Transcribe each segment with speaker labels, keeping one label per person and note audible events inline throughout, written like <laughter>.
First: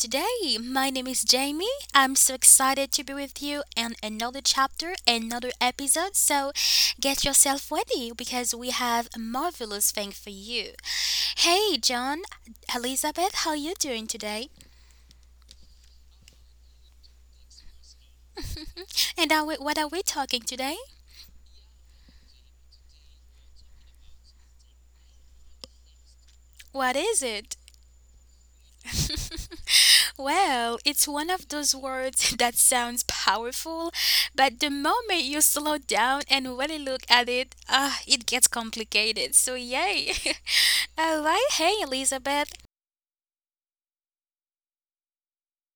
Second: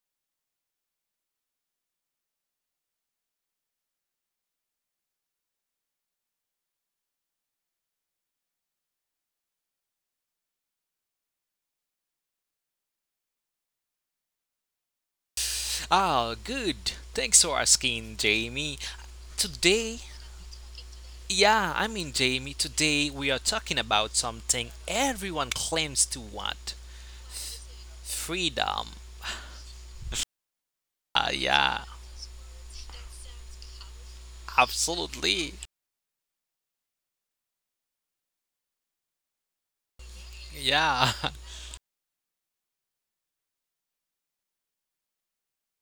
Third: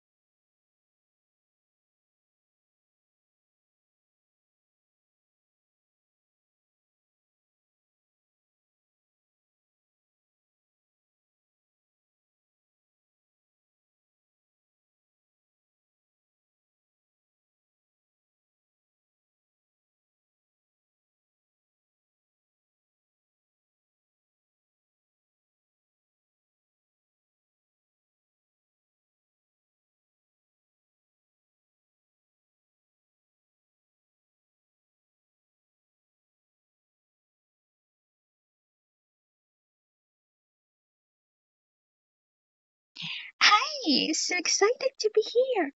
Speaker 1: today. My name is Jamie. I'm so excited to be with you and another chapter, another episode. So get yourself ready because we have a marvelous thing for you. Hey, John, Elizabeth, how you doing today?
Speaker 2: Ah, good. Thanks for asking, Jamie.
Speaker 1: What are
Speaker 2: Today,
Speaker 1: we talking today?
Speaker 2: yeah, Jamie, today we are talking about something everyone claims to want
Speaker 1: What is it?
Speaker 2: freedom.
Speaker 1: <laughs> Well, it's
Speaker 2: Ah,
Speaker 1: one of
Speaker 2: yeah,
Speaker 1: those words <laughs> that sounds powerful, but the moment you
Speaker 2: absolutely.
Speaker 1: slow down and really look at it, it gets complicated. So, yay! <laughs>
Speaker 2: Yeah,
Speaker 1: All right, hey, Elizabeth,
Speaker 3: Hi, so excited to be here.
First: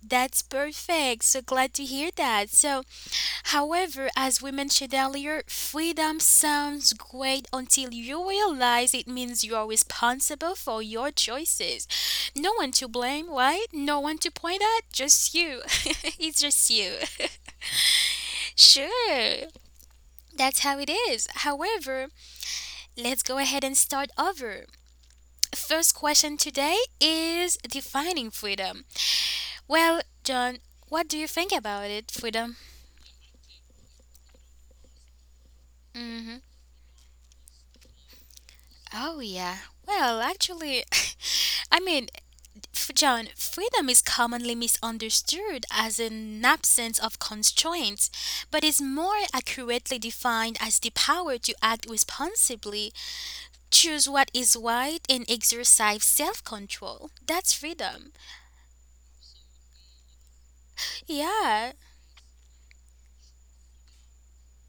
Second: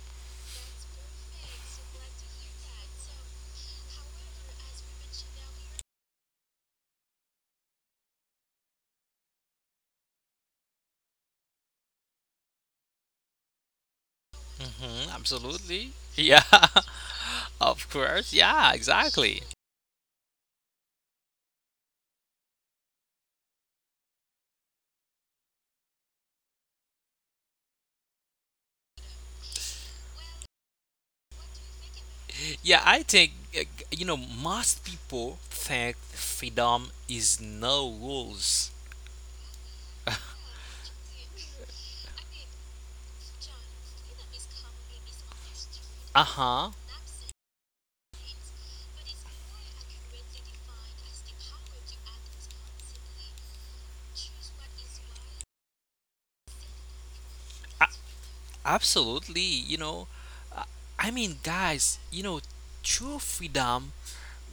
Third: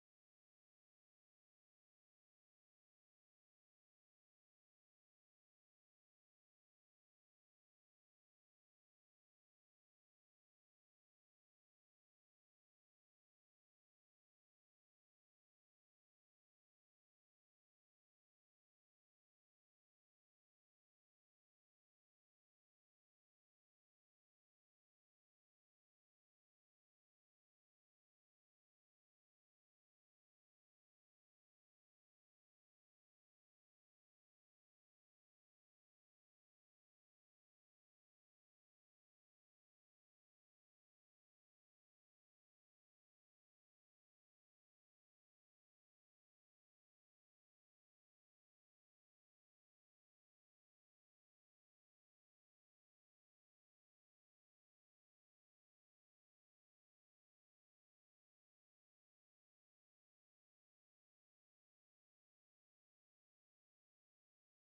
Speaker 1: that's perfect. So glad to hear that. So, however, as we mentioned earlier, freedom sounds great until you realize it means you are responsible for your choices. No one to blame, right? No one to
Speaker 2: <laughs>
Speaker 1: point at, just you. <laughs>
Speaker 2: absolutely.
Speaker 1: It's
Speaker 2: Yeah,
Speaker 1: just you.
Speaker 2: <laughs> of course.
Speaker 1: <laughs>
Speaker 2: Yeah,
Speaker 1: Sure.
Speaker 2: exactly.
Speaker 1: That's how it is. However, let's go ahead and start over. First question today is defining freedom. Well, John, what do you think about it, freedom?
Speaker 2: Yeah, I think, you know, most people think
Speaker 1: Mm-hmm.
Speaker 2: freedom is no rules.
Speaker 1: Oh, yeah. Well, actually, <laughs> I mean, John, freedom is commonly misunderstood as
Speaker 2: Uh
Speaker 1: an
Speaker 2: huh.
Speaker 1: absence of constraints, but is more accurately defined as the power to act responsibly, choose what is right, and exercise self control. That's freedom.
Speaker 2: Absolutely, you know, uh, I mean,
Speaker 1: Yeah.
Speaker 2: guys, you know, true freedom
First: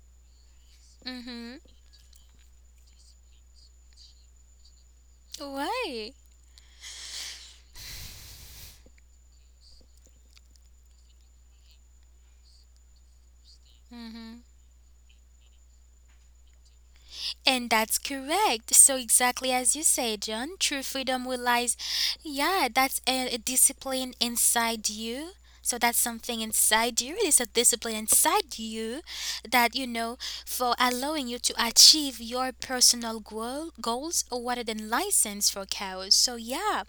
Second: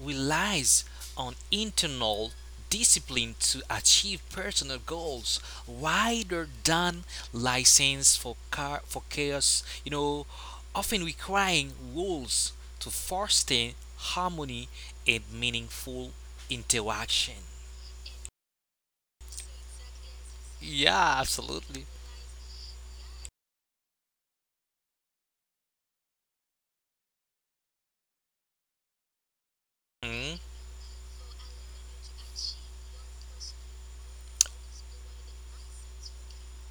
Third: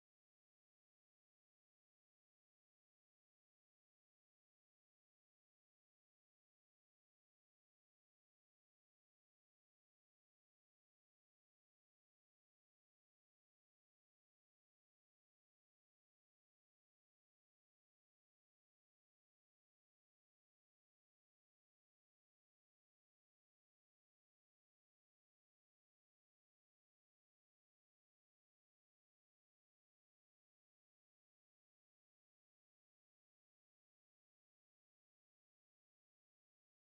Speaker 2: relies
Speaker 1: Mm
Speaker 2: on
Speaker 1: hmm.
Speaker 2: internal discipline to achieve personal goals
Speaker 1: Why?
Speaker 2: rather than license for car for chaos, you know, often requiring rules to foster
Speaker 1: Mm-hmm.
Speaker 2: harmony and meaningful interaction.
Speaker 1: And that's correct. So exactly as you say, John, true freedom
Speaker 2: Yeah,
Speaker 1: relies,
Speaker 2: absolutely.
Speaker 1: yeah, that's a discipline inside you. So that's something inside you. It is a discipline inside you that you know
Speaker 2: Mhm.
Speaker 1: for allowing you to achieve your personal goals rather than license for cows. So yeah,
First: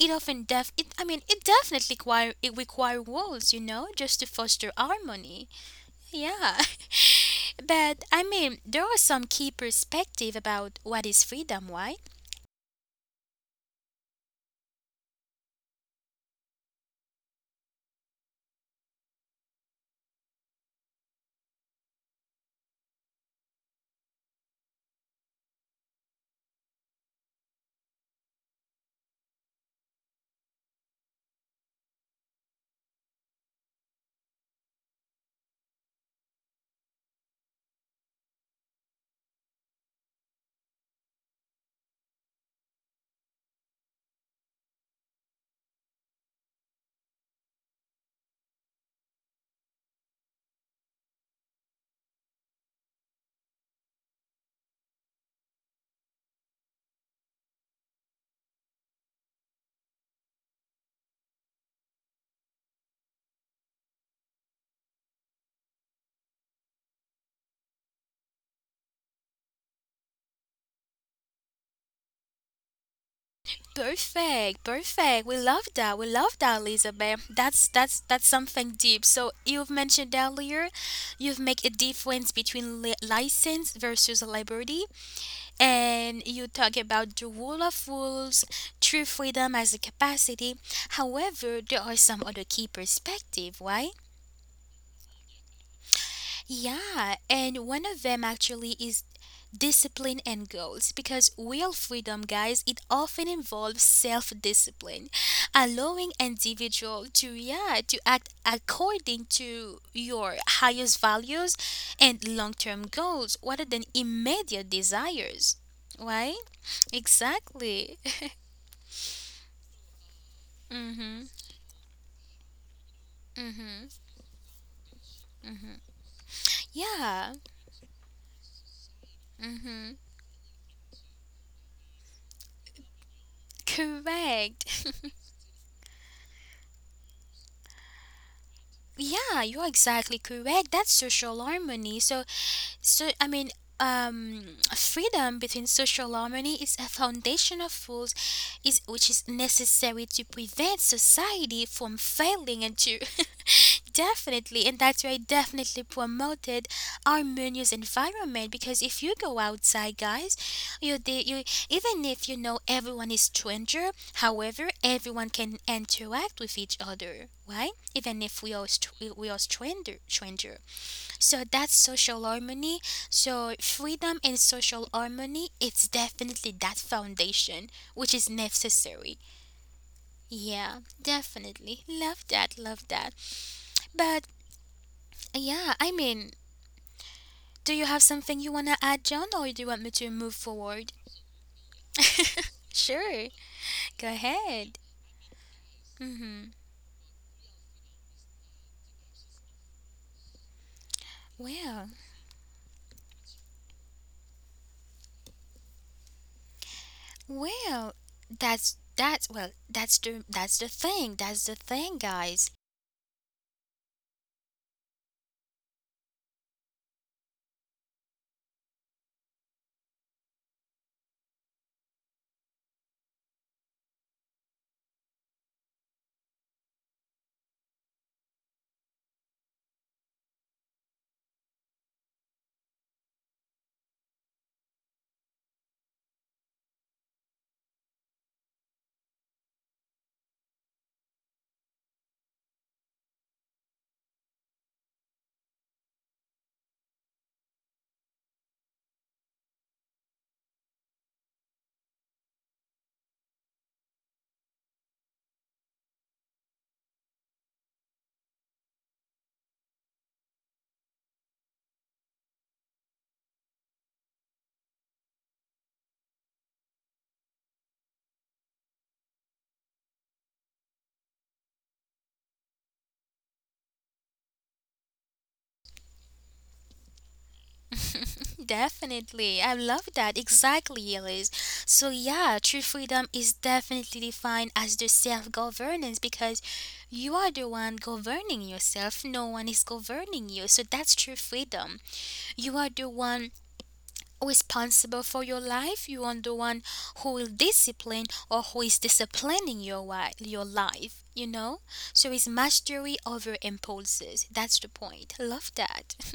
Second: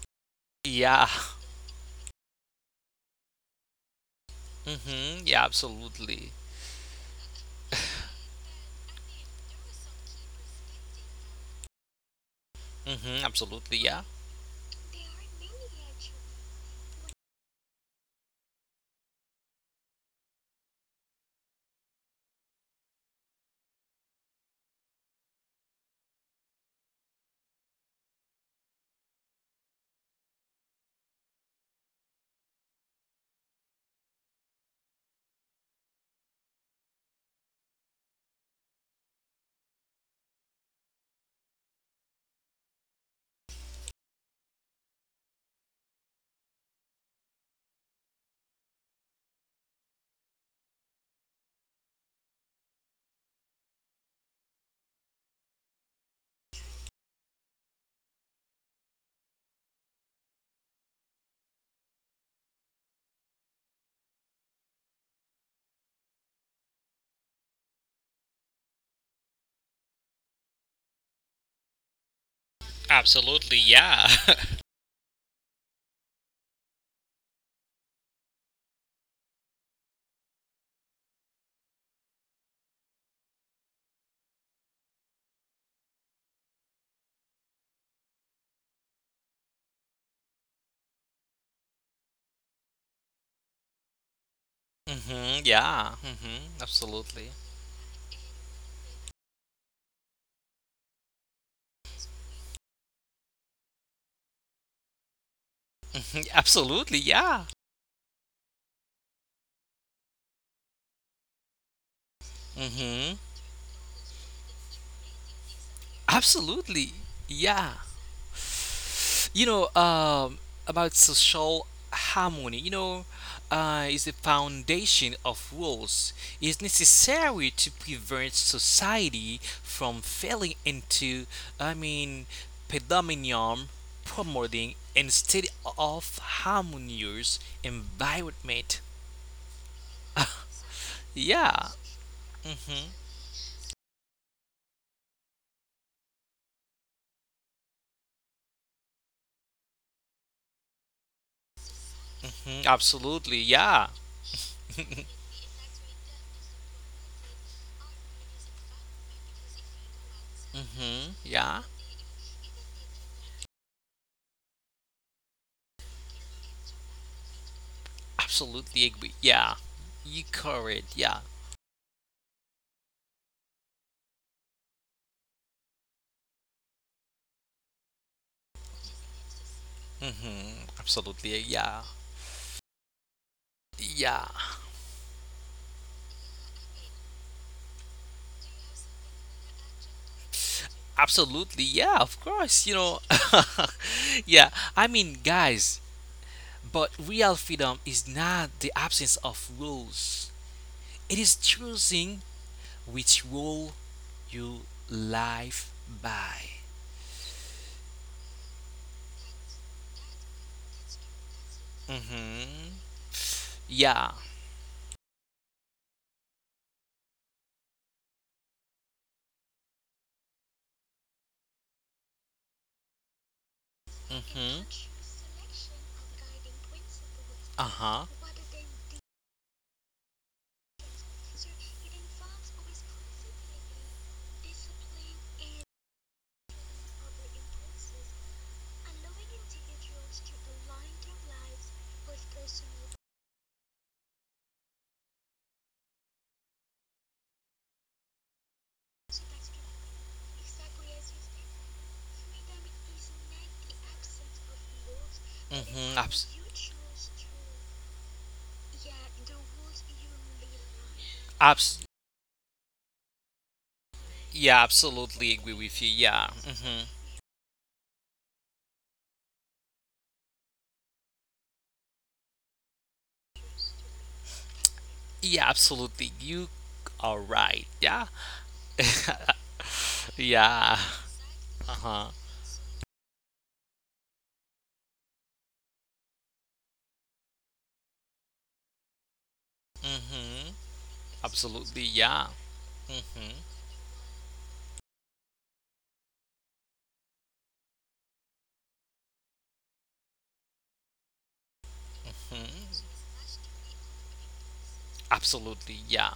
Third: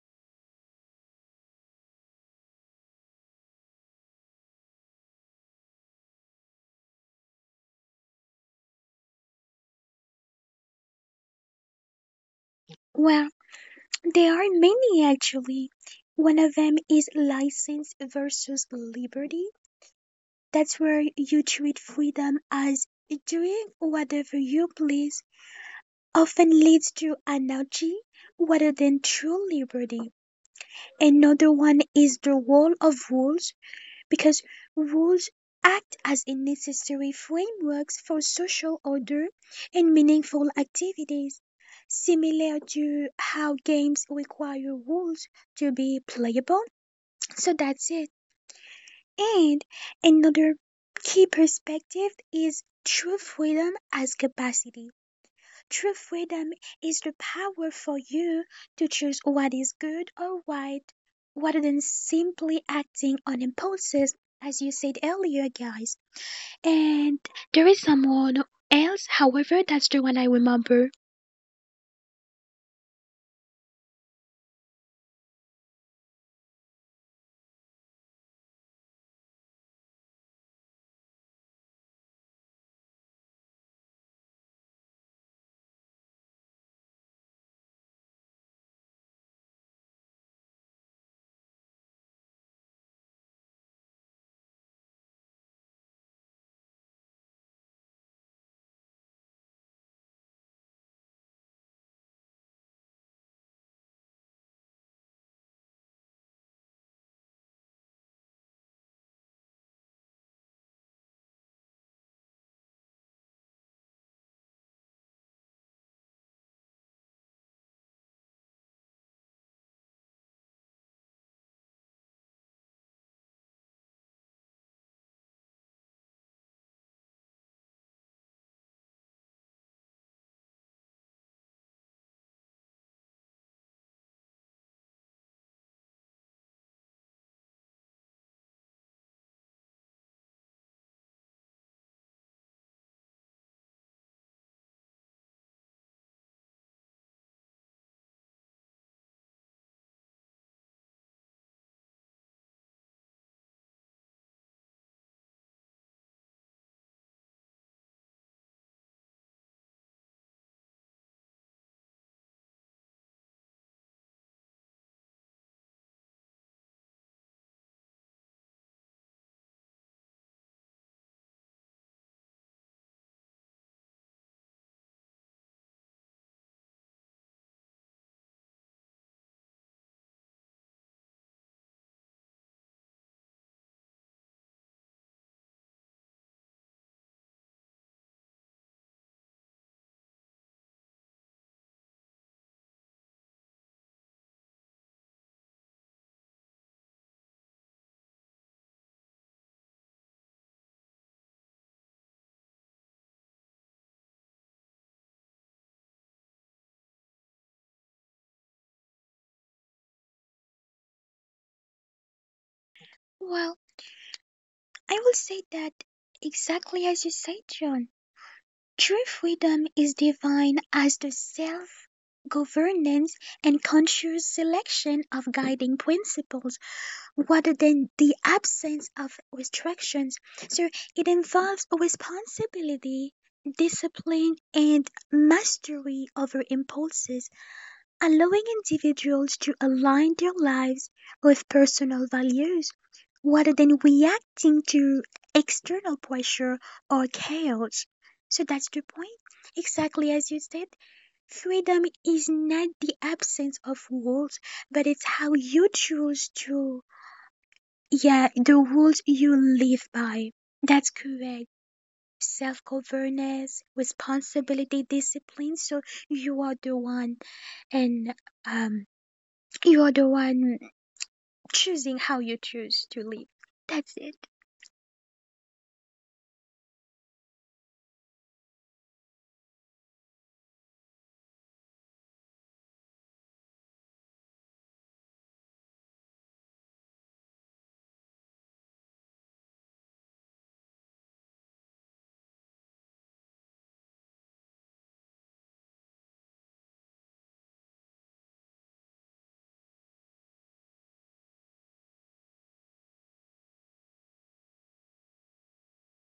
Speaker 1: it often def. It, I
Speaker 2: Yeah.
Speaker 1: mean, it definitely require rules. You know, just to foster
Speaker 2: <laughs> Yeah,
Speaker 1: harmony.
Speaker 2: absolutely.
Speaker 1: Yeah. <laughs> But I mean, there are some key perspective about what is freedom, right?
Speaker 3: Well,
Speaker 2: Absolutely, yeah.
Speaker 3: there are many actually. One of them is license versus liberty. That's where you treat freedom as doing whatever you please, often leads to anarchy rather than true liberty. Another one is the wall of rules, because rules act as a necessary frameworks for social order and meaningful activities, similar to how games require rules to be playable. So that's it. And another key perspective is true freedom as capacity. True freedom is the power for you to choose what is good or right, rather than simply acting on impulses, as you said earlier, guys. And there is someone else, however, that's the one I remember.
Speaker 2: Absolutely, yeah.
Speaker 1: Perfect,
Speaker 2: <laughs>
Speaker 1: perfect. We love that. We love that, Elizabeth. That's something deep. So you've mentioned earlier, you've made a difference between license versus liberty, and you talk about the rule of rules, true freedom as a capacity. However, there are some other key perspective, right?
Speaker 2: Yeah.
Speaker 1: Yeah,
Speaker 2: Absolutely. <laughs>
Speaker 1: and one of them actually is discipline and goals because real freedom, guys, it often involves self discipline, allowing
Speaker 2: Mhm, absolutely,
Speaker 1: individual to
Speaker 2: yeah.
Speaker 1: yeah, to act according to your highest values and long-term
Speaker 2: hmm
Speaker 1: goals rather than immediate desires. Right?
Speaker 2: Absolutely, yeah.
Speaker 1: Exactly. <laughs>
Speaker 2: You know, um, about
Speaker 1: Mhm.
Speaker 2: social harmony,
Speaker 1: Mhm.
Speaker 2: is the foundation of rules, is
Speaker 1: Yeah.
Speaker 2: necessary to prevent society from
Speaker 1: Mhm.
Speaker 2: falling into, I mean, predominant
Speaker 1: Correct.
Speaker 2: promoting
Speaker 1: <laughs>
Speaker 2: instead of harmonious environment.
Speaker 1: Yeah, you're exactly correct. That's social
Speaker 2: Yeah,
Speaker 1: harmony. So, I mean, freedom between social harmony is a foundation of rules, is which is necessary to prevent society from
Speaker 2: mhm,
Speaker 1: failing and to
Speaker 2: absolutely. Yeah.
Speaker 1: <laughs> definitely, and that's why I definitely promoted harmonious environment because if you go outside, guys, you the you
Speaker 2: Yeah,
Speaker 1: even if you know everyone is stranger, however, everyone can interact with each other, right? Even if
Speaker 2: absolutely agree.
Speaker 1: we are
Speaker 2: Yeah,
Speaker 1: stranger
Speaker 2: you
Speaker 1: stranger.
Speaker 2: correct. Yeah.
Speaker 1: So that's social harmony. So freedom and social harmony, it's definitely that foundation which is necessary. Yeah,
Speaker 2: Absolutely. Yeah.
Speaker 1: definitely. Love that, love that.
Speaker 2: Yeah,
Speaker 1: But yeah, I mean, do you have something you want to add, John, or do you want me to move forward?
Speaker 2: absolutely. Yeah, of course. You know,
Speaker 1: Sure.
Speaker 2: <laughs>
Speaker 1: Go
Speaker 2: yeah.
Speaker 1: ahead.
Speaker 2: I mean, guys,
Speaker 1: Mhm.
Speaker 2: but real freedom is not the absence of rules, it is
Speaker 1: Well,
Speaker 2: choosing which rule you live by.
Speaker 1: well, that's well, that's the thing. That's the thing, guys.
Speaker 2: hmm
Speaker 3: Well,
Speaker 2: Yeah.
Speaker 3: I will say that exactly as you said, John. True freedom is defined as the self governance and conscious
Speaker 2: Mm-hmm.
Speaker 3: selection of guiding principles rather than
Speaker 2: Uh-huh.
Speaker 3: the absence of restrictions. So it involves responsibility, discipline, and mastery over impulses, allowing individuals to align their lives with personal values rather than reacting to external pressure or chaos. So that's the point. Exactly as you said, freedom is not the absence of rules, but it's how you
Speaker 2: Mm-hmm.
Speaker 3: choose to, yeah, the rules you live by. That's correct.
Speaker 2: Abs-
Speaker 3: Self governance,
Speaker 2: yeah,
Speaker 3: responsibility,
Speaker 2: absolutely agree
Speaker 3: discipline.
Speaker 2: with you.
Speaker 3: So
Speaker 2: Yeah.
Speaker 3: you are
Speaker 2: Mm-hmm.
Speaker 3: the one, and um, you are the one choosing how you choose to live. That's it.
Speaker 2: Yeah, absolutely. You are right. Yeah. <laughs>
Speaker 1: Definitely. I love that.
Speaker 2: yeah.
Speaker 1: Exactly, Elise. So,
Speaker 2: Uh-huh.
Speaker 1: yeah, true freedom is definitely defined as the self governance because you are the one governing yourself. No one is governing you.
Speaker 2: Mm-hmm.
Speaker 1: So, that's true freedom.
Speaker 2: Absolutely. Yeah.
Speaker 1: You are the one
Speaker 2: Mm-hmm.
Speaker 1: responsible for your life. You are the one who will discipline or who is disciplining your life, you know? So, it's
Speaker 2: hmm
Speaker 1: mastery over impulses. That's the point. Love
Speaker 2: Absolutely.
Speaker 1: that.
Speaker 2: Yeah.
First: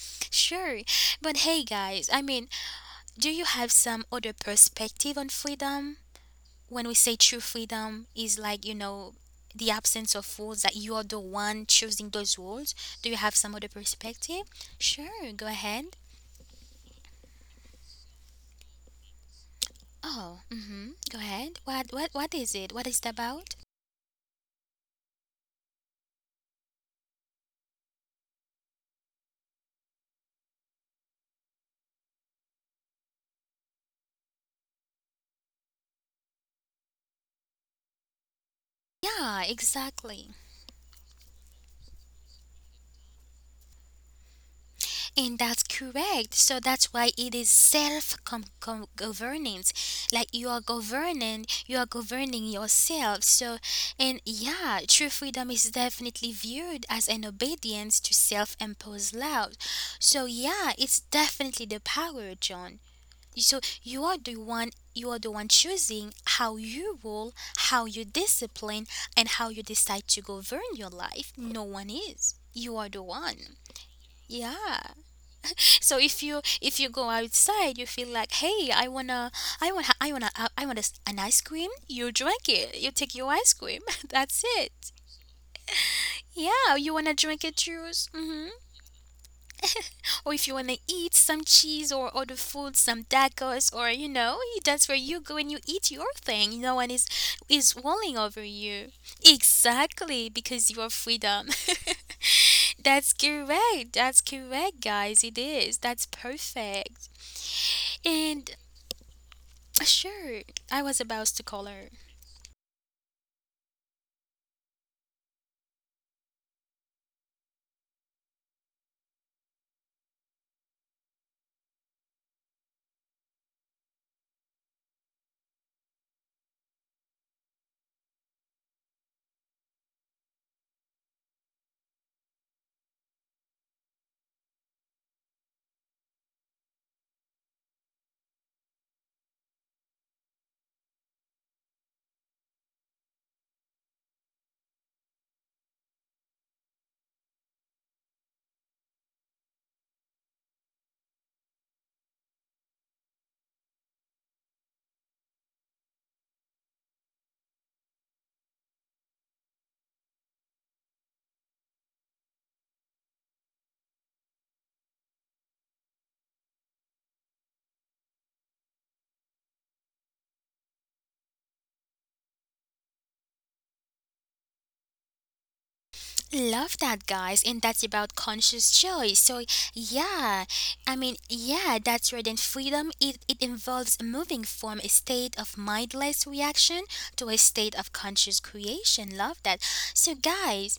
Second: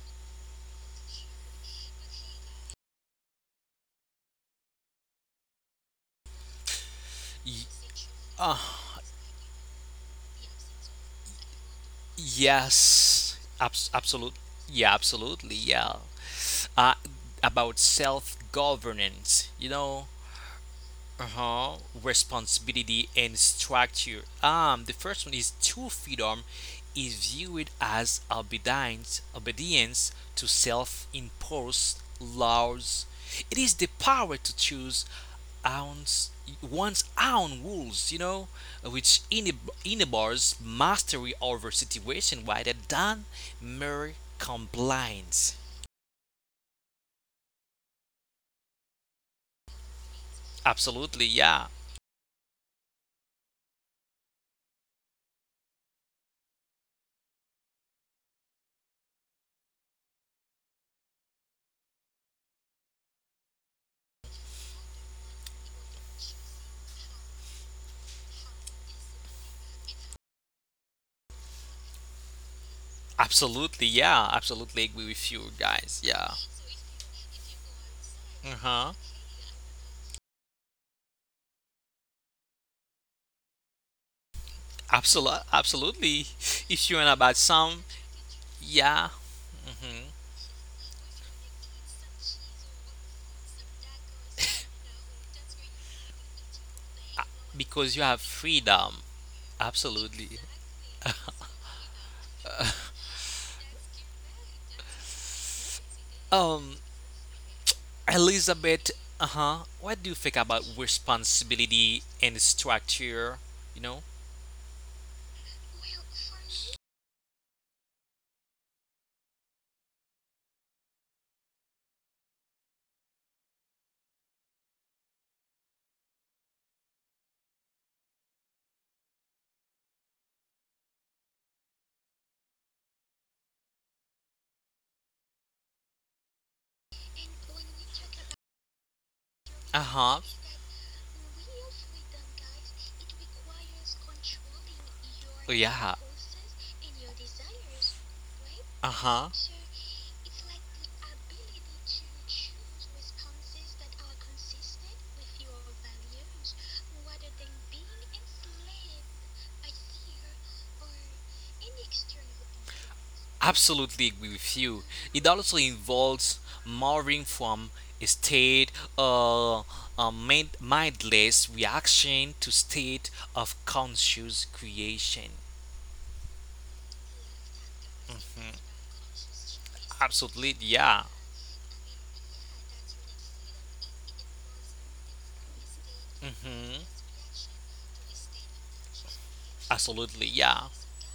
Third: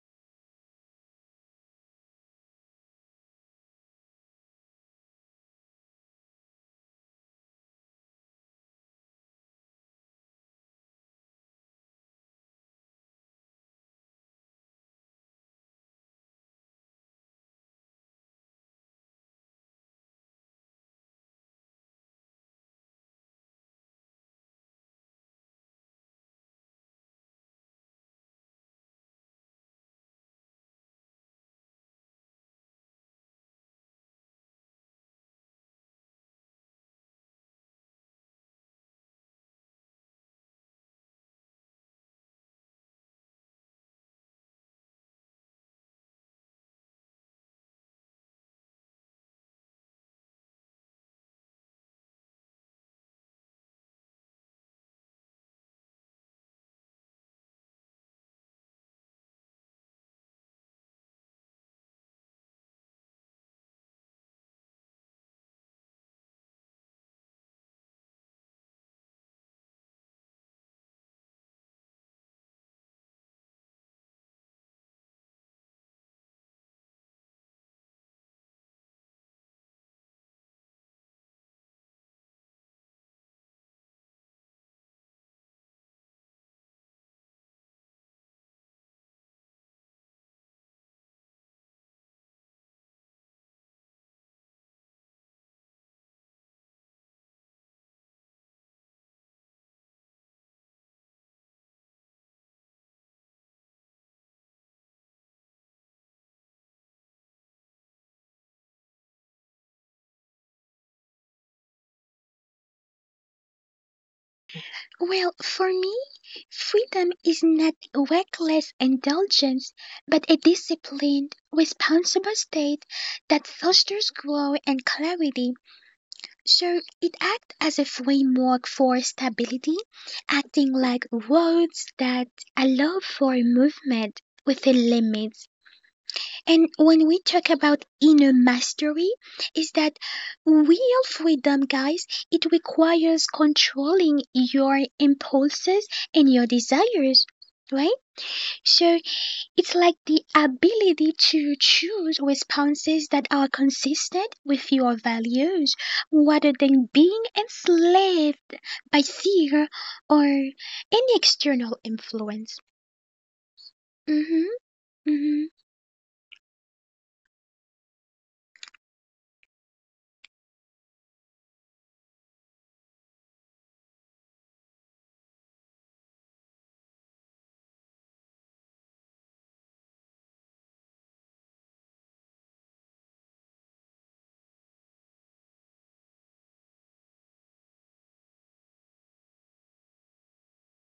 Speaker 1: <laughs> Sure. But hey, guys, I mean, do you have some other perspective on freedom? When we say true
Speaker 2: Y-
Speaker 1: freedom is
Speaker 2: uh,
Speaker 1: like, the absence of rules that you are the one choosing those rules. Do you have
Speaker 2: yes.
Speaker 1: some other
Speaker 2: Absolute.
Speaker 1: perspective?
Speaker 2: Yeah,
Speaker 1: Sure, go
Speaker 2: absolutely.
Speaker 1: ahead.
Speaker 2: Yeah. Uh, about self governance, you know,
Speaker 1: Oh, mhm. Go ahead.
Speaker 2: uh-huh,
Speaker 1: What is it? What is it
Speaker 2: responsibility and
Speaker 1: about?
Speaker 2: structure. The first one is true freedom is viewed as obedience, obedience to self-imposed laws. It is the power to choose own's, one's own rules, you know, which
Speaker 1: Yeah, exactly.
Speaker 2: enables mastery over situation rather than mere
Speaker 1: And
Speaker 2: compliance.
Speaker 1: that's correct. So that's why it is self governance. Like you are
Speaker 2: Absolutely,
Speaker 1: governing,
Speaker 2: yeah.
Speaker 1: you are governing yourself. So, and yeah, true freedom is definitely viewed as an obedience to self imposed laws. So, yeah, it's definitely the power, John. So you are the one choosing how you rule, how you discipline, and how you decide to govern your life. No one is. You are the one.
Speaker 2: Absolutely, yeah. Absolutely
Speaker 1: Yeah.
Speaker 2: agree with you guys.
Speaker 1: So
Speaker 2: Yeah.
Speaker 1: if you go outside, you feel
Speaker 2: Uh
Speaker 1: like,
Speaker 2: huh.
Speaker 1: hey, I wanna, I want, I wanna, I want a s an ice cream. You drink it. You take your ice cream. <laughs> That's it.
Speaker 2: Absolutely, absolutely. If you're in
Speaker 1: Yeah,
Speaker 2: a
Speaker 1: you
Speaker 2: bad
Speaker 1: wanna drink
Speaker 2: song,
Speaker 1: a juice,
Speaker 2: yeah, mhm.
Speaker 1: or if you wanna eat some cheese or other food, some tacos, or that's where you go and you eat your thing. No
Speaker 2: Uh,
Speaker 1: one is
Speaker 2: because you
Speaker 1: is
Speaker 2: have
Speaker 1: walling over
Speaker 2: freedom.
Speaker 1: you.
Speaker 2: Absolutely.
Speaker 1: Exactly, because you are freedom. <laughs> That's correct. That's correct, guys. It is. That's
Speaker 2: Um,
Speaker 1: perfect.
Speaker 2: Elizabeth,
Speaker 1: And
Speaker 2: uh huh. What do you think about
Speaker 1: sure, I was about to
Speaker 2: responsibility
Speaker 1: call her.
Speaker 2: and structure? You know.
Speaker 3: Well, for me, freedom is not reckless indulgence, but a disciplined, responsible state that fosters growth and clarity. So it acts as a framework for stability, acting like roads that allow for movement within limits. And when we talk about inner mastery,
Speaker 2: Uh
Speaker 3: is
Speaker 2: huh.
Speaker 3: that real freedom, guys, it requires controlling your
Speaker 2: Yeah.
Speaker 3: impulses and your desires, right?
Speaker 2: Uh huh.
Speaker 3: So it's like the ability to choose responses that are consistent with your values rather than being enslaved by fear or any external influence.
Speaker 2: Absolutely agree with you.
Speaker 3: hmm
Speaker 2: It also
Speaker 3: hmm
Speaker 2: involves moving from a state. Uh, a mindless reaction to state of conscious creation.
Speaker 1: Love that, guys, and that's about
Speaker 2: Mhm.
Speaker 1: conscious choice. So,
Speaker 2: Absolutely,
Speaker 1: yeah,
Speaker 2: yeah.
Speaker 1: I mean, yeah, that's right. And freedom, it involves moving from a state of mindless
Speaker 2: hmm
Speaker 1: reaction to a state of conscious creation. Love that.
Speaker 2: Absolutely,
Speaker 1: So,
Speaker 2: yeah.
Speaker 1: guys,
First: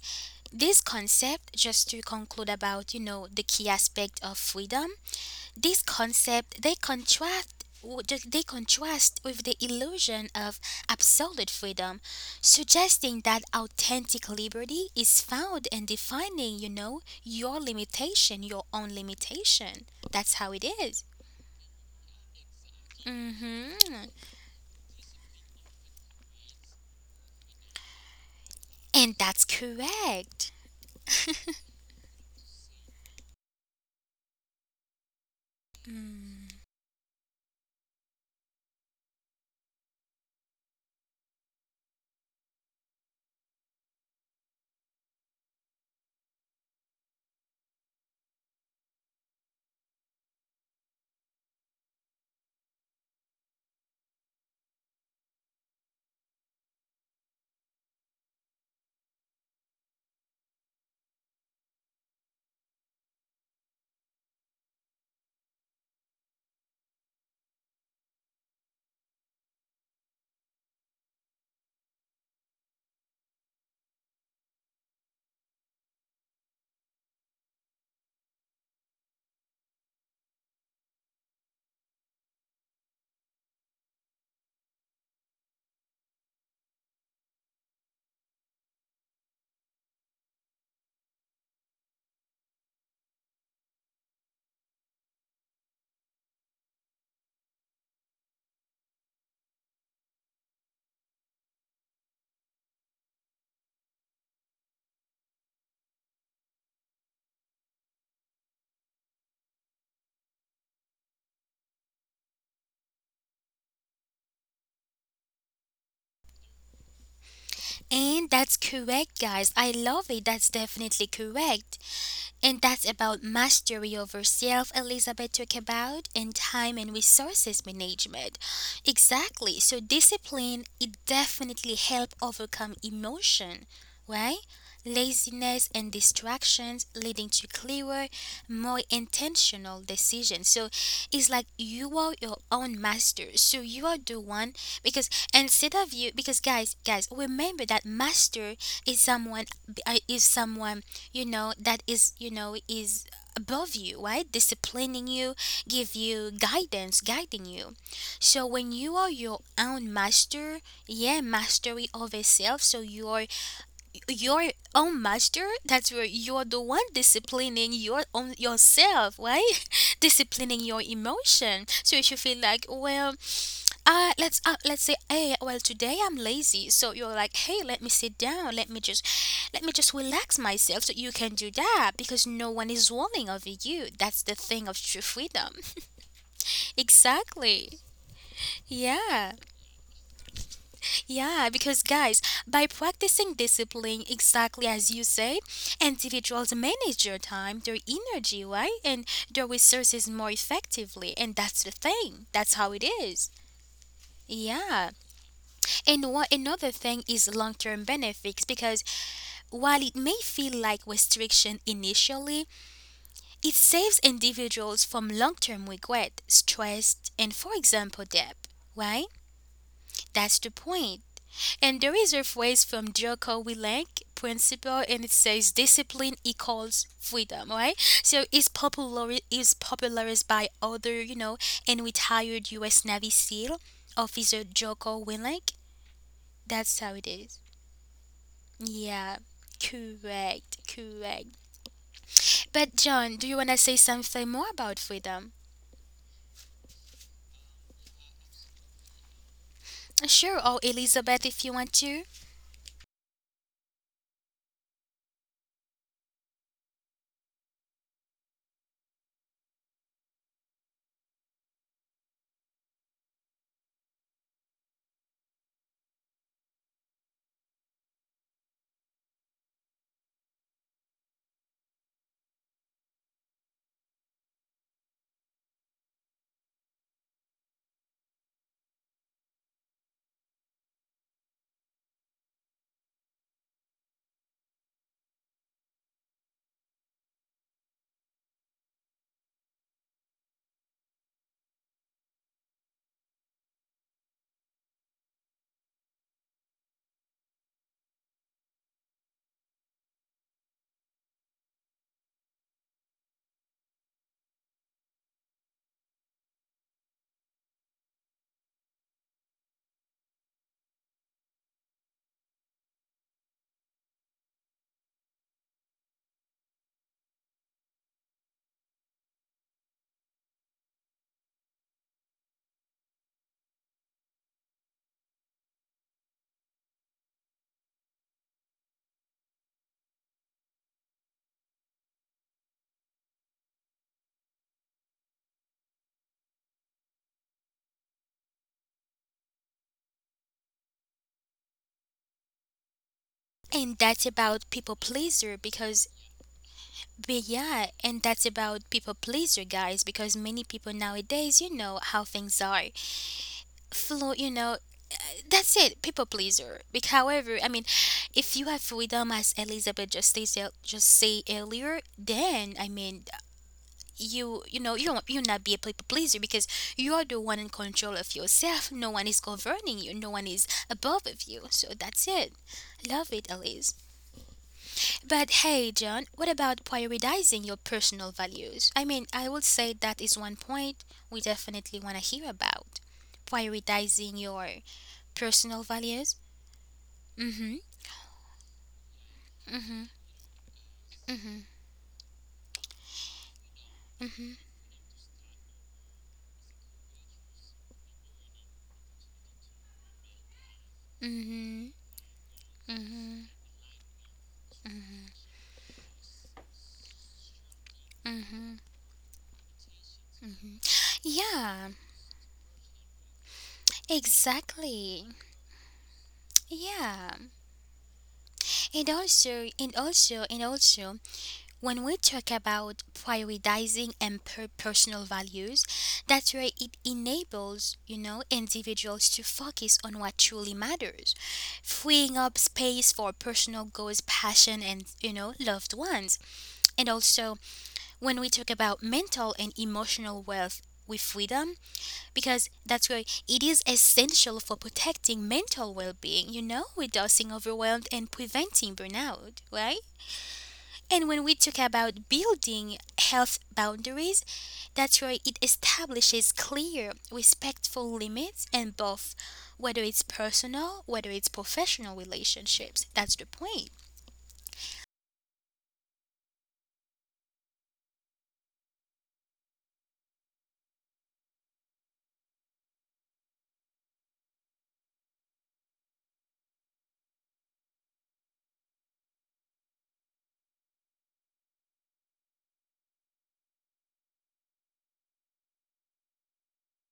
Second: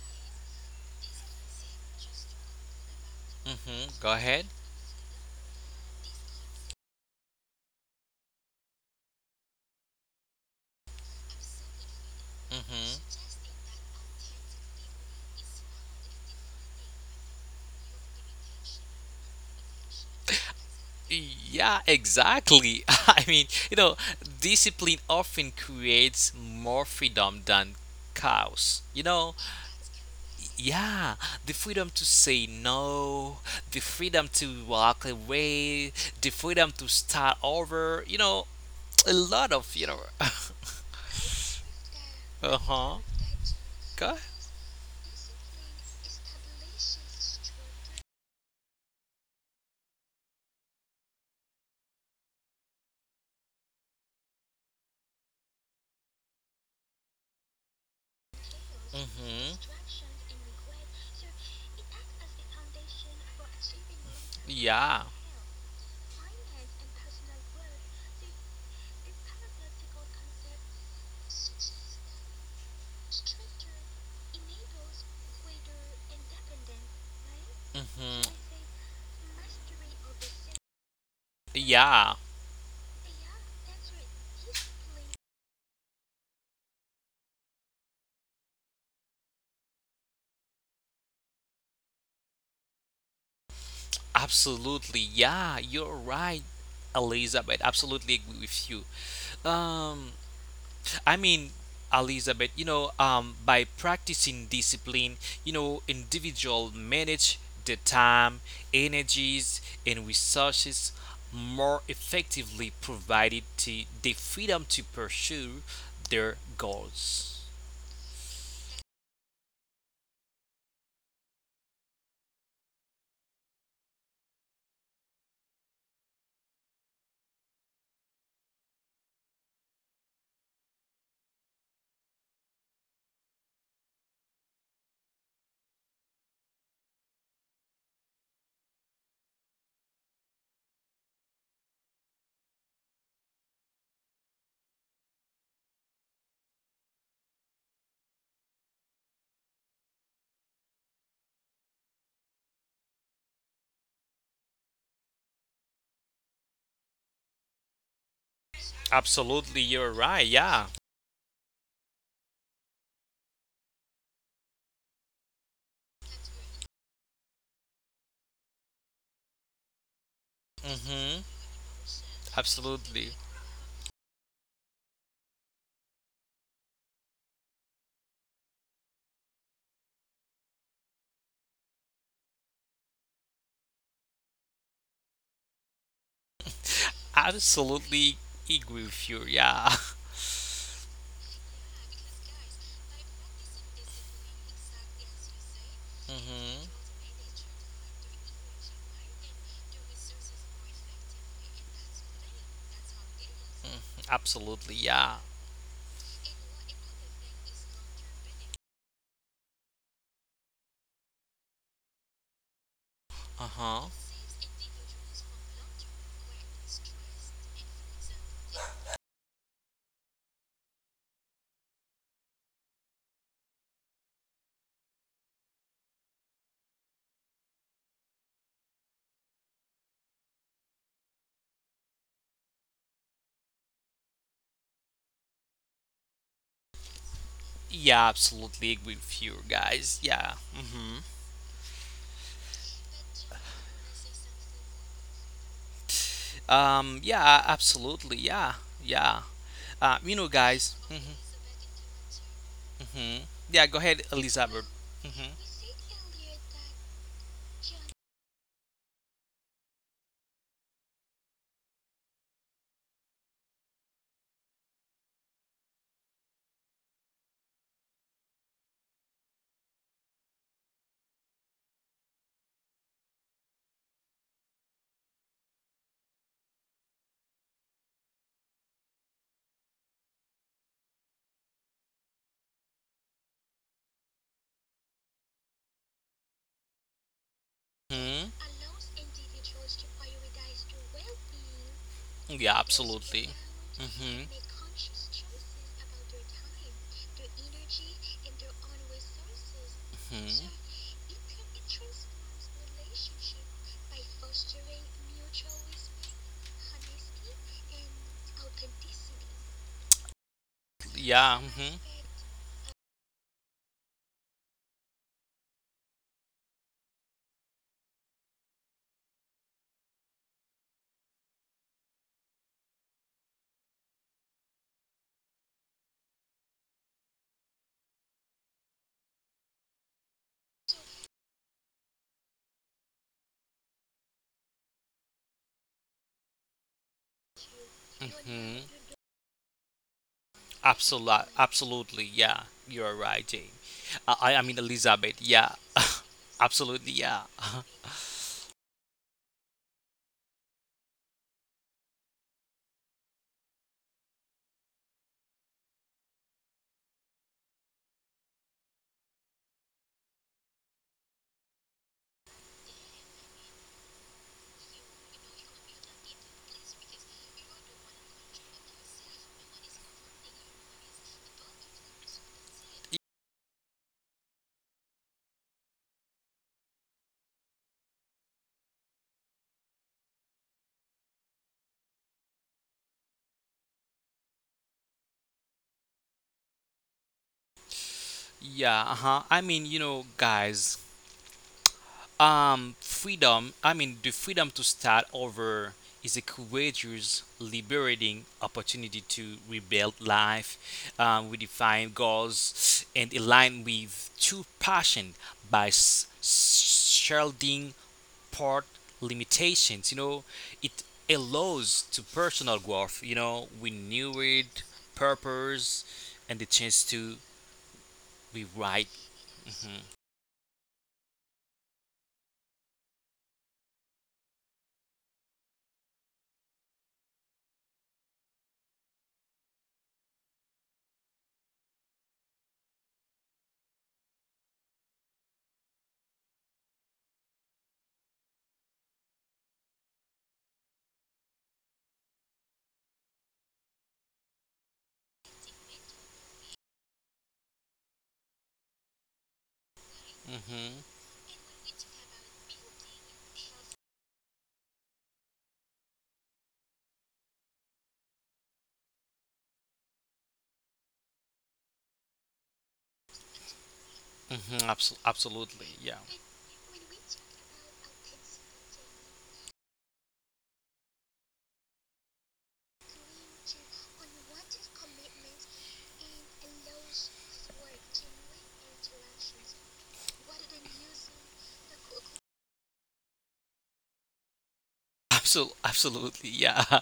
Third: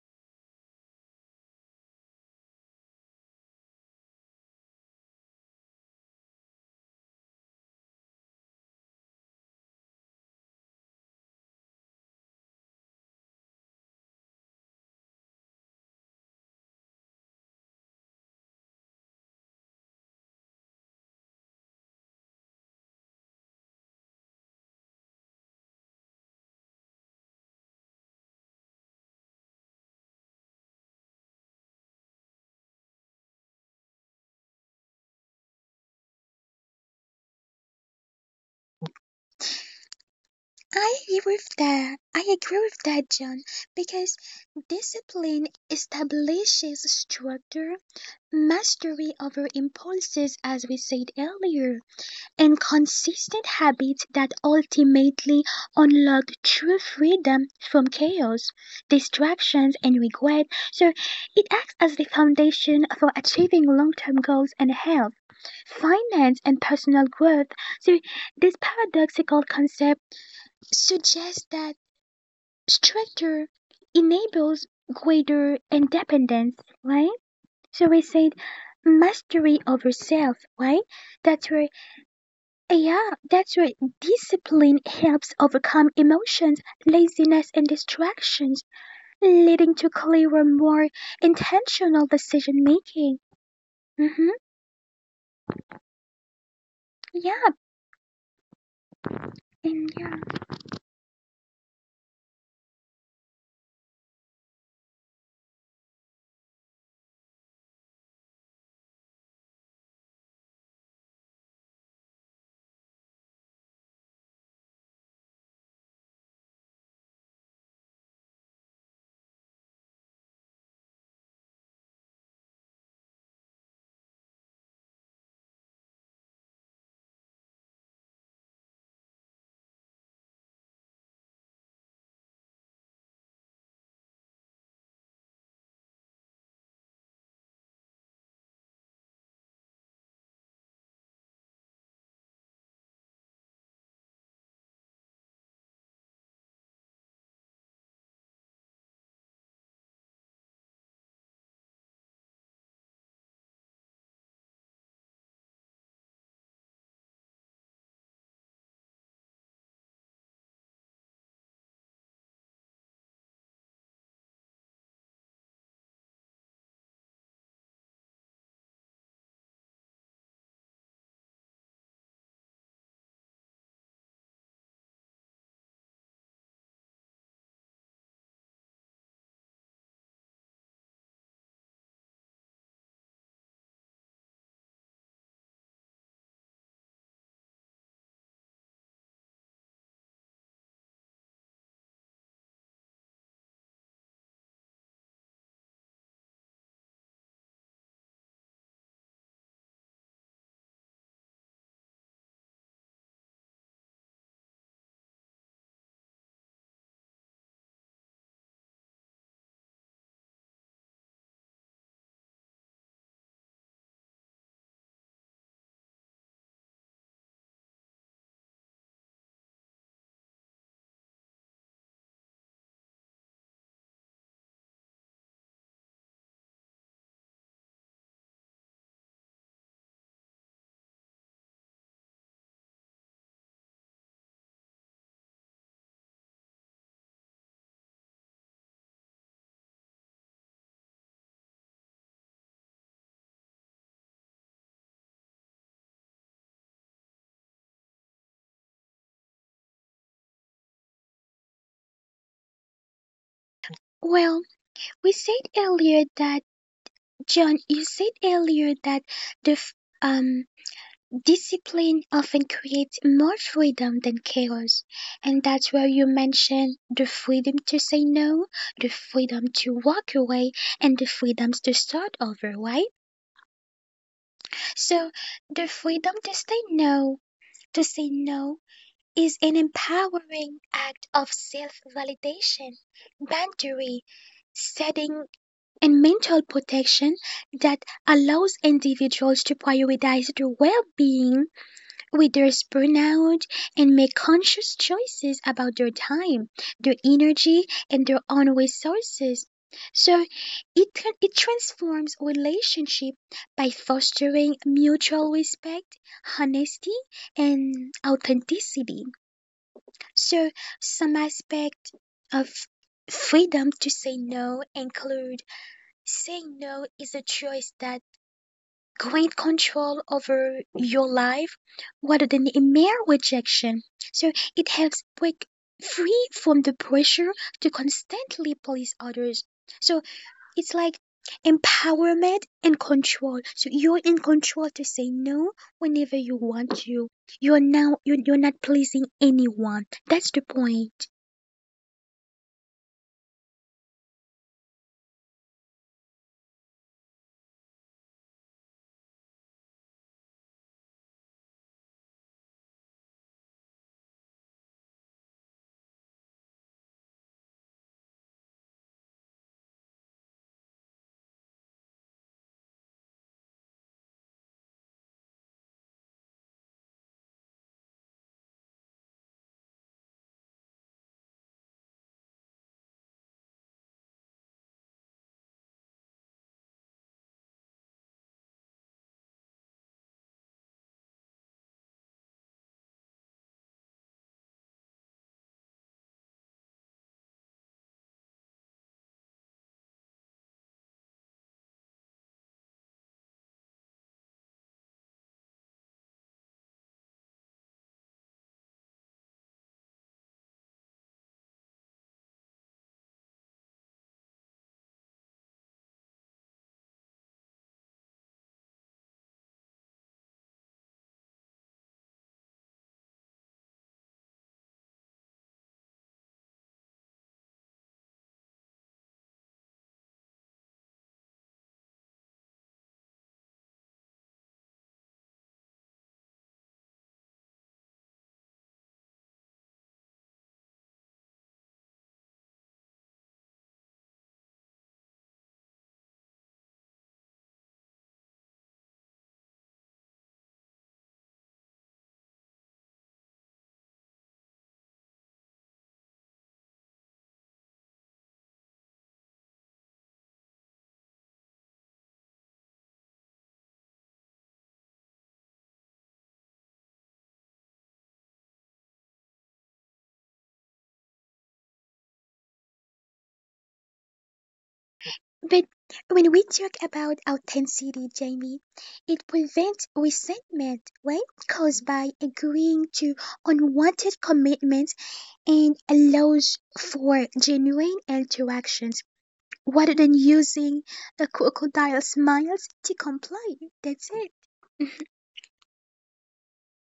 Speaker 1: this concept, just to conclude about, the key
Speaker 2: Go
Speaker 1: aspect of
Speaker 2: ahead.
Speaker 1: freedom, this concept they contrast with the illusion of absolute freedom, suggesting
Speaker 2: hmm
Speaker 1: that authentic liberty is found in defining, your own limitation. That's how it is.
Speaker 2: Yeah, exactly. <laughs> I mean, you
Speaker 1: Mhm.
Speaker 2: know, discipline often creates more freedom than chaos.
Speaker 1: And
Speaker 2: You
Speaker 1: that's
Speaker 2: know,
Speaker 1: correct.
Speaker 2: yeah, the freedom to say no, the freedom to walk away, the
Speaker 1: Mm.
Speaker 2: freedom to start over, you know, a lot of, <laughs>
Speaker 3: I agree with that. I agree with that,
Speaker 2: uh-huh.
Speaker 3: John,
Speaker 2: Go
Speaker 3: because
Speaker 2: ahead.
Speaker 3: discipline establishes structure, mastery over impulses, as we said earlier, and consistent habits that ultimately unlock true freedom from chaos,
Speaker 2: Mhm.
Speaker 3: distractions, and regret. So it acts as the foundation for achieving long term goals and
Speaker 2: Yeah.
Speaker 3: health, finance, and personal growth. So this paradoxical concept suggests that structure enables greater independence, right? So we
Speaker 2: Mhm.
Speaker 3: said mastery over self, right? That's where
Speaker 2: Yeah,
Speaker 3: yeah, that's right. Discipline helps overcome emotions, laziness, and distractions, leading to clearer, more intentional decision making. Mm-hmm.
Speaker 2: absolutely. Yeah, you're right,
Speaker 3: Yeah,
Speaker 2: Elizabeth. Absolutely agree with you.
Speaker 3: and
Speaker 2: Um
Speaker 3: yeah.
Speaker 2: I mean, Elizabeth, you know, by practicing discipline, you know, individual manage the time, energies, and resources more effectively, provided to the freedom to pursue their goals.
Speaker 1: And that's correct, guys. I love it. That's definitely correct. And that's about mastery over self Elizabeth talked about, and time and resources management. Exactly. So discipline it definitely help overcome emotion, right? Laziness and distractions leading to clearer, more intentional decisions. So it's like you are your own master. So you are the one, because instead of you, because guys, remember that master is someone is someone that is is above you, right, disciplining you, give you guidance guiding you, so when you are your
Speaker 2: Absolutely, you're
Speaker 1: own
Speaker 2: right.
Speaker 1: master,
Speaker 2: Yeah.
Speaker 1: yeah, mastery over self, so you're your own master, that's where you're the one disciplining your own yourself, right? <laughs> Disciplining your
Speaker 2: Mm-hmm.
Speaker 1: emotion, so if you feel like, well,
Speaker 2: Absolutely.
Speaker 1: let's say, hey, well, today I'm lazy, so you're like, hey, let me sit down, let me just relax myself. So you can do that because no one is ruling over you. That's the thing of true freedom. Exactly.
Speaker 2: Absolutely agree with you.
Speaker 1: Yeah,
Speaker 2: Yeah. <laughs>
Speaker 1: yeah. Because guys, by practicing discipline, exactly as you say, individuals
Speaker 2: Mm-hmm.
Speaker 1: manage your time, their energy, right, and their resources more effectively, and that's the thing. That's how it is.
Speaker 2: Mm, absolutely,
Speaker 1: Yeah.
Speaker 2: yeah.
Speaker 1: And what another thing is long-term benefits because while it may feel like restriction initially, it
Speaker 2: Uh-huh.
Speaker 1: saves individuals from long-term regret, stress, and for example debt. Right? That's the point. And there is a phrase from Joko Willink principle and it says discipline equals freedom, right? So it's popularized by other, and retired US Navy SEAL officer Joko Willink. That's how it is.
Speaker 2: Yeah,
Speaker 1: Yeah,
Speaker 2: absolutely agree with you
Speaker 1: correct,
Speaker 2: guys. Yeah.
Speaker 1: correct.
Speaker 2: Mm-hmm.
Speaker 1: But John, do you want to say something more about freedom?
Speaker 2: Yeah, absolutely, yeah. Yeah.
Speaker 1: Sure, or
Speaker 2: You know,
Speaker 1: Elizabeth
Speaker 2: guys.
Speaker 1: if you
Speaker 2: Mm-hmm.
Speaker 1: want to.
Speaker 2: Mm-hmm. Yeah, go
Speaker 3: Well,
Speaker 2: ahead,
Speaker 3: we
Speaker 2: Elizabeth.
Speaker 3: said
Speaker 2: Mm-hmm.
Speaker 3: earlier that John, you said earlier that the f- um discipline often creates more freedom than chaos, and that's where you mentioned the freedom to say no, the freedom to walk away, and the freedoms to start over, right? So the freedom to say no, is an empowering act of self validation, boundary setting, and mental protection that allows
Speaker 2: hmm
Speaker 3: individuals to prioritize their well being with their
Speaker 2: Yeah,
Speaker 3: burnout
Speaker 2: absolutely.
Speaker 3: and make
Speaker 2: Mm-hmm.
Speaker 3: conscious choices about their time, their energy, and their own resources. So it,
Speaker 2: hmm
Speaker 3: tra- it transforms relationship by fostering mutual respect, honesty, and authenticity. So some
Speaker 2: Yeah.
Speaker 3: aspect of freedom to say no include saying no is a choice that great control over your life rather than a mere rejection. So it helps break free from the pressure to constantly please others. So it's like empowerment and control. So you're in control to say no whenever you want to. You're
Speaker 2: hmm
Speaker 3: not
Speaker 2: hmm
Speaker 3: pleasing anyone. That's the point.
Speaker 2: Absolutely. Absolutely. Yeah. You're right,
Speaker 1: And
Speaker 2: Jane.
Speaker 1: that's about people
Speaker 2: I mean,
Speaker 1: pleaser
Speaker 2: Elizabeth.
Speaker 1: because
Speaker 2: Yeah.
Speaker 1: but
Speaker 2: Absolutely. Yeah.
Speaker 1: yeah, and
Speaker 2: <laughs>
Speaker 1: that's about people pleaser, guys, because many people nowadays, you know how things are. Flo, you know, that's it, people pleaser. But however, I mean, if you have freedom as Elizabeth just said, just say earlier, then I mean you know you don't, you not be a people pleaser because you are the one in control of yourself, no one is governing you, no one is above of you, so that's it. Love it, Elise. But hey, John, what about prioritizing your personal values? I mean, I would say that is one point we definitely want to hear about, prioritizing your personal values. Mm-hmm.
Speaker 2: Yeah, uh-huh. I mean,
Speaker 1: Mm-hmm.
Speaker 2: you know, guys, freedom, I mean, the
Speaker 1: Mm-hmm.
Speaker 2: freedom to start over is a courageous, liberating opportunity to rebuild life,
Speaker 1: Mm-hmm.
Speaker 2: redefine
Speaker 1: Mm-hmm.
Speaker 2: goals, and
Speaker 1: Mm-hmm.
Speaker 2: align with true
Speaker 1: Mm-hmm.
Speaker 2: passion by shielding
Speaker 1: Mm-hmm.
Speaker 2: part limitations. You know,
Speaker 1: Mm-hmm.
Speaker 2: it
Speaker 1: Yeah,
Speaker 2: allows to personal growth. You know, we knew it,
Speaker 1: exactly.
Speaker 2: purpose, and the chance
Speaker 1: Yeah.
Speaker 2: to be
Speaker 1: And
Speaker 2: right.
Speaker 1: also, and also, and also, when we talk about prioritizing personal values, that's where it enables, individuals to focus on what truly matters, freeing up space for personal goals, passion, and, loved ones. And also, when we talk about mental and emotional wealth with freedom, because that's why it is essential for protecting mental well-being, reducing overwhelmed and preventing burnout, right?
Speaker 2: Mm-hmm.
Speaker 1: And when we talk about building health boundaries, that's why it establishes clear respectful limits, and both whether it's personal, whether it's professional relationships, that's the point.
Speaker 2: Mm-hmm.
Speaker 3: But
Speaker 2: Absolutely. Yeah.
Speaker 3: when we talk about authenticity, Jamie, it prevents resentment, right? Caused by agreeing to unwanted commitments and allows for genuine interactions rather than using a crocodile smiles to comply. That's it. <laughs>
Speaker 2: <laughs> Absolutely. Absolutely. Yeah. <laughs>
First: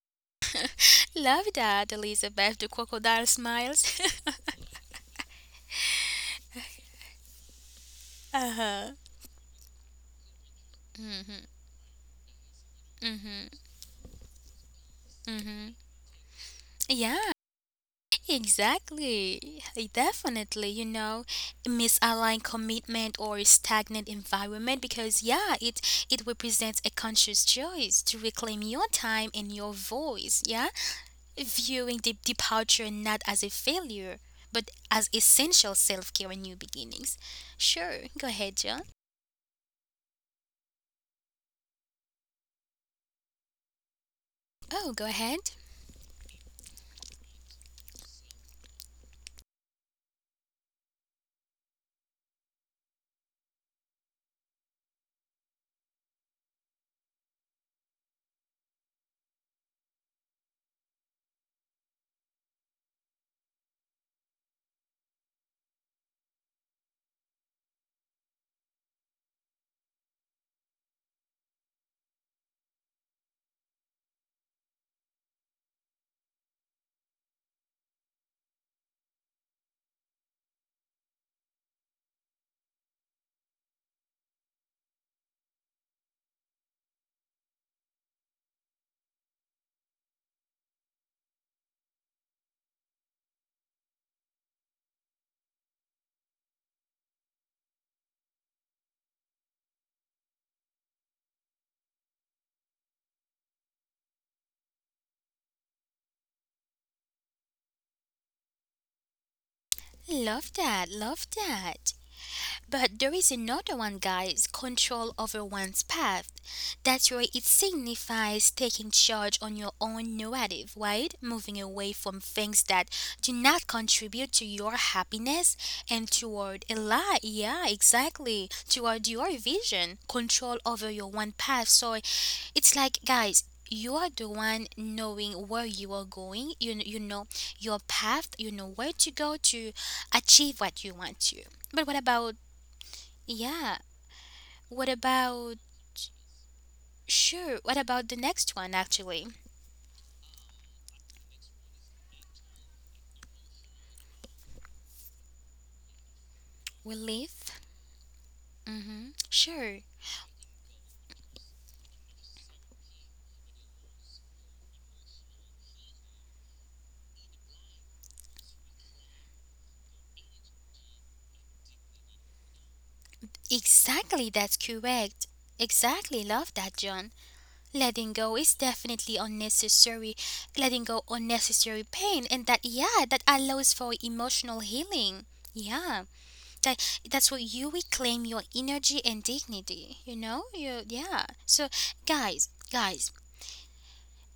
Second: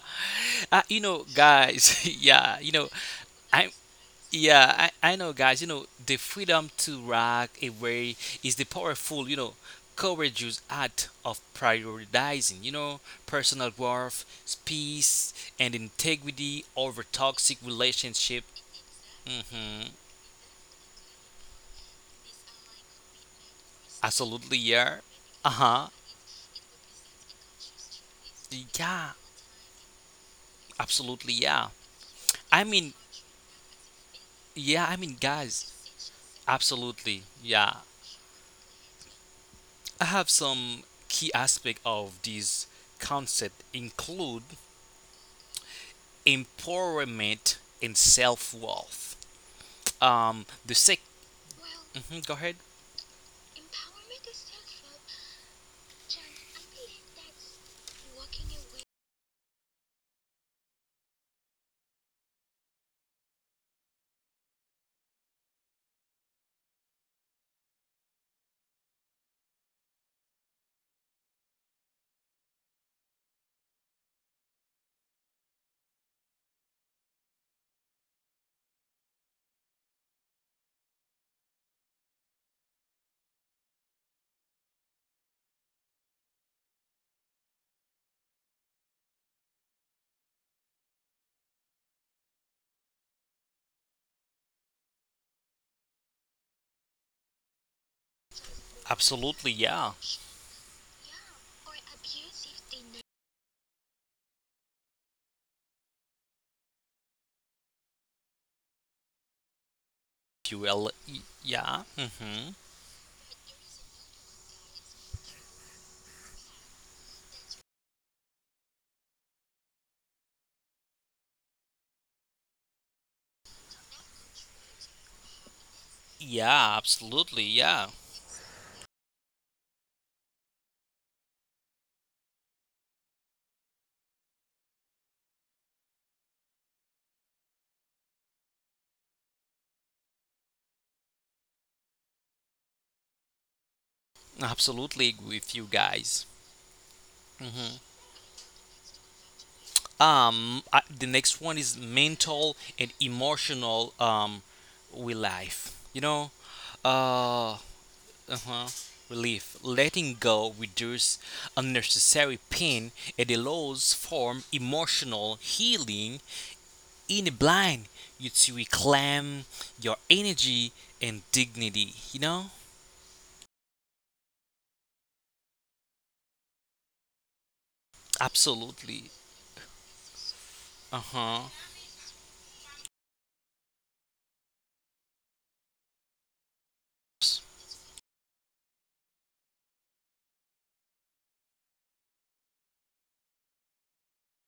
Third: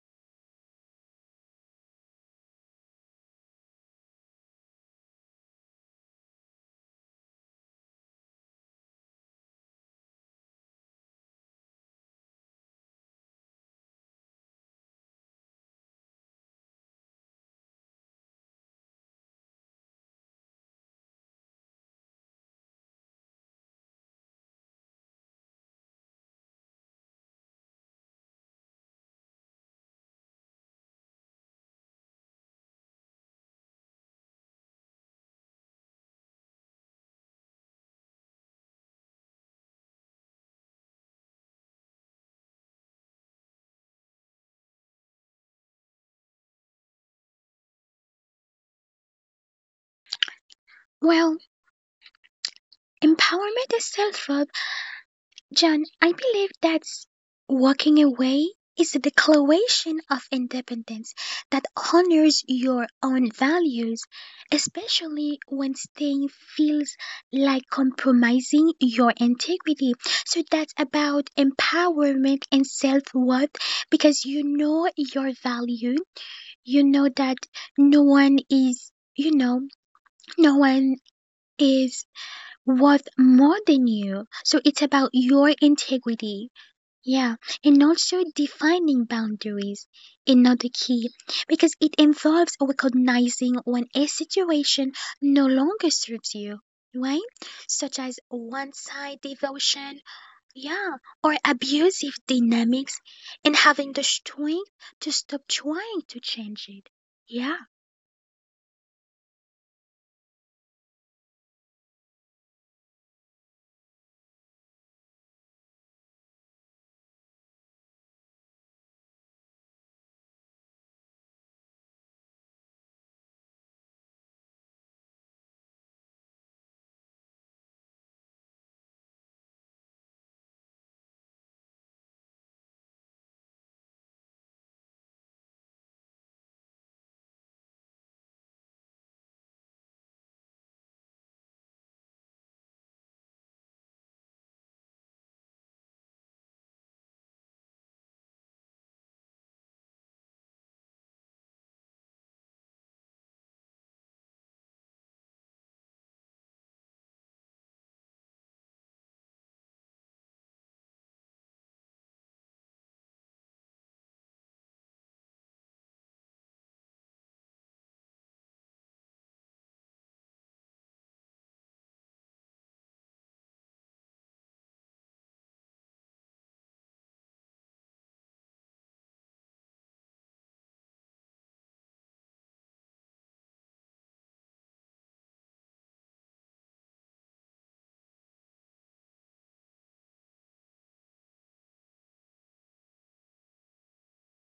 Speaker 2: You know,
Speaker 1: Love that,
Speaker 2: guys. <laughs>
Speaker 1: Elizabeth,
Speaker 2: yeah.
Speaker 1: the
Speaker 2: You know,
Speaker 1: crocodile
Speaker 2: I
Speaker 1: smiles.
Speaker 2: Yeah, I know, guys. You know, the freedom to rock away
Speaker 1: <laughs>
Speaker 2: is the
Speaker 1: Uh-huh.
Speaker 2: powerful, you know, courageous act of prioritizing, you know, personal growth, peace, and integrity over
Speaker 1: Yeah,
Speaker 2: toxic relationship.
Speaker 1: exactly. Hey,
Speaker 2: Mm-hmm.
Speaker 1: definitely, you know, misaligned commitment or a stagnant
Speaker 2: Absolutely,
Speaker 1: environment,
Speaker 2: yeah.
Speaker 1: because yeah, it
Speaker 2: Uh-huh.
Speaker 1: it represents a conscious choice to reclaim your
Speaker 2: Yeah,
Speaker 1: time and your voice, yeah?
Speaker 2: absolutely, yeah.
Speaker 1: Viewing the
Speaker 2: I
Speaker 1: departure
Speaker 2: mean,
Speaker 1: not as a failure, but
Speaker 2: yeah, I
Speaker 1: as
Speaker 2: mean, guys,
Speaker 1: essential self-care and new beginnings.
Speaker 2: absolutely, yeah.
Speaker 1: Sure, go ahead, John.
Speaker 2: I have some key aspect of this concept include
Speaker 1: Oh, go ahead.
Speaker 2: empowerment and self worth. The sec.
Speaker 3: Well,
Speaker 2: Mhm, go ahead.
Speaker 3: empowerment is self John, I believe that walking away is a declaration of independence that honors your own values, especially when staying feels like compromising your integrity. So that's about empowerment and self worth because you know your value, you know that no one is. You know, no one is worth more than you. So it's about your integrity. Yeah, and also defining boundaries, another key, because it involves recognizing when a situation no longer serves you, right? Such as one side
Speaker 2: Absolutely, yeah.
Speaker 3: devotion, yeah, or abusive dynamics, and having the strength to stop trying to change it. Yeah,
Speaker 1: Love that. Love
Speaker 2: Yeah.
Speaker 1: that. But there is another one, guys, control over one's path. That's where it signifies taking charge on your own narrative, right? Moving away from things that do not contribute to your happiness and toward a
Speaker 2: Yeah.
Speaker 1: lie.
Speaker 2: Absolutely,
Speaker 1: Yeah,
Speaker 2: yeah.
Speaker 1: exactly. Toward your vision, control over your one path. So it's like, guys, you are the one knowing where you are going. You know your path, you know where to go to achieve what you want to. But what about yeah. What
Speaker 2: Absolutely agree
Speaker 1: about
Speaker 2: with you guys.
Speaker 1: sure? What
Speaker 2: hmm
Speaker 1: about the next one actually?
Speaker 2: The next one is mental and emotional relief. You know, uh,
Speaker 1: Relief.
Speaker 2: uh-huh,
Speaker 1: Mm-hmm.
Speaker 2: relief.
Speaker 1: Sure.
Speaker 2: Letting go reduces unnecessary pain. It allows for emotional healing in a blind you to reclaim your energy and dignity you know
Speaker 1: Exactly. That's correct. Exactly. Love that, John. Letting go is
Speaker 2: absolutely
Speaker 1: definitely unnecessary. Letting go
Speaker 2: uh-huh
Speaker 1: unnecessary pain, and that yeah, that allows for emotional healing. Yeah, that's where you reclaim your energy and dignity. You know, you yeah. So guys,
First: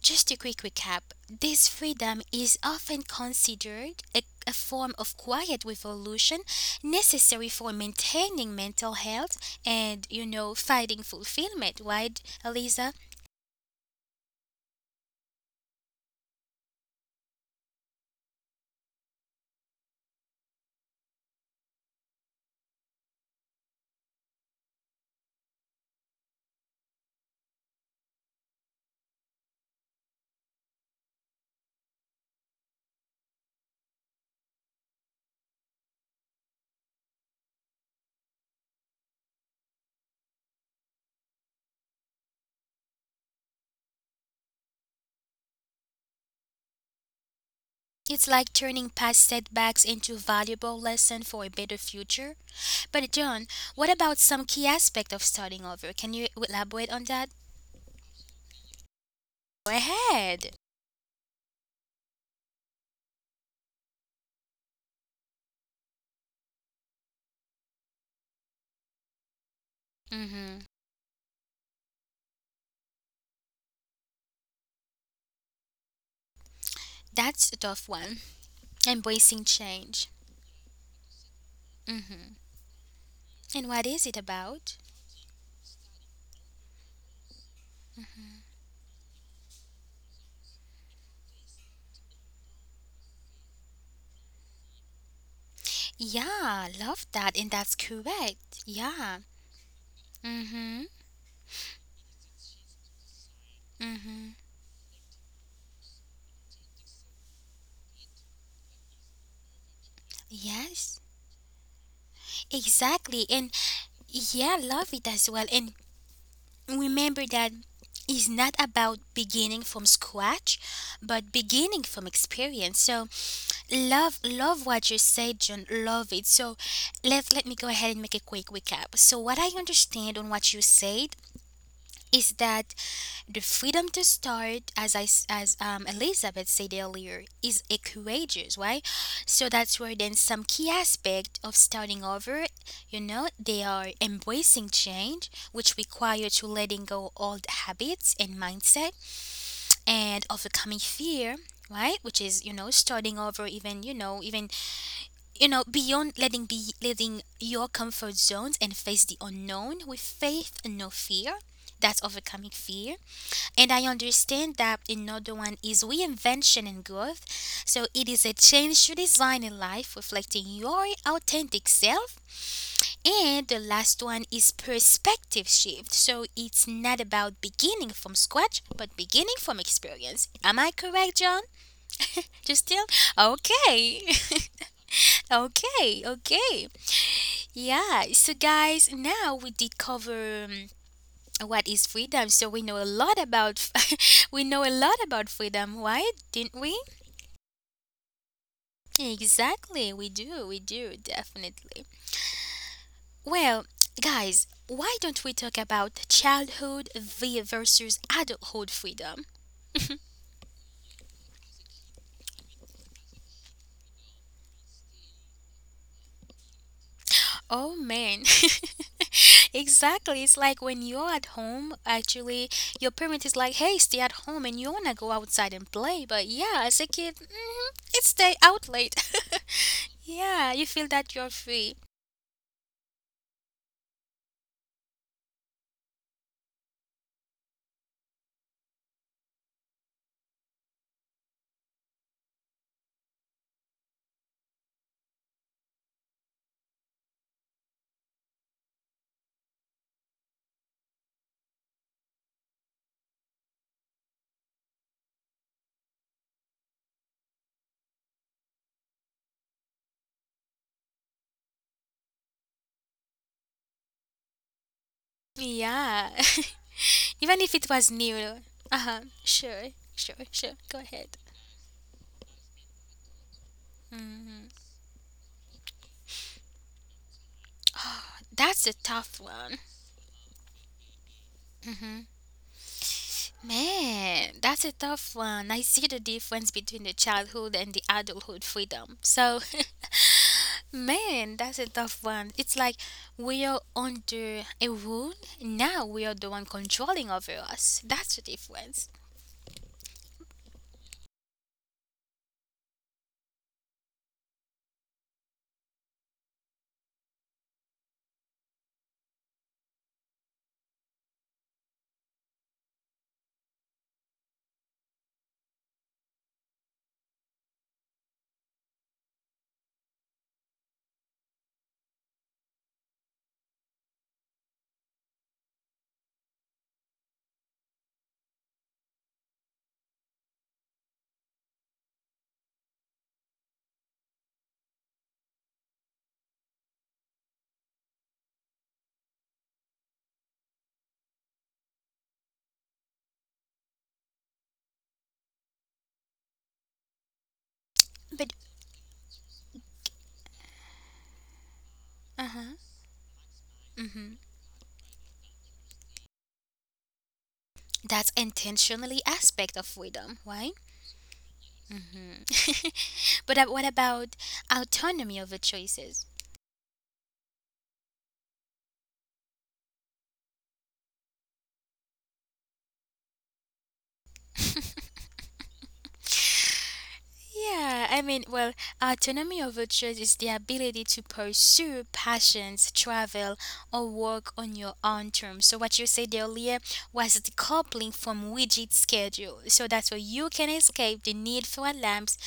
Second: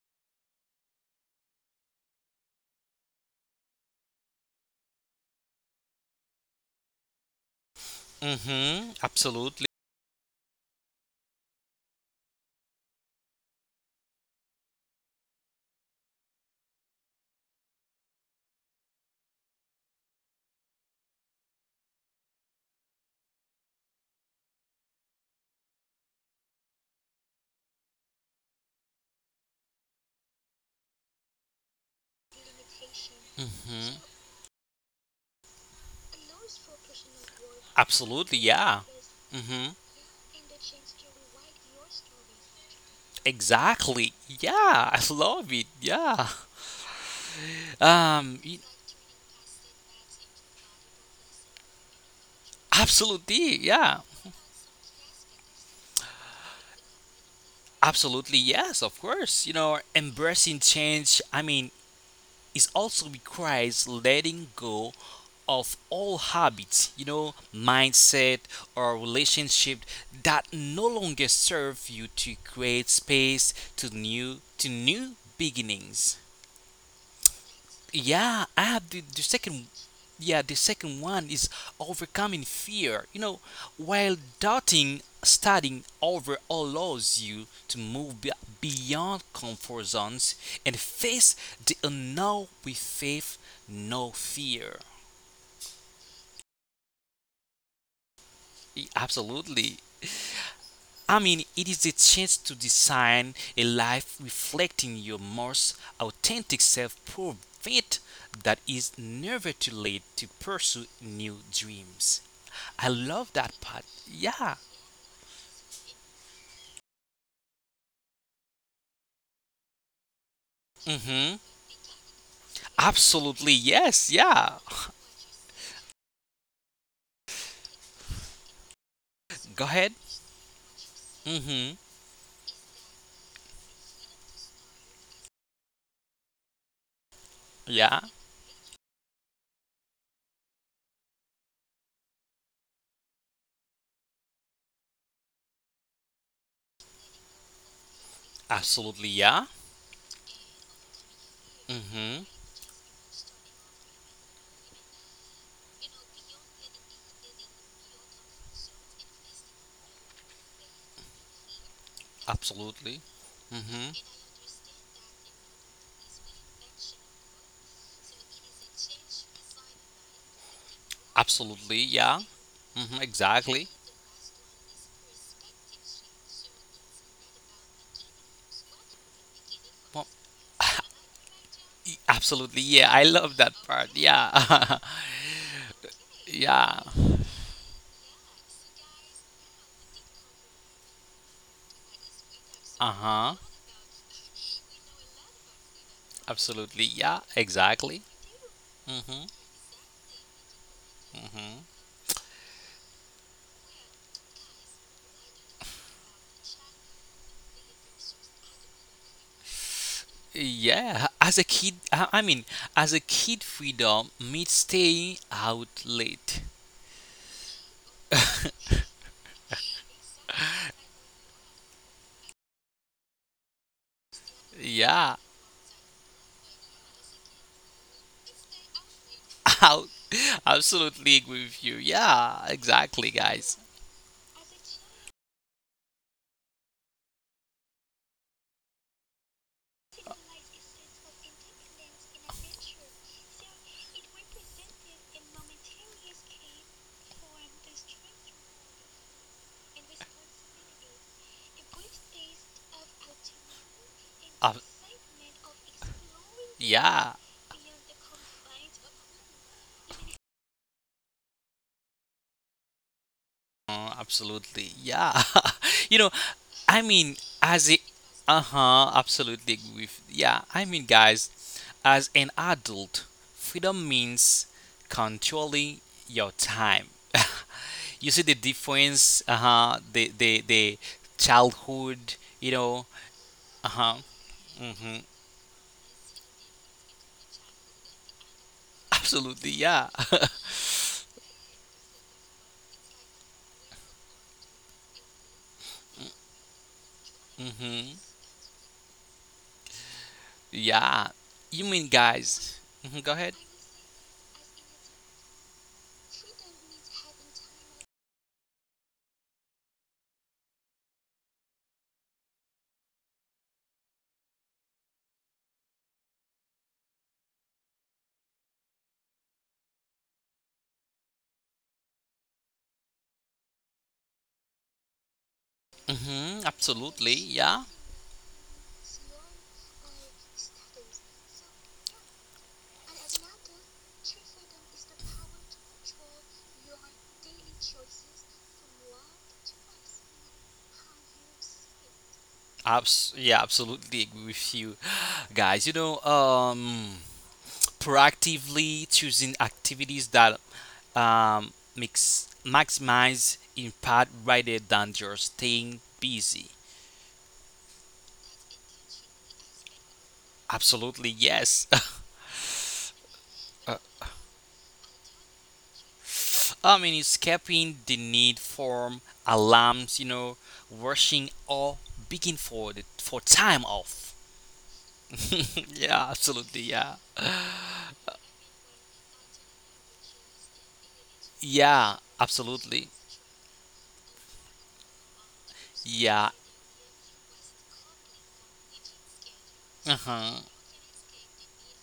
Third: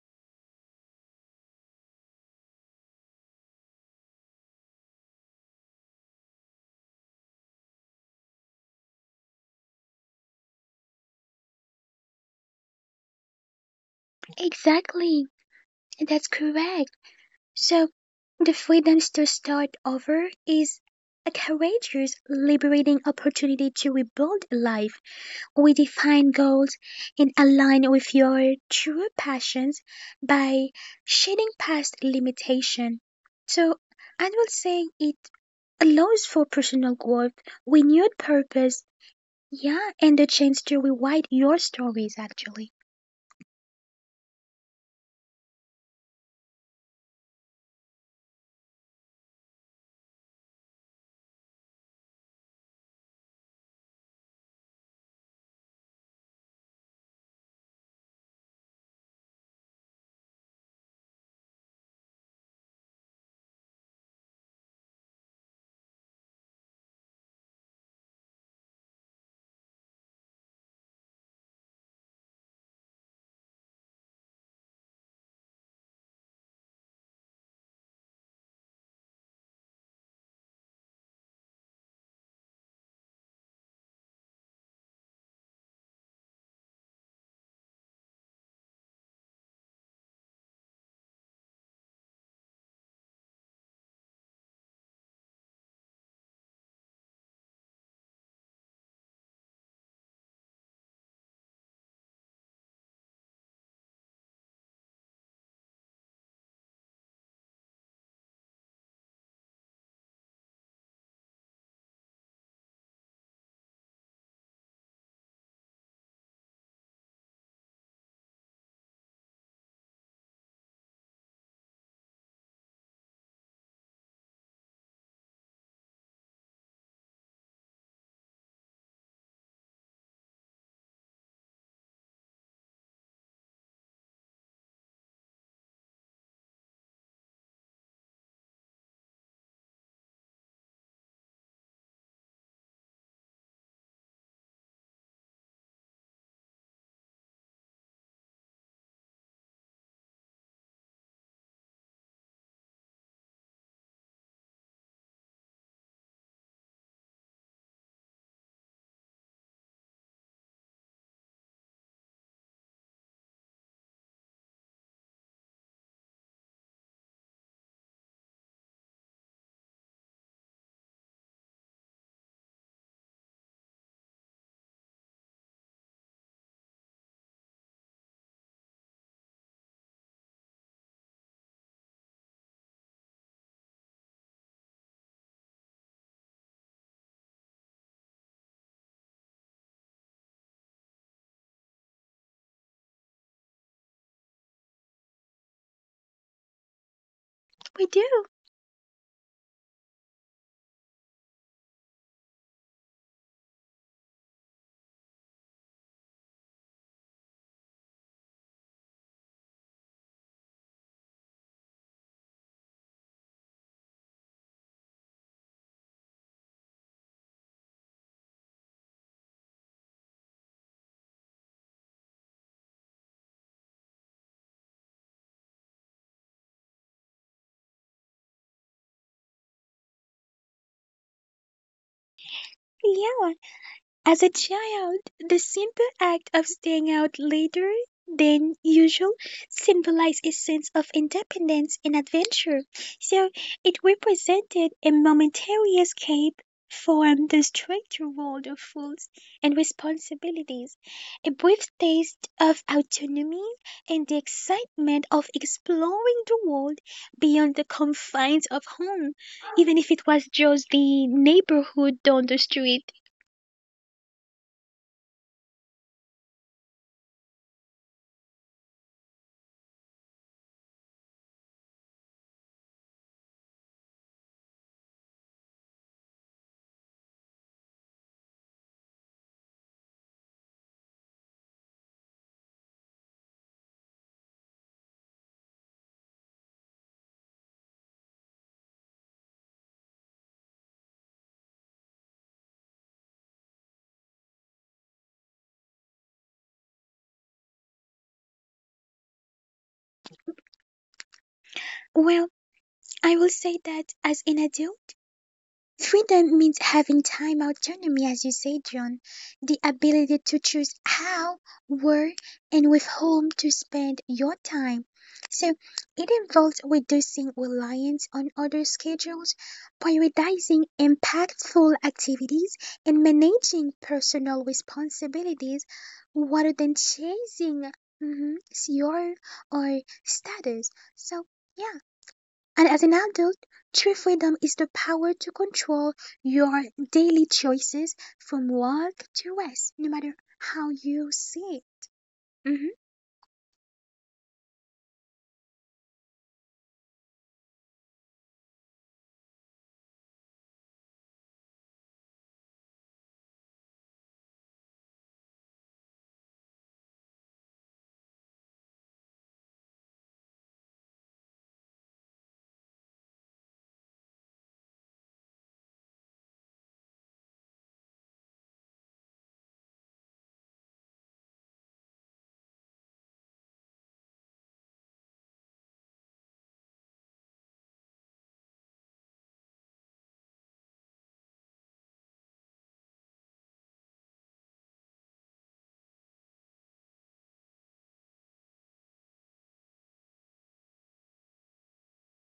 Speaker 1: just a quick recap, this freedom is often considered a form of quiet revolution necessary for maintaining mental
Speaker 2: mm-hmm
Speaker 1: health
Speaker 2: absolutely
Speaker 1: and, finding fulfillment, right, Eliza?
Speaker 3: exactly. That's correct. So, the freedom to start over is a courageous, liberating opportunity to rebuild a life, redefine goals, and align with your true passions by shedding past limitation. So,
Speaker 2: mm-hmm
Speaker 3: I will say it allows for personal growth, renewed
Speaker 2: absolutely yeah
Speaker 3: purpose,
Speaker 2: mm-hmm
Speaker 3: yeah, and the chance to rewrite your stories actually.
Speaker 2: exactly yeah I <laughs> love it yeah
Speaker 1: It's
Speaker 2: um
Speaker 1: like
Speaker 2: y-
Speaker 1: turning past setbacks into valuable lesson for a better future. But John,
Speaker 2: absolutely
Speaker 1: what
Speaker 2: yeah
Speaker 1: about some key aspect of starting over? Can you elaborate on that?
Speaker 2: absolutely yes of course you
Speaker 1: Go
Speaker 2: know
Speaker 1: ahead.
Speaker 2: embracing change I mean is also requires letting go of all habits, you know, mindset or relationship that
Speaker 1: hmm
Speaker 2: no longer serve you to create space to new beginnings.
Speaker 1: That's a tough one.
Speaker 2: Yeah, I have the
Speaker 1: Embracing
Speaker 2: second.
Speaker 1: change.
Speaker 2: Yeah, the second one is overcoming fear. You know,
Speaker 1: And what is it
Speaker 2: while
Speaker 1: about?
Speaker 2: doubting, studying over allows you to beyond comfort zones and face the unknown with faith, no fear.
Speaker 1: Yeah, love that, and that's correct. Yeah.
Speaker 2: Absolutely.
Speaker 1: Mhm.
Speaker 2: I mean, it is a chance to design a life
Speaker 1: Mhm.
Speaker 2: reflecting your most authentic self, prevent that is never too late to pursue
Speaker 1: Yes.
Speaker 2: new dreams. I
Speaker 1: Exactly,
Speaker 2: love
Speaker 1: and
Speaker 2: that part. Yeah.
Speaker 1: yeah, love it as well. And remember that it's not about beginning from scratch, but
Speaker 2: Mhm.
Speaker 1: beginning from experience. So
Speaker 2: Absolutely. Yes.
Speaker 1: love,
Speaker 2: Yeah.
Speaker 1: love what you said, John. Love it. So let me go ahead and make a quick recap. So what I
Speaker 2: Go ahead.
Speaker 1: understand on what you said
Speaker 2: Mhm.
Speaker 1: is that the freedom to start, as I s- as Elizabeth said earlier, is a
Speaker 2: Yeah.
Speaker 1: courageous, right? So that's where then some key aspect of starting over, you know, they are embracing change, which require to letting go old habits and mindset,
Speaker 2: Absolutely. Yeah.
Speaker 1: and overcoming fear, right? Which is, you
Speaker 2: Mhm.
Speaker 1: know, starting over, even you know beyond letting be letting your comfort zones and face the unknown with faith and no fear. That's overcoming fear,
Speaker 2: Absolutely.
Speaker 1: and I
Speaker 2: Mhm.
Speaker 1: understand that another one is reinvention and growth. So it is a change to design a life reflecting your authentic self.
Speaker 2: Absolutely. Yeah.
Speaker 1: And
Speaker 2: Mhm.
Speaker 1: the last
Speaker 2: Exactly.
Speaker 1: one is perspective shift. So it's not about beginning from scratch, but beginning from experience.
Speaker 2: Well,
Speaker 1: Am I correct, John? You still?
Speaker 2: absolutely. Yeah. I love that
Speaker 1: Okay.
Speaker 2: part. Yeah. <laughs>
Speaker 1: <laughs> Okay, okay.
Speaker 2: yeah.
Speaker 1: Yeah, so guys, now we did cover. What is freedom, so we know a lot
Speaker 2: Uh-huh.
Speaker 1: about <laughs> we know a lot about freedom, right, didn't we?
Speaker 2: Absolutely. Yeah,
Speaker 3: We do,
Speaker 2: exactly. Mm-hmm.
Speaker 1: Exactly, we do, we do
Speaker 2: Mm-hmm.
Speaker 1: definitely. Well, guys, why don't we talk about childhood versus adulthood freedom?
Speaker 2: Yeah, as a kid, as a kid, freedom means staying out late.
Speaker 1: Oh man, <laughs> exactly, it's like when you're at home actually, your parent is like, hey, stay at home and you want to go
Speaker 2: Yeah,
Speaker 1: outside and play. But yeah, as a kid, it's stay out late.
Speaker 2: <laughs> out.
Speaker 1: <laughs> Yeah, you feel that
Speaker 2: Absolutely
Speaker 1: you're
Speaker 2: agree
Speaker 1: free.
Speaker 2: with you. Yeah, exactly,
Speaker 3: yeah.
Speaker 2: guys.
Speaker 3: As a child, the simple act of staying out later than usual symbolized a sense of independence and adventure, so it represented a momentary escape from the stricter world of rules and responsibilities, a brief taste of autonomy, and the
Speaker 2: Ab-
Speaker 3: excitement of exploring the world
Speaker 2: yeah,
Speaker 3: beyond the confines of home, even if it was just the neighborhood down the street.
Speaker 2: uh, absolutely. Yeah. <laughs>
Speaker 1: Yeah.
Speaker 2: You know,
Speaker 1: <laughs>
Speaker 2: I
Speaker 1: Even
Speaker 2: mean,
Speaker 1: if it was
Speaker 2: as a,
Speaker 1: new. Uh-huh.
Speaker 2: uh-huh,
Speaker 1: Sure.
Speaker 2: absolutely agree
Speaker 1: Sure.
Speaker 2: with,
Speaker 1: Sure.
Speaker 2: yeah,
Speaker 1: Go
Speaker 2: I
Speaker 1: ahead.
Speaker 2: mean, guys, as an adult, freedom
Speaker 1: Mm.
Speaker 2: means controlling your time. <laughs> You see the
Speaker 1: That's a tough
Speaker 2: difference,
Speaker 1: one.
Speaker 2: uh-huh, the childhood, you know, uh-huh,
Speaker 1: Man, that's a
Speaker 2: mm-hmm,
Speaker 1: tough one. I see the difference between the childhood and the adulthood freedom. So,
Speaker 2: absolutely, yeah. <laughs>
Speaker 1: <laughs> man, that's a tough one. It's like we are under a rule. Now we are the one controlling over us.
Speaker 2: Mm-hmm.
Speaker 1: That's the difference.
Speaker 2: Yeah. You mean,
Speaker 3: Well,
Speaker 2: guys, go
Speaker 3: I will
Speaker 2: ahead.
Speaker 3: say that as an adult, freedom means having time autonomy, as you say, John, the ability to choose how, where, and with whom to spend your time. So it involves reducing reliance on other schedules, prioritizing impactful activities, and managing personal responsibilities
Speaker 2: Mm-hmm,
Speaker 3: rather than
Speaker 2: absolutely, yeah.
Speaker 3: chasing mhm, your or status. So, yeah. And as an adult, true freedom is the power to control your daily choices from work to rest, no matter how you see it. Mhm.
Speaker 2: Yeah, absolutely agree with you, <sighs> guys. You know,
Speaker 1: But,
Speaker 2: proactively choosing activities that
Speaker 1: uh huh.
Speaker 2: maximize impact
Speaker 1: Mm-hmm.
Speaker 2: rather than just staying busy.
Speaker 1: That's intentionally aspect of freedom, right?
Speaker 2: Absolutely, yes. <laughs>
Speaker 1: Mhm. <laughs> But what
Speaker 2: Uh,
Speaker 1: about autonomy over choices?
Speaker 2: I mean, escaping the need for alarms, you know, rushing or begging for for time off.
Speaker 1: <laughs>
Speaker 2: <laughs> yeah, absolutely, yeah.
Speaker 1: Yeah, I mean, well, autonomy over choice is the ability to pursue
Speaker 2: Yeah,
Speaker 1: passions,
Speaker 2: absolutely.
Speaker 1: travel, or work on your own terms. So, what you said earlier
Speaker 2: Yeah,
Speaker 1: was decoupling from rigid schedule. So, that's where you can
Speaker 2: uh-huh,
Speaker 1: escape the need for alarms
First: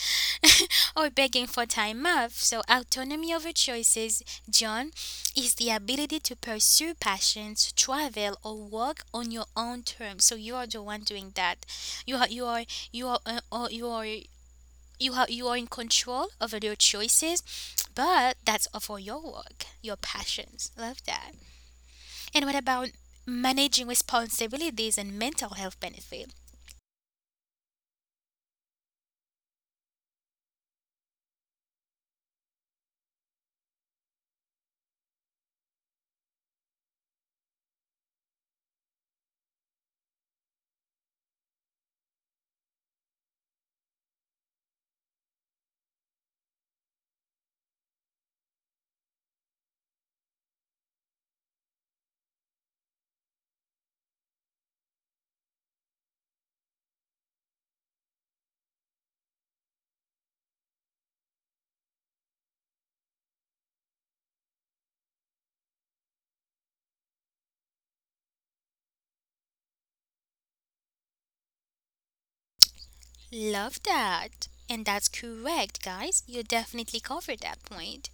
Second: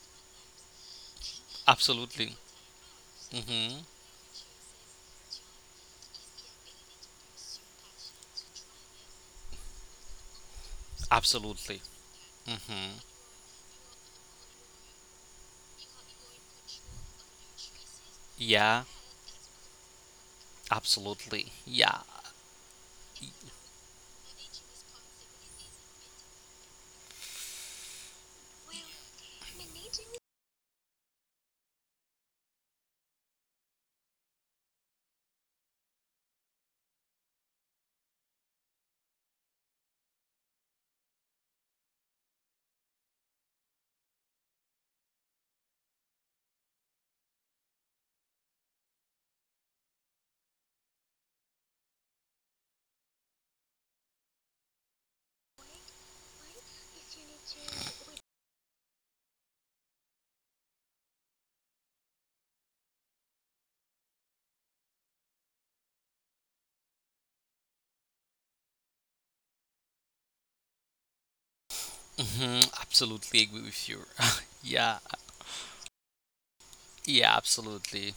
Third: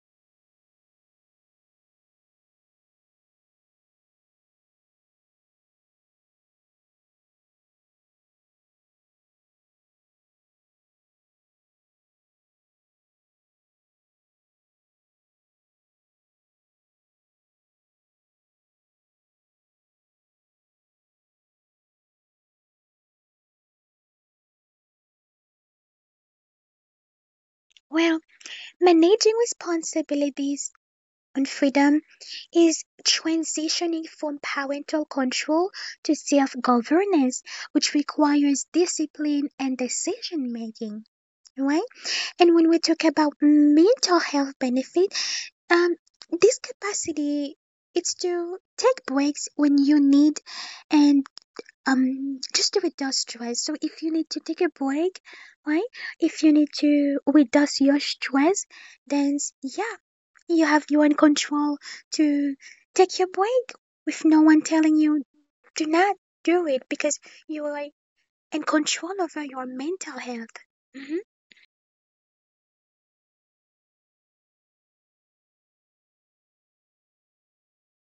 Speaker 1: <laughs> or begging for time off.
Speaker 2: absolutely.
Speaker 1: So, autonomy over
Speaker 2: Mhm.
Speaker 1: choices, John, is the ability to pursue passions, travel, or work on your own terms. So, you are the one doing that.
Speaker 2: Absolutely.
Speaker 1: You are, you are,
Speaker 2: Mhm.
Speaker 1: you are, you are you have you are in control over your choices, but that's
Speaker 2: Yeah,
Speaker 1: for your work, your passions. Love that.
Speaker 2: absolutely. Yeah.
Speaker 1: And what about managing responsibilities and mental health benefit?
Speaker 3: Well, managing responsibilities and freedom is transitioning from parental control to self governance, which requires discipline and decision making. Right? And when we talk about mental health benefit, Um, this capacity it's to take breaks when you need and just to reduce stress. So if you need to take a break, right? If you need to reduce your stress, then yeah, you have your own control to take your break with no one telling you do not do it because you are in control over your mental health. Mhm.
Speaker 2: Mhm. Absolutely agree
Speaker 1: Love
Speaker 2: with you.
Speaker 1: that.
Speaker 2: <laughs>
Speaker 1: And
Speaker 2: yeah.
Speaker 1: that's correct, guys. You definitely
Speaker 2: Yeah,
Speaker 1: covered that point.
Speaker 2: absolutely.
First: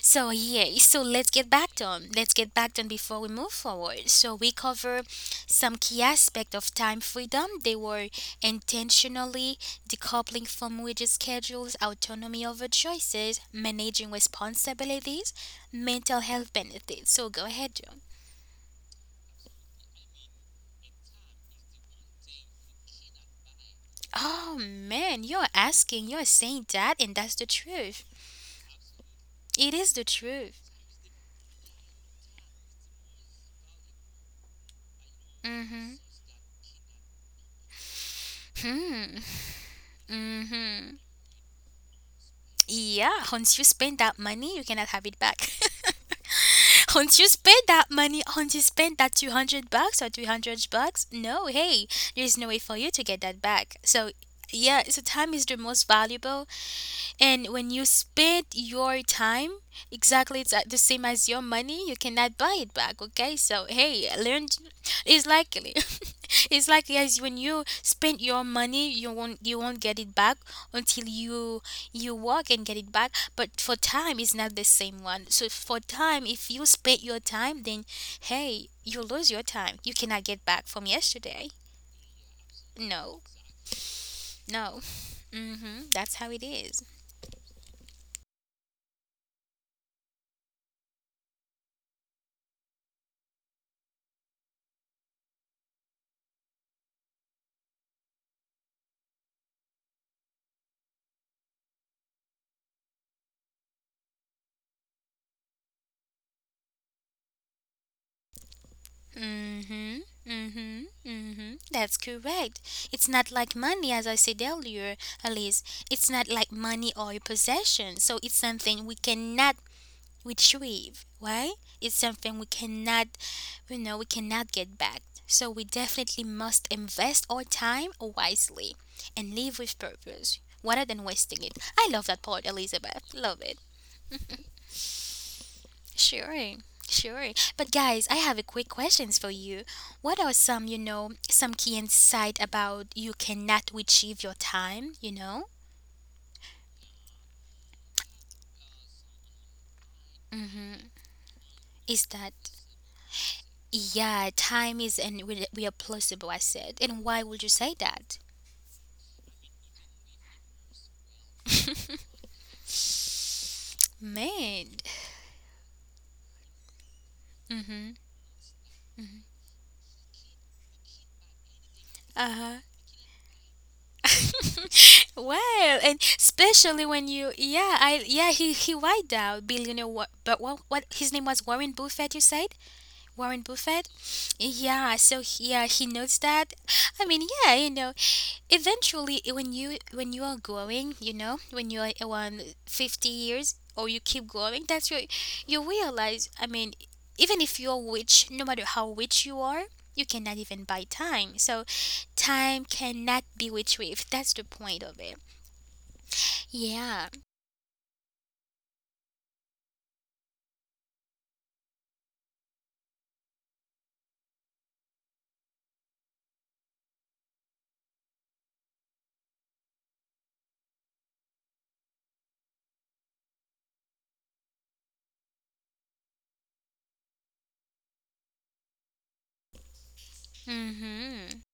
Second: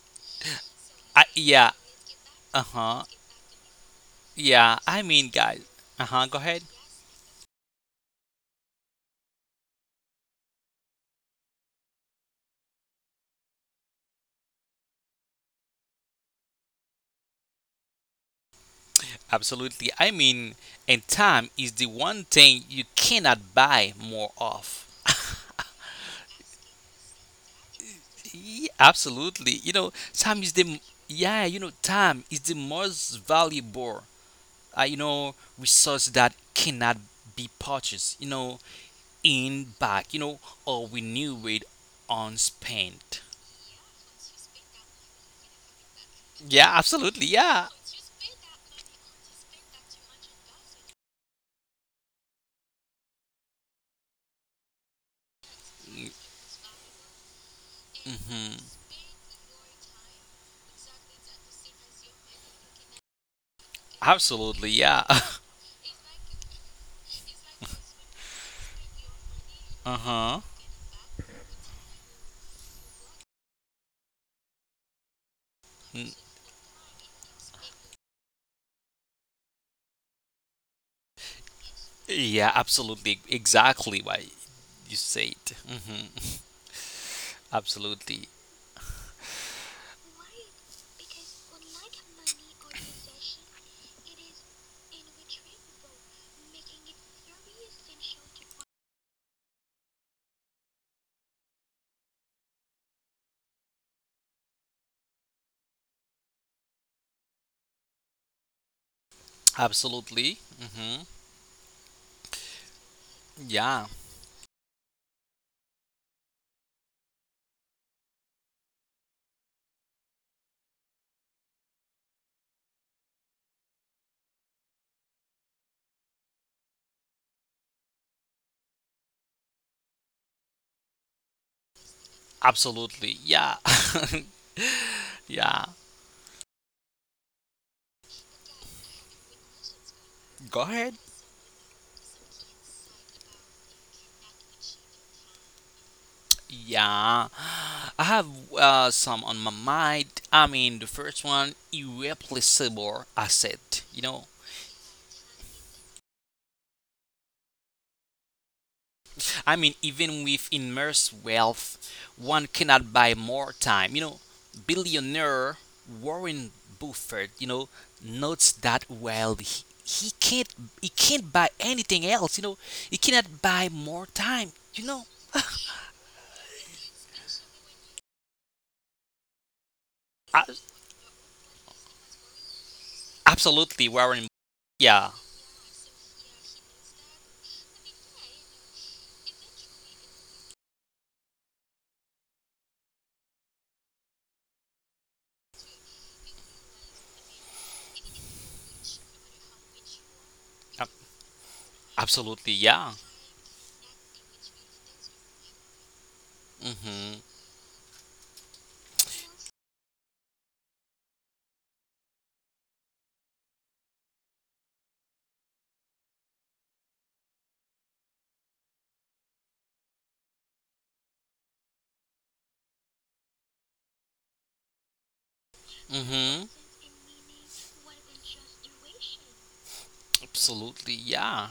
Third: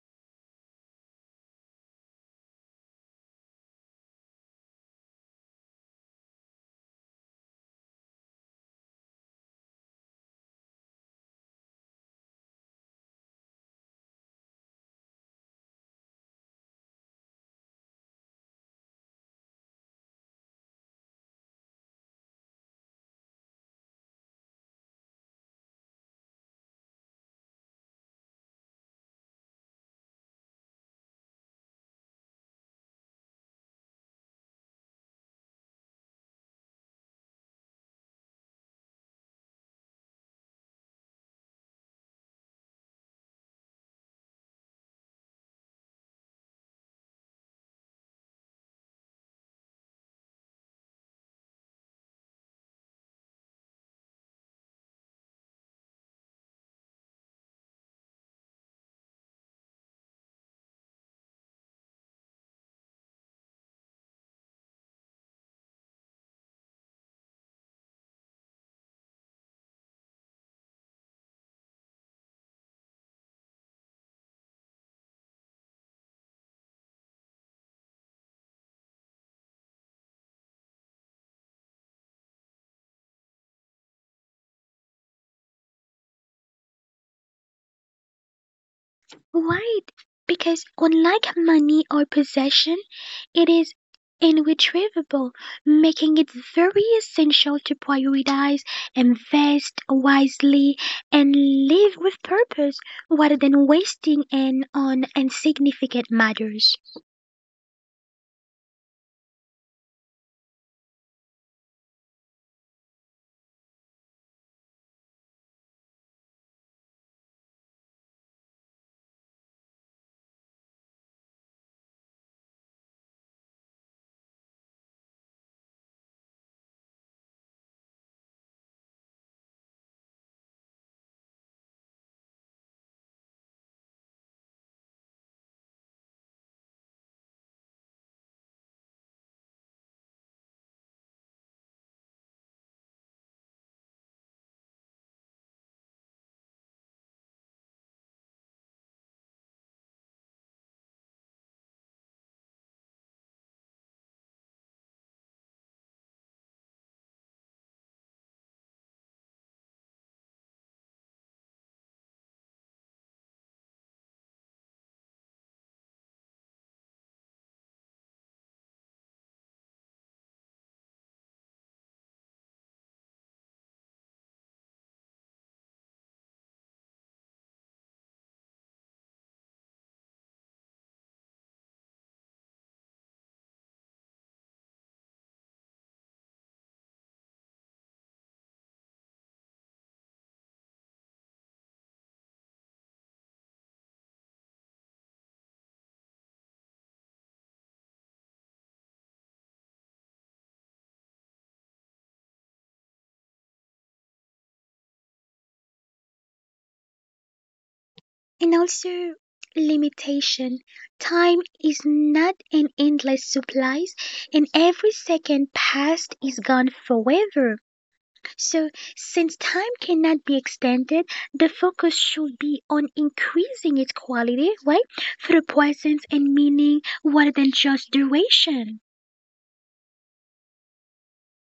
Speaker 1: So yeah, so let's get
Speaker 2: Yeah.
Speaker 1: back to 'em. Let's get back to 'em
Speaker 2: Uh-huh.
Speaker 1: before we move forward. So we
Speaker 2: Yeah, I
Speaker 1: cover
Speaker 2: mean, guys.
Speaker 1: some key
Speaker 2: Uh-huh. Go
Speaker 1: aspect
Speaker 2: ahead.
Speaker 1: of time freedom. They were intentionally decoupling from rigid schedules, autonomy over choices, managing responsibilities, mental health benefits. So go ahead, John.
Speaker 2: Absolutely. I mean, and time is the one thing you cannot buy more of.
Speaker 1: Oh man, you're saying that, and that's the truth.
Speaker 2: Yeah, absolutely. You know,
Speaker 1: It is
Speaker 2: time
Speaker 1: the
Speaker 2: is the m-
Speaker 1: truth.
Speaker 2: yeah. You know, time is the most valuable. You know, resource
Speaker 1: Mhm.
Speaker 2: that cannot be purchased. You know, in back, you know, or we knew it unspent.
Speaker 1: Yeah, once you spend that money, you cannot have it back. <laughs>
Speaker 2: Yeah,
Speaker 1: <laughs>
Speaker 2: absolutely.
Speaker 1: Once you
Speaker 2: Yeah.
Speaker 1: spend that money, once you spend that 200 bucks or 300 bucks, no, hey, there's no way for you to get that back. So, yeah, so time is the most valuable and when you spend
Speaker 2: hmm
Speaker 1: your time, exactly it's the same as your money, you cannot buy it back, okay? So hey, learn
Speaker 2: Absolutely. Yeah.
Speaker 1: it's
Speaker 2: <laughs>
Speaker 1: likely. <laughs> It's likely as when you spend your money, you won't get it
Speaker 2: Uh
Speaker 1: back until you work and get it back. But for time it's not the same one. So for
Speaker 2: huh.
Speaker 1: time, if you spend your time, then hey, you lose your time. You cannot get back from yesterday.
Speaker 2: Yeah, absolutely.
Speaker 1: No.
Speaker 2: Exactly what you
Speaker 1: No. <laughs>
Speaker 2: said. hmm
Speaker 1: Mhm. That's how it is.
Speaker 2: <laughs> Absolutely.
Speaker 3: Right, because unlike money or possession, it is irretrievable, making it very essential to prioritize, invest wisely, and live with purpose rather than wasting it on insignificant matters.
Speaker 2: Absolutely.
Speaker 1: Mm-hmm. Mm-hmm. Mm-hmm. That's correct. It's not
Speaker 2: Yeah.
Speaker 1: like money, as I said earlier, Elise. It's not like money or a possession. So it's something we cannot retrieve, right? It's something we cannot, you know, we cannot get back. So we definitely must invest our time wisely and live with purpose rather than wasting it. I love that part,
Speaker 2: Absolutely.
Speaker 1: Elizabeth.
Speaker 2: Yeah.
Speaker 1: Love.
Speaker 2: <laughs> yeah.
Speaker 1: Sure, sure. But guys, I have a quick questions for you.
Speaker 2: Go
Speaker 1: What are
Speaker 2: ahead.
Speaker 1: some, you know, some key insight about you cannot achieve your time, you know?
Speaker 2: Yeah, I have some on my mind. I mean, the first one,
Speaker 1: Is that
Speaker 2: irreplaceable asset. You know,
Speaker 1: yeah, time is and we are plausible, I said. And why would you say that?
Speaker 2: I mean, even with immense wealth, one cannot buy more time. You know,
Speaker 1: Man.
Speaker 2: billionaire Warren Buffett, you know,
Speaker 1: Mm-hmm.
Speaker 2: notes that while he can't buy anything else. You know,
Speaker 1: Uh-huh.
Speaker 2: he cannot buy more time. You know,
Speaker 1: <laughs> Well, and especially when you yeah, I yeah, he wiped out billionaire what but
Speaker 2: A-
Speaker 1: what his name was Warren Buffett, you said? Warren Buffett?
Speaker 2: absolutely, Warren.
Speaker 1: Yeah, so
Speaker 2: Yeah,
Speaker 1: yeah, he knows that. I mean, yeah, you know, eventually when you are growing, you know, when you are around 50 years or you keep growing, that's your you realize, I mean, even if you're rich, no matter how rich you are, you cannot even buy
Speaker 2: a-
Speaker 1: time. So
Speaker 2: absolutely,
Speaker 1: time
Speaker 2: yeah.
Speaker 1: cannot be retrieved. That's the point of it. Yeah.
Speaker 2: Mhm,
Speaker 3: And also, limitation. Time is not an endless supply, and every second past is gone forever. So, since time cannot be extended, the focus should be on increasing its quality, right? Through presence and
Speaker 2: mhm.
Speaker 3: meaning rather than just duration.
Speaker 2: Absolutely,
Speaker 1: Mhm.
Speaker 2: yeah.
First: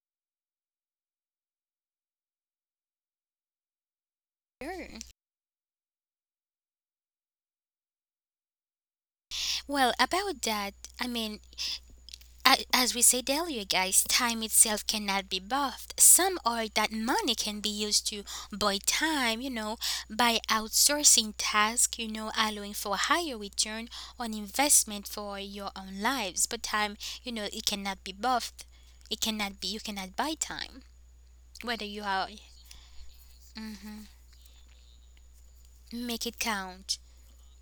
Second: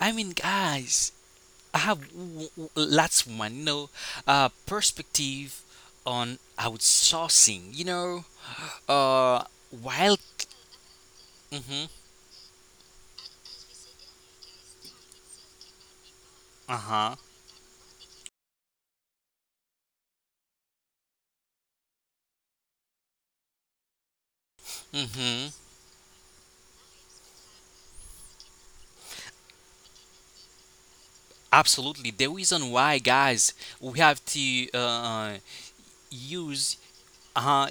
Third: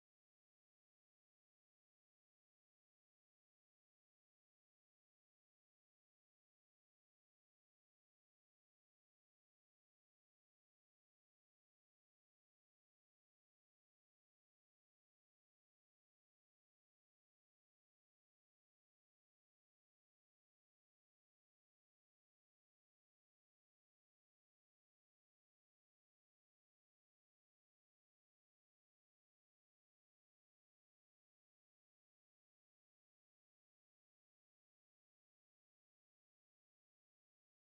Speaker 2: I mean, guys, I have lots of my, you know,
Speaker 1: Sure.
Speaker 2: perspective on outsourcing. You know, uh,
Speaker 1: Well,
Speaker 2: while,
Speaker 1: about that, I mean,
Speaker 2: mm-hmm,
Speaker 1: As we said earlier, guys, time itself cannot be bought. Some argue that
Speaker 2: uh-huh,
Speaker 1: money can be used to buy time, you know, by outsourcing tasks, you know, allowing for higher return on investment for
Speaker 2: mm-hmm,
Speaker 1: your own lives. But time, you know, it cannot be bought. It cannot be, you cannot buy time, whether
Speaker 2: absolutely.
Speaker 1: you
Speaker 2: The
Speaker 1: are,
Speaker 2: reason why, guys, we have to
Speaker 1: make it
Speaker 2: use
Speaker 1: count.
Speaker 2: uh,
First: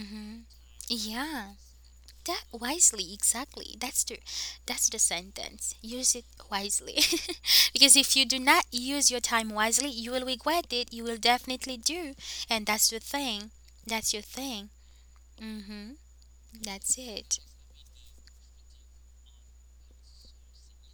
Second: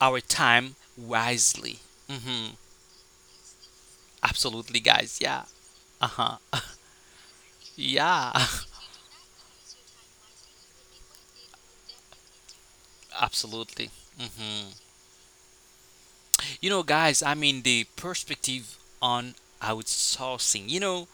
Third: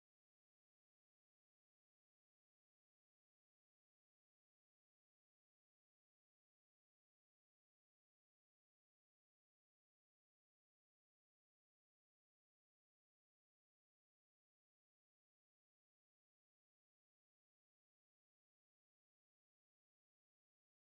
Speaker 2: our time
Speaker 1: Yeah.
Speaker 2: wisely.
Speaker 1: That
Speaker 2: Mm-hmm,
Speaker 1: wisely, exactly. That's the
Speaker 2: absolutely,
Speaker 1: that's the
Speaker 2: guys. Yeah.
Speaker 1: sentence. Use it
Speaker 2: Uh-huh.
Speaker 1: wisely. <laughs> Because if
Speaker 2: Yeah.
Speaker 1: you do
Speaker 2: <laughs>
Speaker 1: not use your time wisely, you will regret it. You will definitely do. And that's the thing.
Speaker 2: absolutely.
Speaker 1: That's your
Speaker 2: Mm-hmm.
Speaker 1: thing. Mhm.
Speaker 2: You know,
Speaker 1: That's
Speaker 2: guys, I
Speaker 1: it.
Speaker 2: mean the perspective on outsourcing. You know,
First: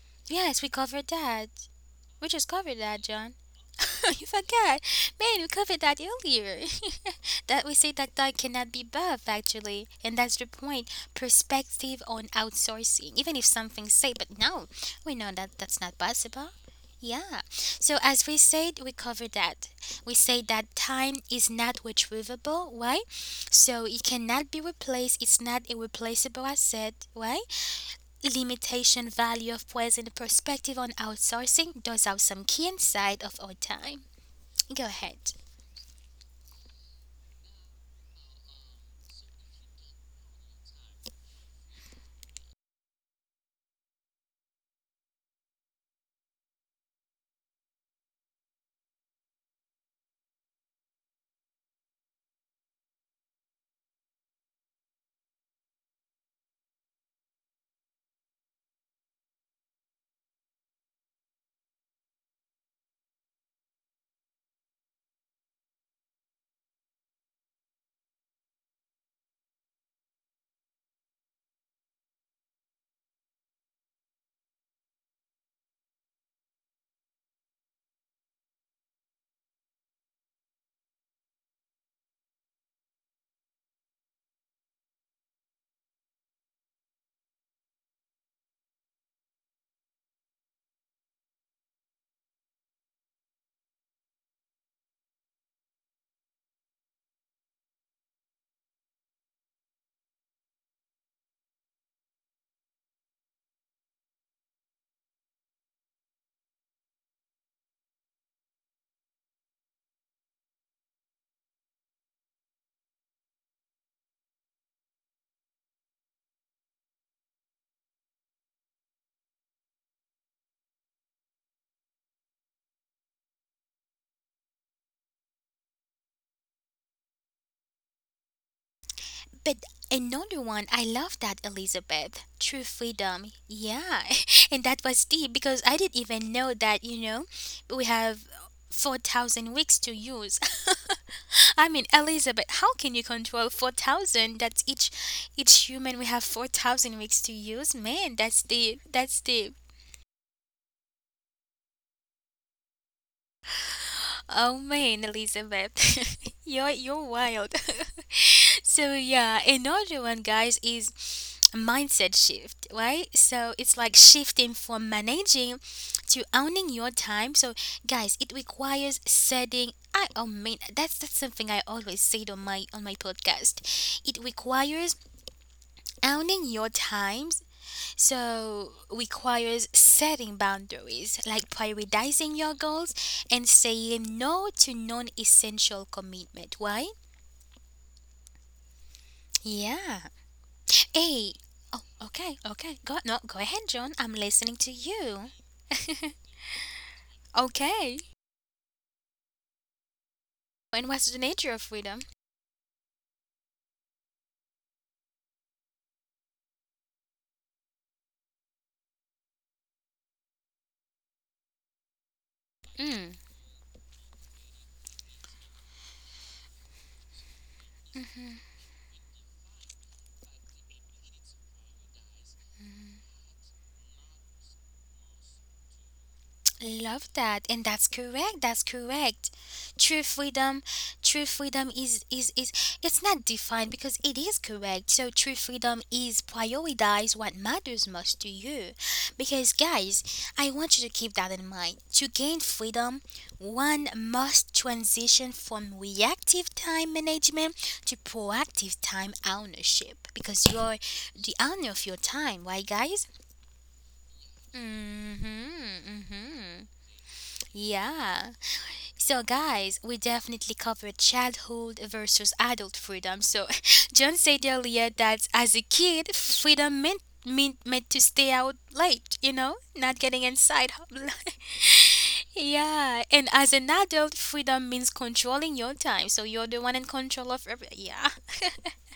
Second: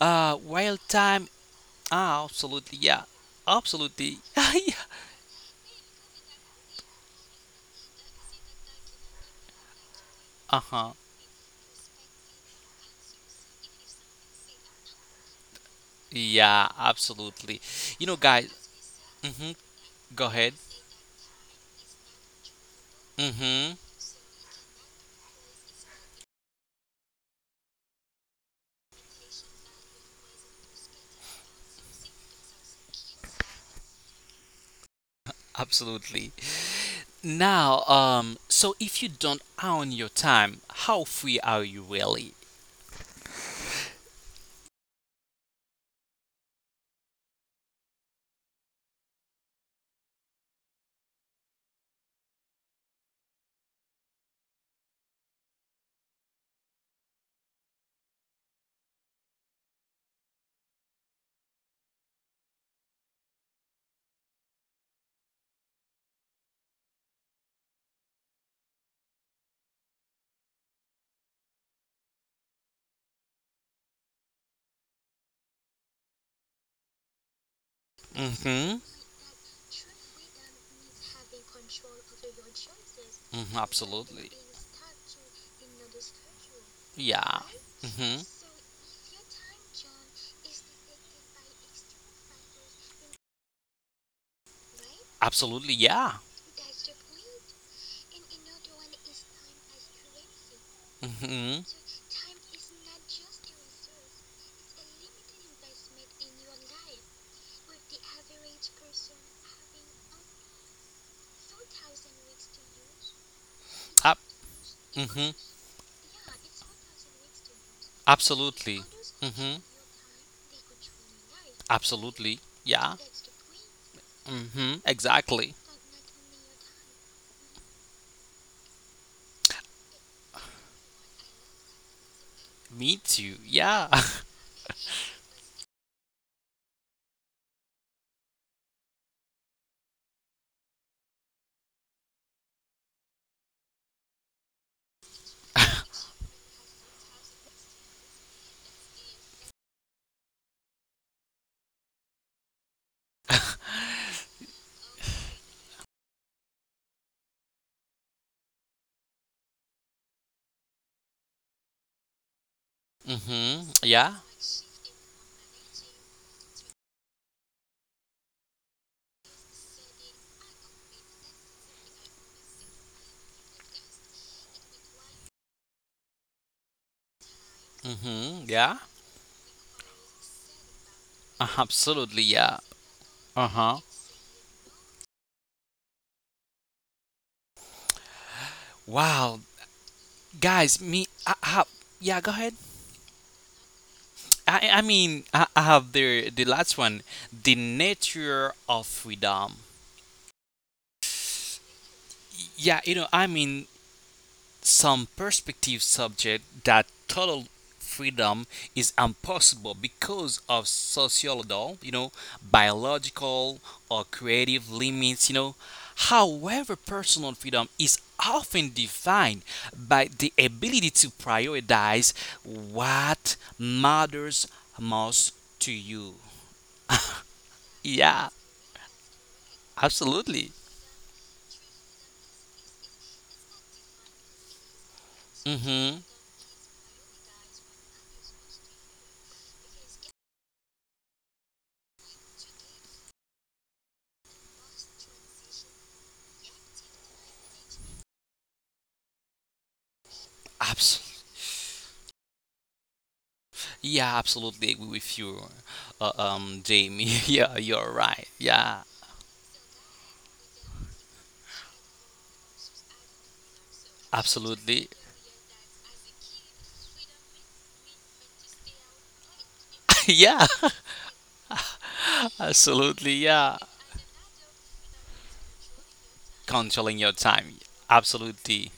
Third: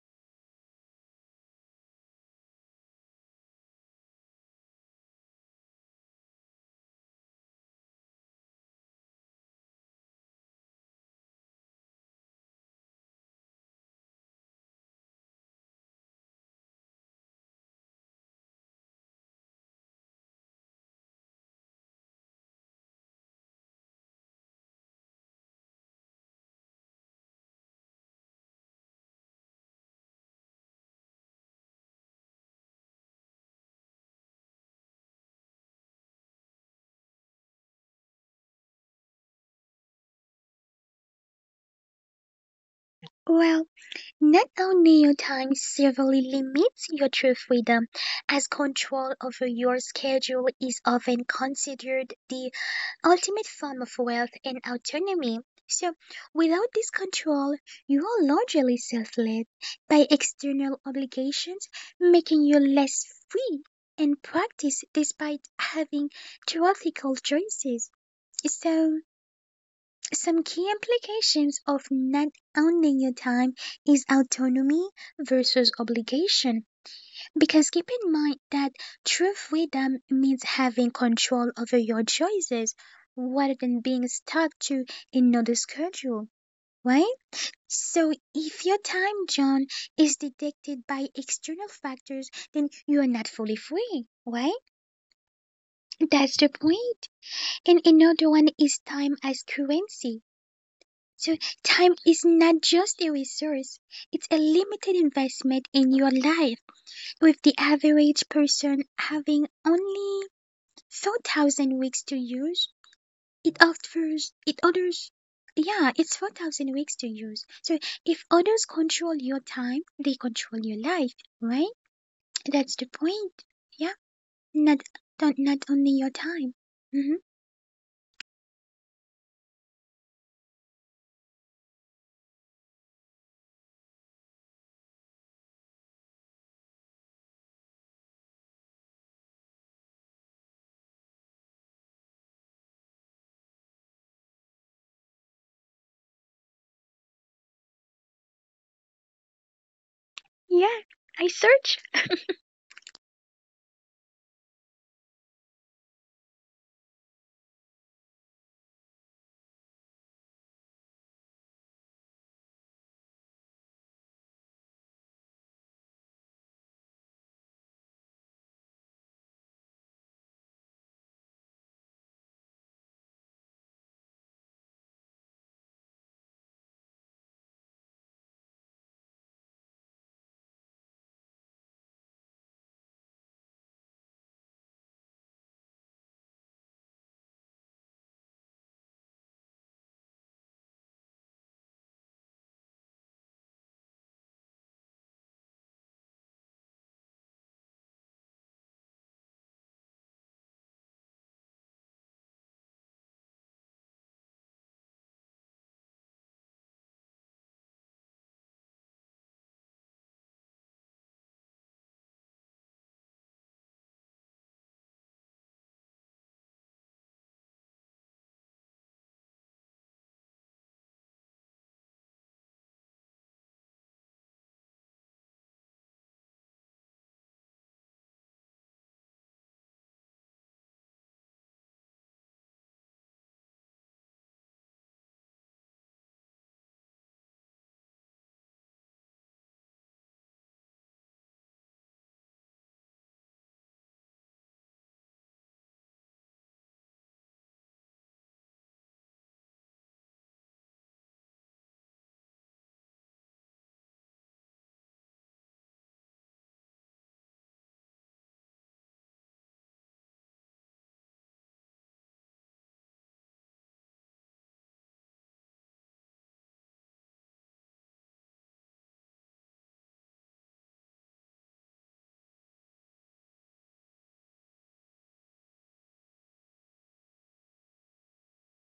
Speaker 1: Yes, we
Speaker 2: real
Speaker 1: covered
Speaker 2: time.
Speaker 1: that.
Speaker 2: Ah,
Speaker 1: We just
Speaker 2: absolutely.
Speaker 1: covered
Speaker 2: Yeah,
Speaker 1: that, John. <laughs>
Speaker 2: absolutely.
Speaker 1: You
Speaker 2: <laughs> yeah.
Speaker 1: forgot. Man, we covered that earlier. <laughs> That we say that that cannot be buff actually, and that's the
Speaker 2: Uh huh.
Speaker 1: point. Perspective on outsourcing, even if something say, but no, we know that that's not possible.
Speaker 2: Yeah,
Speaker 1: Yeah.
Speaker 2: absolutely. You
Speaker 1: So
Speaker 2: know,
Speaker 1: as
Speaker 2: guys.
Speaker 1: we said, we covered
Speaker 2: Mhm.
Speaker 1: that.
Speaker 2: Go
Speaker 1: We
Speaker 2: ahead.
Speaker 1: say that time is not retrievable, right?
Speaker 2: Mhm.
Speaker 1: So it cannot be replaced. It's not a replaceable asset, right? Limitation value of present perspective on outsourcing does have some key insight of our time. Go ahead.
Speaker 2: Absolutely. Now, so if you don't own your time, how free are you really?
Speaker 3: Well, not only your time severely limits your true freedom, as control over your schedule is often considered the ultimate form of wealth and autonomy. So, without this control, you are largely self led by external obligations, making you less free in practice despite having theoretical choices. So, some key implications of not owning your time is autonomy versus obligation. Because keep in mind that
Speaker 2: Mhm.
Speaker 3: true freedom means having control over your choices rather
Speaker 2: Mhm.
Speaker 3: than being
Speaker 2: Absolutely.
Speaker 3: stuck to another schedule, right?
Speaker 2: Yeah.
Speaker 3: So,
Speaker 2: Mhm.
Speaker 3: if your time, John, is dictated by external factors, then you are not fully free, right?
Speaker 2: Absolutely. Yeah.
Speaker 3: That's the point. And another one is time as currency. So,
Speaker 2: Mhm.
Speaker 3: time is not just a resource, it's a limited investment in your life with the average person having only 4,000 weeks to use. It offers it others
Speaker 2: Up.
Speaker 3: yeah, it's 4,000 weeks to use. So if others
Speaker 2: Absolutely.
Speaker 3: control your
Speaker 2: hmm
Speaker 3: time, they control your life, right?
Speaker 2: Absolutely.
Speaker 3: That's
Speaker 2: Yeah.
Speaker 3: the point. Yeah. Not not,
Speaker 2: Exactly.
Speaker 3: not only your time. hmm
Speaker 1: But another one, I love that Elizabeth. True
Speaker 2: Me too.
Speaker 1: freedom.
Speaker 2: Yeah.
Speaker 1: Yeah. <laughs> And that was deep because I didn't even know that, you know, we have 4,000 weeks to use. <laughs> I mean, Elizabeth, how can you control 4,000? That's each human we have 4,000 weeks to use. Man, that's deep. That's deep.
Speaker 3: Yeah. I search.
Speaker 1: Oh man, Elizabeth, <laughs> you're wild. <laughs> So yeah, another one, guys, is mindset shift,
Speaker 2: <laughs>
Speaker 1: right? So it's like
Speaker 2: Yeah.
Speaker 1: shifting from managing to owning your time. So guys, it requires setting. I oh man, that's something I always said on my podcast. It requires owning your time
Speaker 2: Yeah.
Speaker 1: so requires setting boundaries, like
Speaker 2: Absolutely.
Speaker 1: prioritizing
Speaker 2: Yeah.
Speaker 1: your goals
Speaker 2: Uh
Speaker 1: and
Speaker 2: huh.
Speaker 1: saying no to non-essential commitment. Why?
Speaker 2: Wow,
Speaker 1: Yeah.
Speaker 2: guys. Me. I
Speaker 1: Hey.
Speaker 2: have.
Speaker 1: Oh,
Speaker 2: Yeah. Go
Speaker 1: okay,
Speaker 2: ahead.
Speaker 1: okay. Go no, go ahead, John. I'm listening to you.
Speaker 2: I have the last one. The
Speaker 1: Okay.
Speaker 2: nature of freedom.
Speaker 1: And what's the nature of freedom?
Speaker 2: Yeah. You know. I mean, some perspectives subject that total freedom is impossible because of sociological, you know,
Speaker 1: Mm.
Speaker 2: biological or creative limits, you know. However, personal freedom is often defined by the ability to prioritize what matters most to you.
Speaker 1: Love that, and that's
Speaker 2: Yeah,
Speaker 1: correct. That's correct. True
Speaker 2: absolutely.
Speaker 1: freedom, true freedom is it's not defined because it is correct. So true freedom
Speaker 2: Mm-hmm.
Speaker 1: is prioritize what matters most to you. Because guys, I want you to keep that in mind. To gain freedom, one must transition from reactive time management to proactive time ownership. Because you're
Speaker 2: Absolutely.
Speaker 1: the owner of your time, right, guys?
Speaker 2: Yeah, absolutely agree with you,
Speaker 1: Mm-hmm. Mm-hmm.
Speaker 2: Jamie. <laughs> Yeah, you're right.
Speaker 1: Yeah.
Speaker 2: Yeah,
Speaker 1: So, guys, we definitely covered childhood versus adult freedom. So, <laughs> John said
Speaker 2: absolutely.
Speaker 1: earlier that as a kid, freedom meant to stay out late, you know, not getting
Speaker 2: <laughs> Yeah,
Speaker 1: inside. <laughs>
Speaker 2: absolutely.
Speaker 1: Yeah, and
Speaker 2: Yeah,
Speaker 1: as an adult, freedom means controlling your time. So you're the one in
Speaker 2: controlling your
Speaker 1: control of
Speaker 2: time.
Speaker 1: everything. Yeah,
Speaker 2: Absolutely.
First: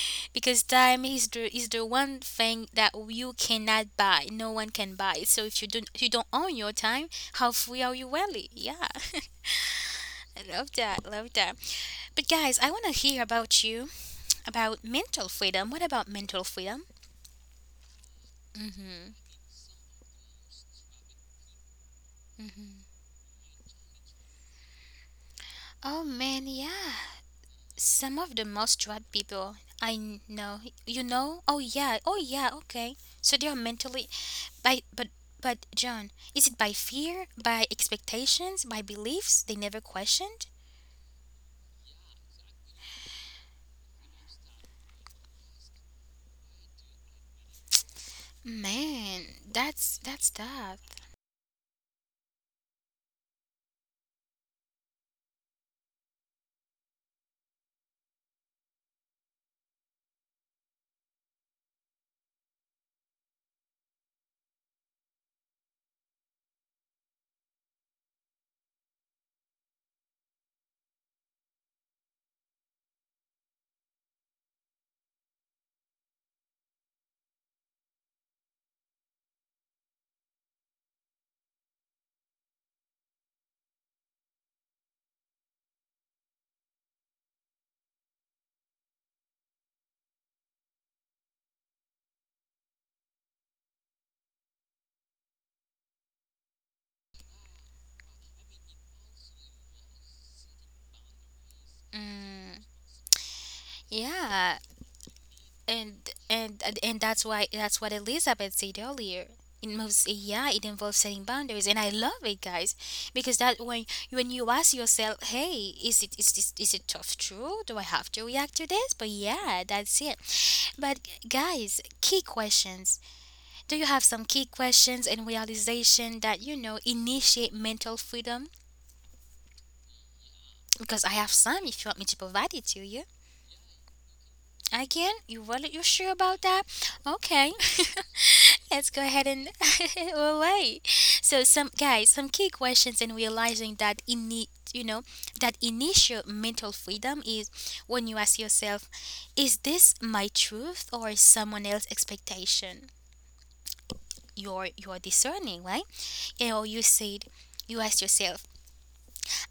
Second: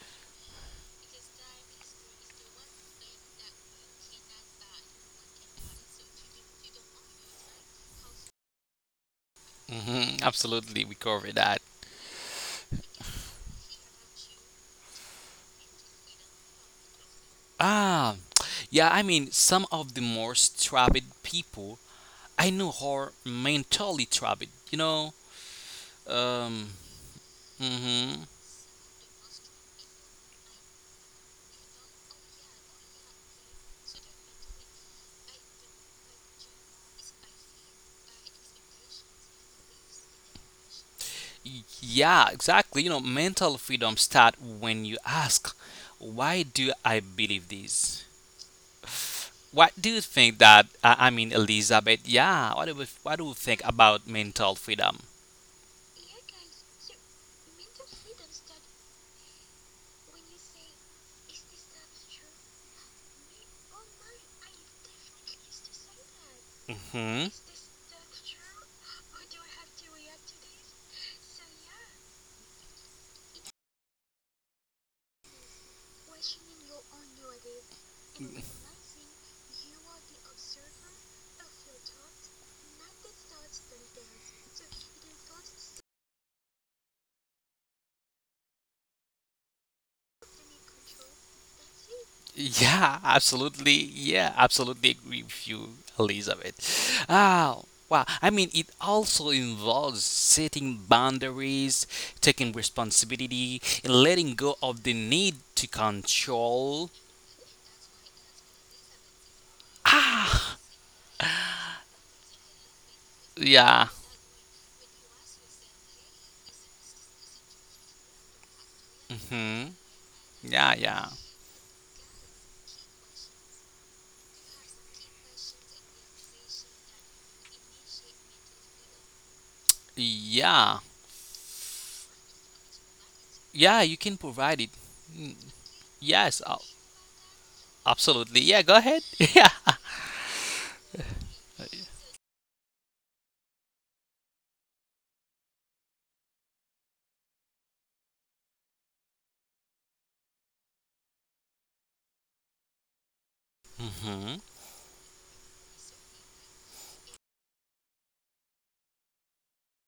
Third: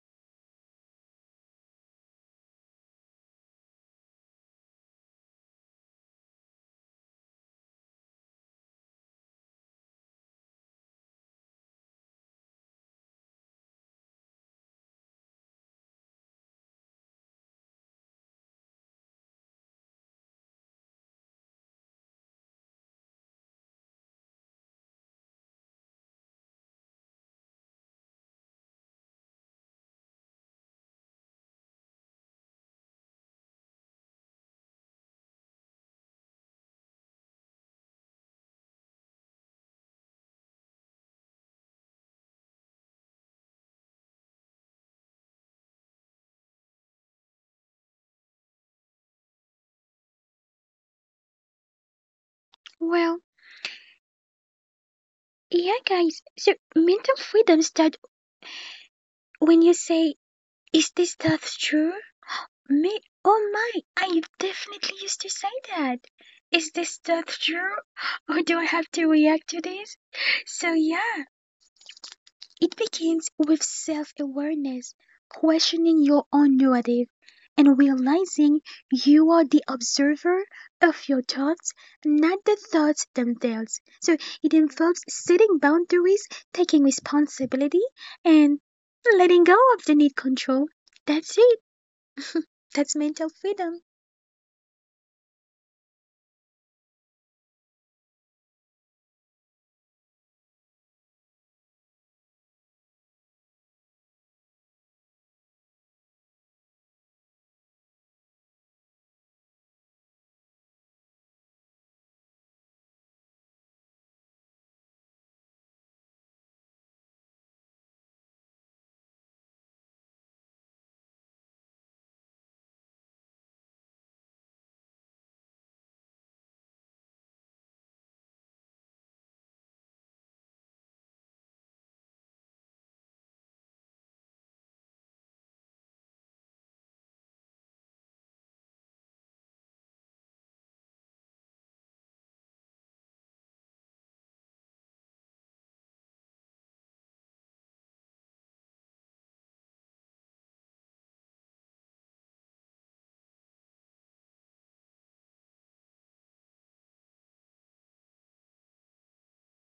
Speaker 1: <laughs> because time is the one thing that you cannot buy. No one can buy it. So if you don't own your time, how free are you really? Yeah, <laughs> I love
Speaker 2: Absolutely, we
Speaker 1: that.
Speaker 2: cover
Speaker 1: Love that.
Speaker 2: that.
Speaker 1: But guys, I want to hear about you about mental freedom. What about mental freedom?
Speaker 2: Ah, yeah. I
Speaker 1: Hmm.
Speaker 2: mean, some of the most troubled people I know are mentally troubled. You know.
Speaker 1: Oh man,
Speaker 2: Um.
Speaker 1: yeah.
Speaker 2: hmm
Speaker 1: Some of the most drugged people I know, you know. Oh yeah, oh yeah. Okay, so they are mentally by but. But John, is it by fear, by expectations, by beliefs they never questioned?
Speaker 2: Yeah, exactly. You know, mental freedom start when you ask, "Why do I believe this?"
Speaker 1: Man,
Speaker 2: What do you
Speaker 1: that's
Speaker 2: think
Speaker 1: that's
Speaker 2: that
Speaker 1: tough.
Speaker 2: Elizabeth? Yeah, what do you
Speaker 3: Well,
Speaker 2: think about mental freedom?
Speaker 3: yeah guys. So mental freedom starts when you say, is this stuff true? Me, oh my, I definitely used to say that. Is this
Speaker 2: hmm
Speaker 3: stuff true? Or do I have to react to this? So, yeah, it begins with self awareness, questioning your own narrative, and realizing you are the observer of your thoughts, not the thoughts themselves. So, it involves setting boundaries, taking responsibility, and letting go of the need control. That's it. That's
Speaker 2: Yeah,
Speaker 3: mental freedom.
Speaker 2: absolutely. Yeah, absolutely agree with you, Elizabeth. Ah, wow. I mean, it also involves setting boundaries, taking
Speaker 1: Mm,
Speaker 2: responsibility, and letting
Speaker 1: yeah,
Speaker 2: go of the need to
Speaker 1: and and and
Speaker 2: control.
Speaker 1: and that's why that's what Elizabeth said earlier. It moves,
Speaker 2: Ah,
Speaker 1: yeah, it involves setting boundaries, and I love it, guys, because that
Speaker 2: yeah.
Speaker 1: when you ask yourself, hey, is it tough true? Do I have to react to this? But
Speaker 2: hmm
Speaker 1: yeah, that's it.
Speaker 2: Yeah,
Speaker 1: But guys, key questions. Do you have some key questions and realization that initiate mental freedom?
Speaker 2: yeah,
Speaker 1: Because I have some if you want me to provide it to you.
Speaker 2: yeah. You can provide it. Mm,
Speaker 1: Again, you
Speaker 2: yes,
Speaker 1: sure about that? Okay,
Speaker 2: absolutely. Yeah, go ahead.
Speaker 1: <laughs>
Speaker 2: <laughs>
Speaker 1: let's go
Speaker 2: Yeah.
Speaker 1: ahead and <laughs> we'll wait. So some guys, some key questions in realizing that in you know that initial mental freedom is when you ask yourself, is this my truth or is someone else's expectation?
Speaker 2: Mm-hmm.
Speaker 1: You're discerning, right? You said you ask yourself,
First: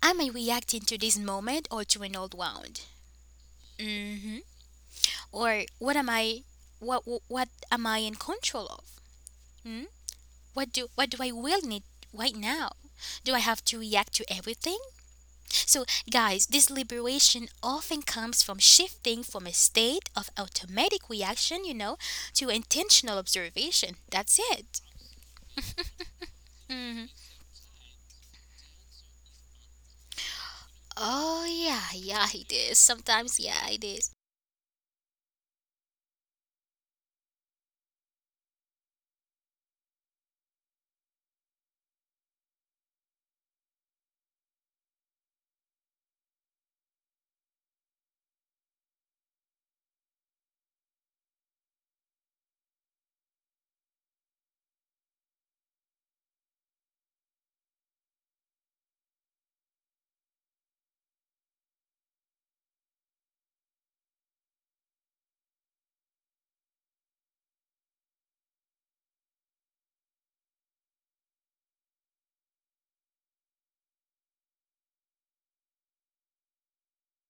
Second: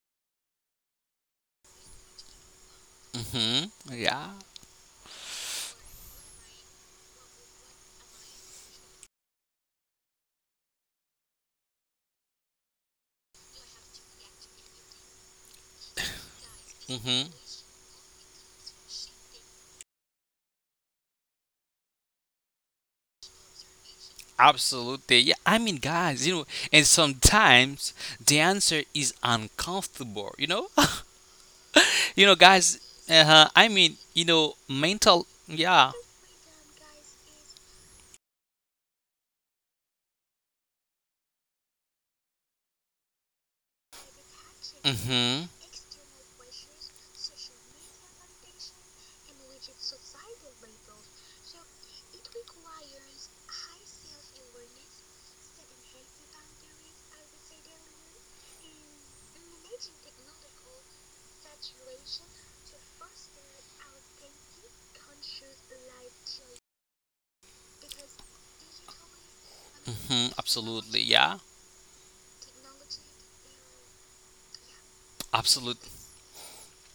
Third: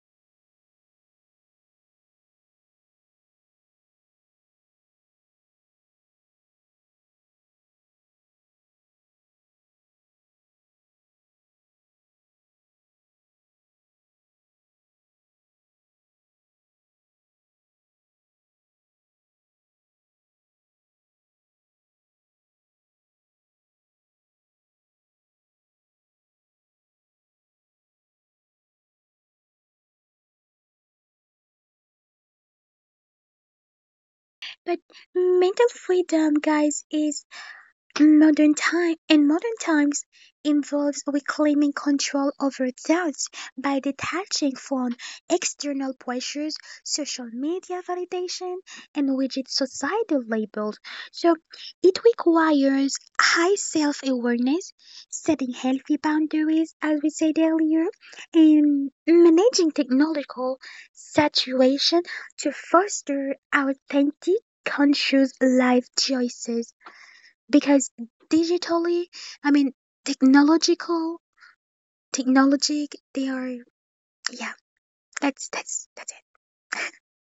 Speaker 1: am I reacting to this moment or to an old wound?
Speaker 2: Mm-hmm. Yeah.
Speaker 1: Or what am I in control of? Hmm? What do I will need right now? Do I have to react to everything? So guys, this
Speaker 2: Mm-hmm.
Speaker 1: liberation often comes from shifting from a state of automatic reaction, to intentional observation. That's it.
Speaker 2: Absolutely. Yeah. I mean, guys, you know, and sometimes the answer is uncomfortable, you know?
Speaker 1: Oh yeah,
Speaker 2: <laughs> you
Speaker 1: yeah
Speaker 2: know,
Speaker 1: it is.
Speaker 2: guys,
Speaker 1: Sometimes
Speaker 2: uh-huh.
Speaker 1: yeah
Speaker 2: I
Speaker 1: it
Speaker 2: mean,
Speaker 1: is.
Speaker 2: you know,
Speaker 3: But
Speaker 2: mental.
Speaker 3: mental
Speaker 2: Yeah.
Speaker 3: freedom, guys, is modern times involves reclaiming control over thoughts by detaching from
Speaker 2: Mm-hmm.
Speaker 3: external pressures, social media validation, and rigid societal labels. So it requires high self-awareness, setting healthy boundaries, as we said earlier, and managing technological saturation to foster authentic, conscious life choices. Because digitally, I mean
Speaker 2: Mm-hmm.
Speaker 3: technological
Speaker 2: Absolutely. Yeah.
Speaker 3: technologic they are yeah, that's that's it.
Speaker 2: Absolutely.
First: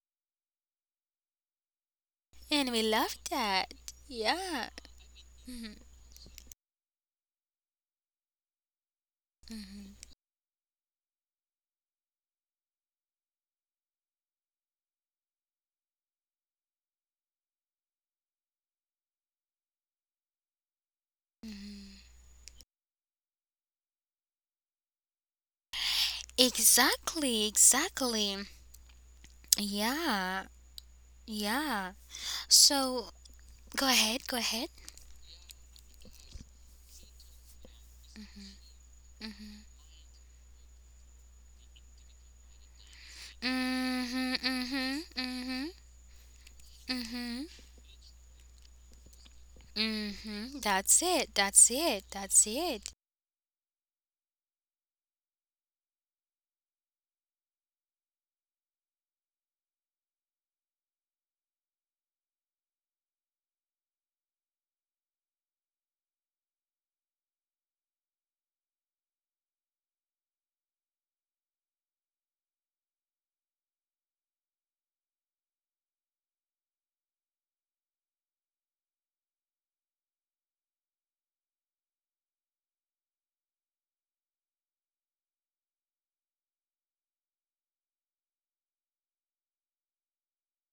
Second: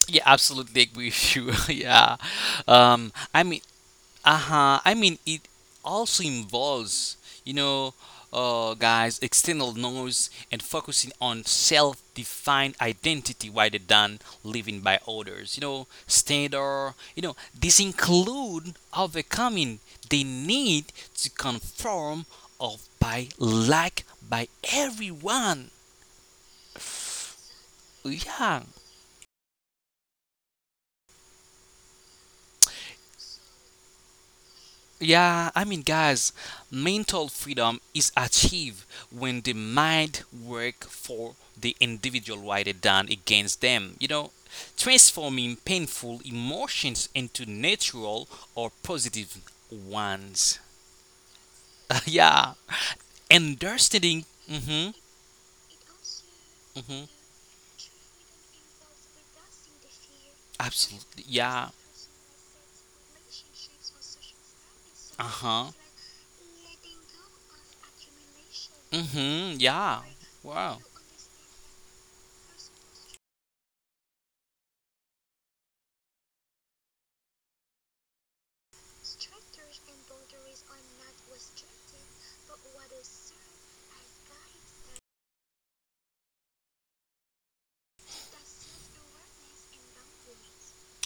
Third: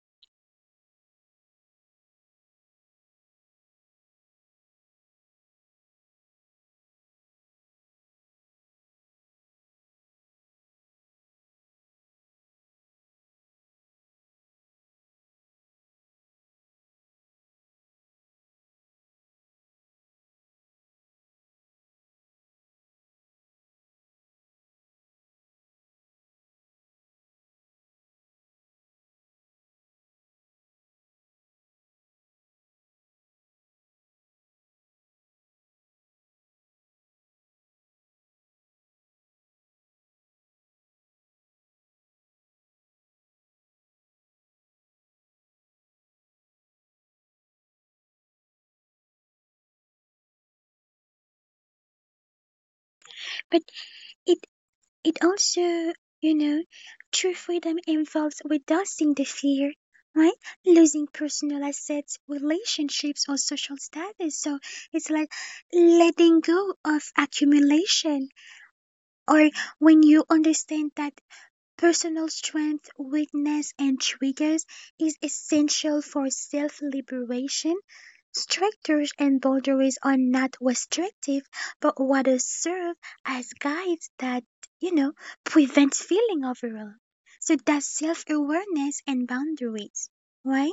Speaker 2: Yeah, absolutely agree with you. <laughs> yeah.
Speaker 1: And we
Speaker 2: Um,
Speaker 1: love
Speaker 2: I mean,
Speaker 1: that. Yeah.
Speaker 2: Uh-huh. I mean, it
Speaker 1: Mhm,
Speaker 2: also involves, you know, guys, external
Speaker 1: mhm,
Speaker 2: noise and focusing on self-defined identity rather than living by others. You know, standard. You know, this include overcoming the need to conform
Speaker 1: mhm.
Speaker 2: of by by everyone.
Speaker 1: Exactly,
Speaker 2: Yeah.
Speaker 1: exactly. Yeah. Yeah. So go ahead, go ahead.
Speaker 2: Yeah, I mean, guys, mental freedom is achieved when the mind work for the individual rather than against them. You know,
Speaker 1: Mhm, mhm,
Speaker 2: transforming
Speaker 1: mhm,
Speaker 2: painful emotions into
Speaker 1: mhm,
Speaker 2: natural or positive ones.
Speaker 1: mhm. That's it. That's
Speaker 2: <laughs>
Speaker 1: it.
Speaker 2: yeah,
Speaker 1: That's it.
Speaker 3: But
Speaker 2: understanding.
Speaker 3: it
Speaker 2: Mm-hmm.
Speaker 3: it also, you know,
Speaker 2: Mm-hmm.
Speaker 3: true freedom involves reducing the fear, right?
Speaker 2: Absolutely.
Speaker 3: Losing
Speaker 2: Yeah.
Speaker 3: personal assets, relationships or social status. So
Speaker 2: Uh
Speaker 3: it's like
Speaker 2: huh.
Speaker 3: letting go of accumulation
Speaker 2: Mm-hmm.
Speaker 3: or
Speaker 2: Yeah.
Speaker 3: when you
Speaker 2: Wow.
Speaker 3: understand that personal strength, weakness, and triggers is essential for self liberation. Structures and boundaries are not restrictive, but rather serve as guides that, you know, prevent feeling overwhelmed. So that's self awareness and boundaries, right?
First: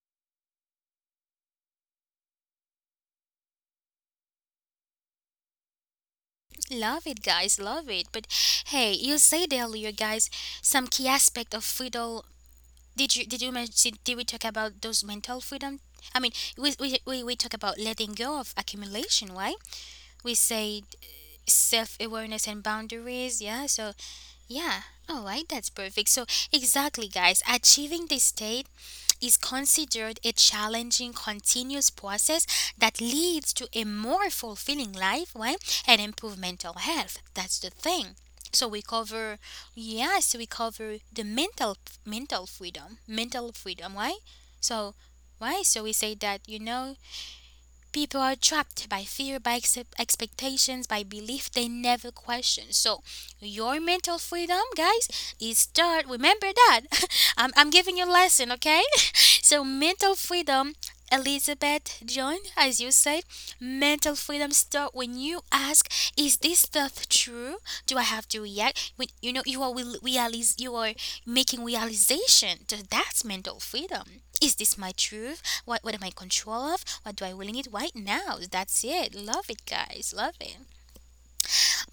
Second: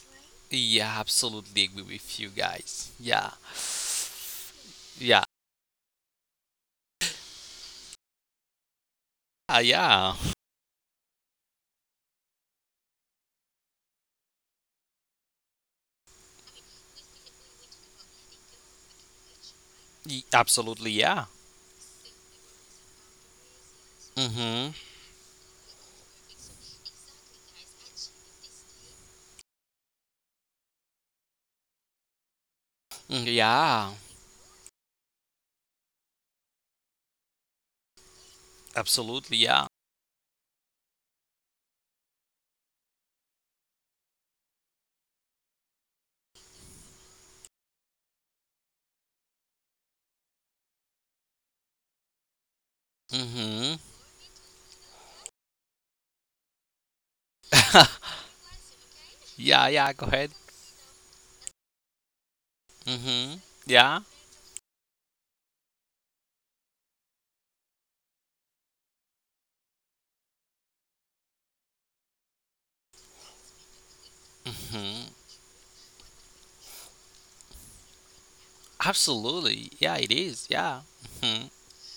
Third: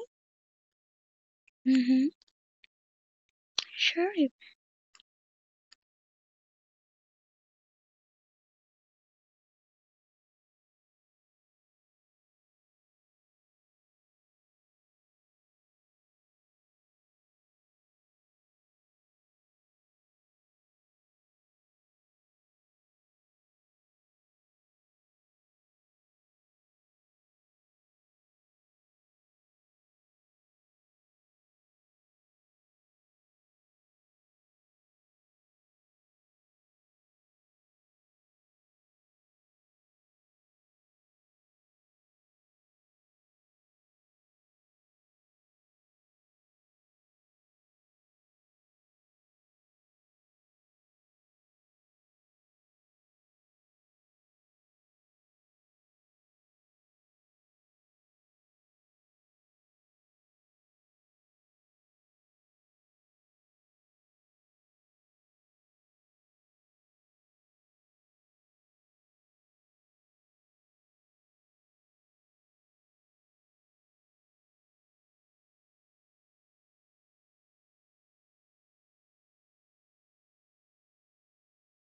Speaker 2: Yeah, absolutely agree
Speaker 3: Mm-hmm.
Speaker 2: with you guys. Yeah.
Speaker 3: Sure.
Speaker 2: Yeah.
Speaker 1: Love it, guys. Love it. But hey, you said earlier,
Speaker 2: Yeah.
Speaker 1: guys, some key aspect of freedom. Did you mention? Did we talk about those mental freedom? I mean, we talk about letting go of accumulation, right?
Speaker 2: Y-
Speaker 1: We say
Speaker 2: Absolutely, yeah.
Speaker 1: self awareness and boundaries. Yeah. So
Speaker 2: Mm-hmm.
Speaker 1: yeah. All right. That's perfect. So exactly, guys, achieving this state is considered a challenging, continuous process that
Speaker 2: Mm,
Speaker 1: leads to a
Speaker 2: yeah.
Speaker 1: more fulfilling life, right? And improve mental health. That's the thing. So we cover,
Speaker 2: Absolutely, yeah.
Speaker 1: yes, we cover the mental freedom, mental freedom, right? So, right? So we say that people are trapped by fear, by expectations, by belief they never question. So,
Speaker 2: Mm-hmm.
Speaker 1: your mental freedom, guys, is start. Remember that. <laughs> I'm giving you a lesson, okay? <laughs> so,
Speaker 2: Yeah, yeah, go
Speaker 1: mental
Speaker 2: ahead.
Speaker 1: freedom, Elizabeth John, as you said,
Speaker 2: Mm-hmm. Yeah.
Speaker 1: mental freedom start when you ask, "Is this stuff true? Do I have to react?" When you know you are will realize you are making realization. So that's mental freedom. Is this my
Speaker 2: Mm-hmm.
Speaker 1: truth? What am I in control of? What do I really need right now? That's it. Love it,
Speaker 2: Absolutely. Yeah, it
Speaker 1: guys. Love
Speaker 2: is.
Speaker 1: it.
Speaker 2: Yeah. Mm-hmm.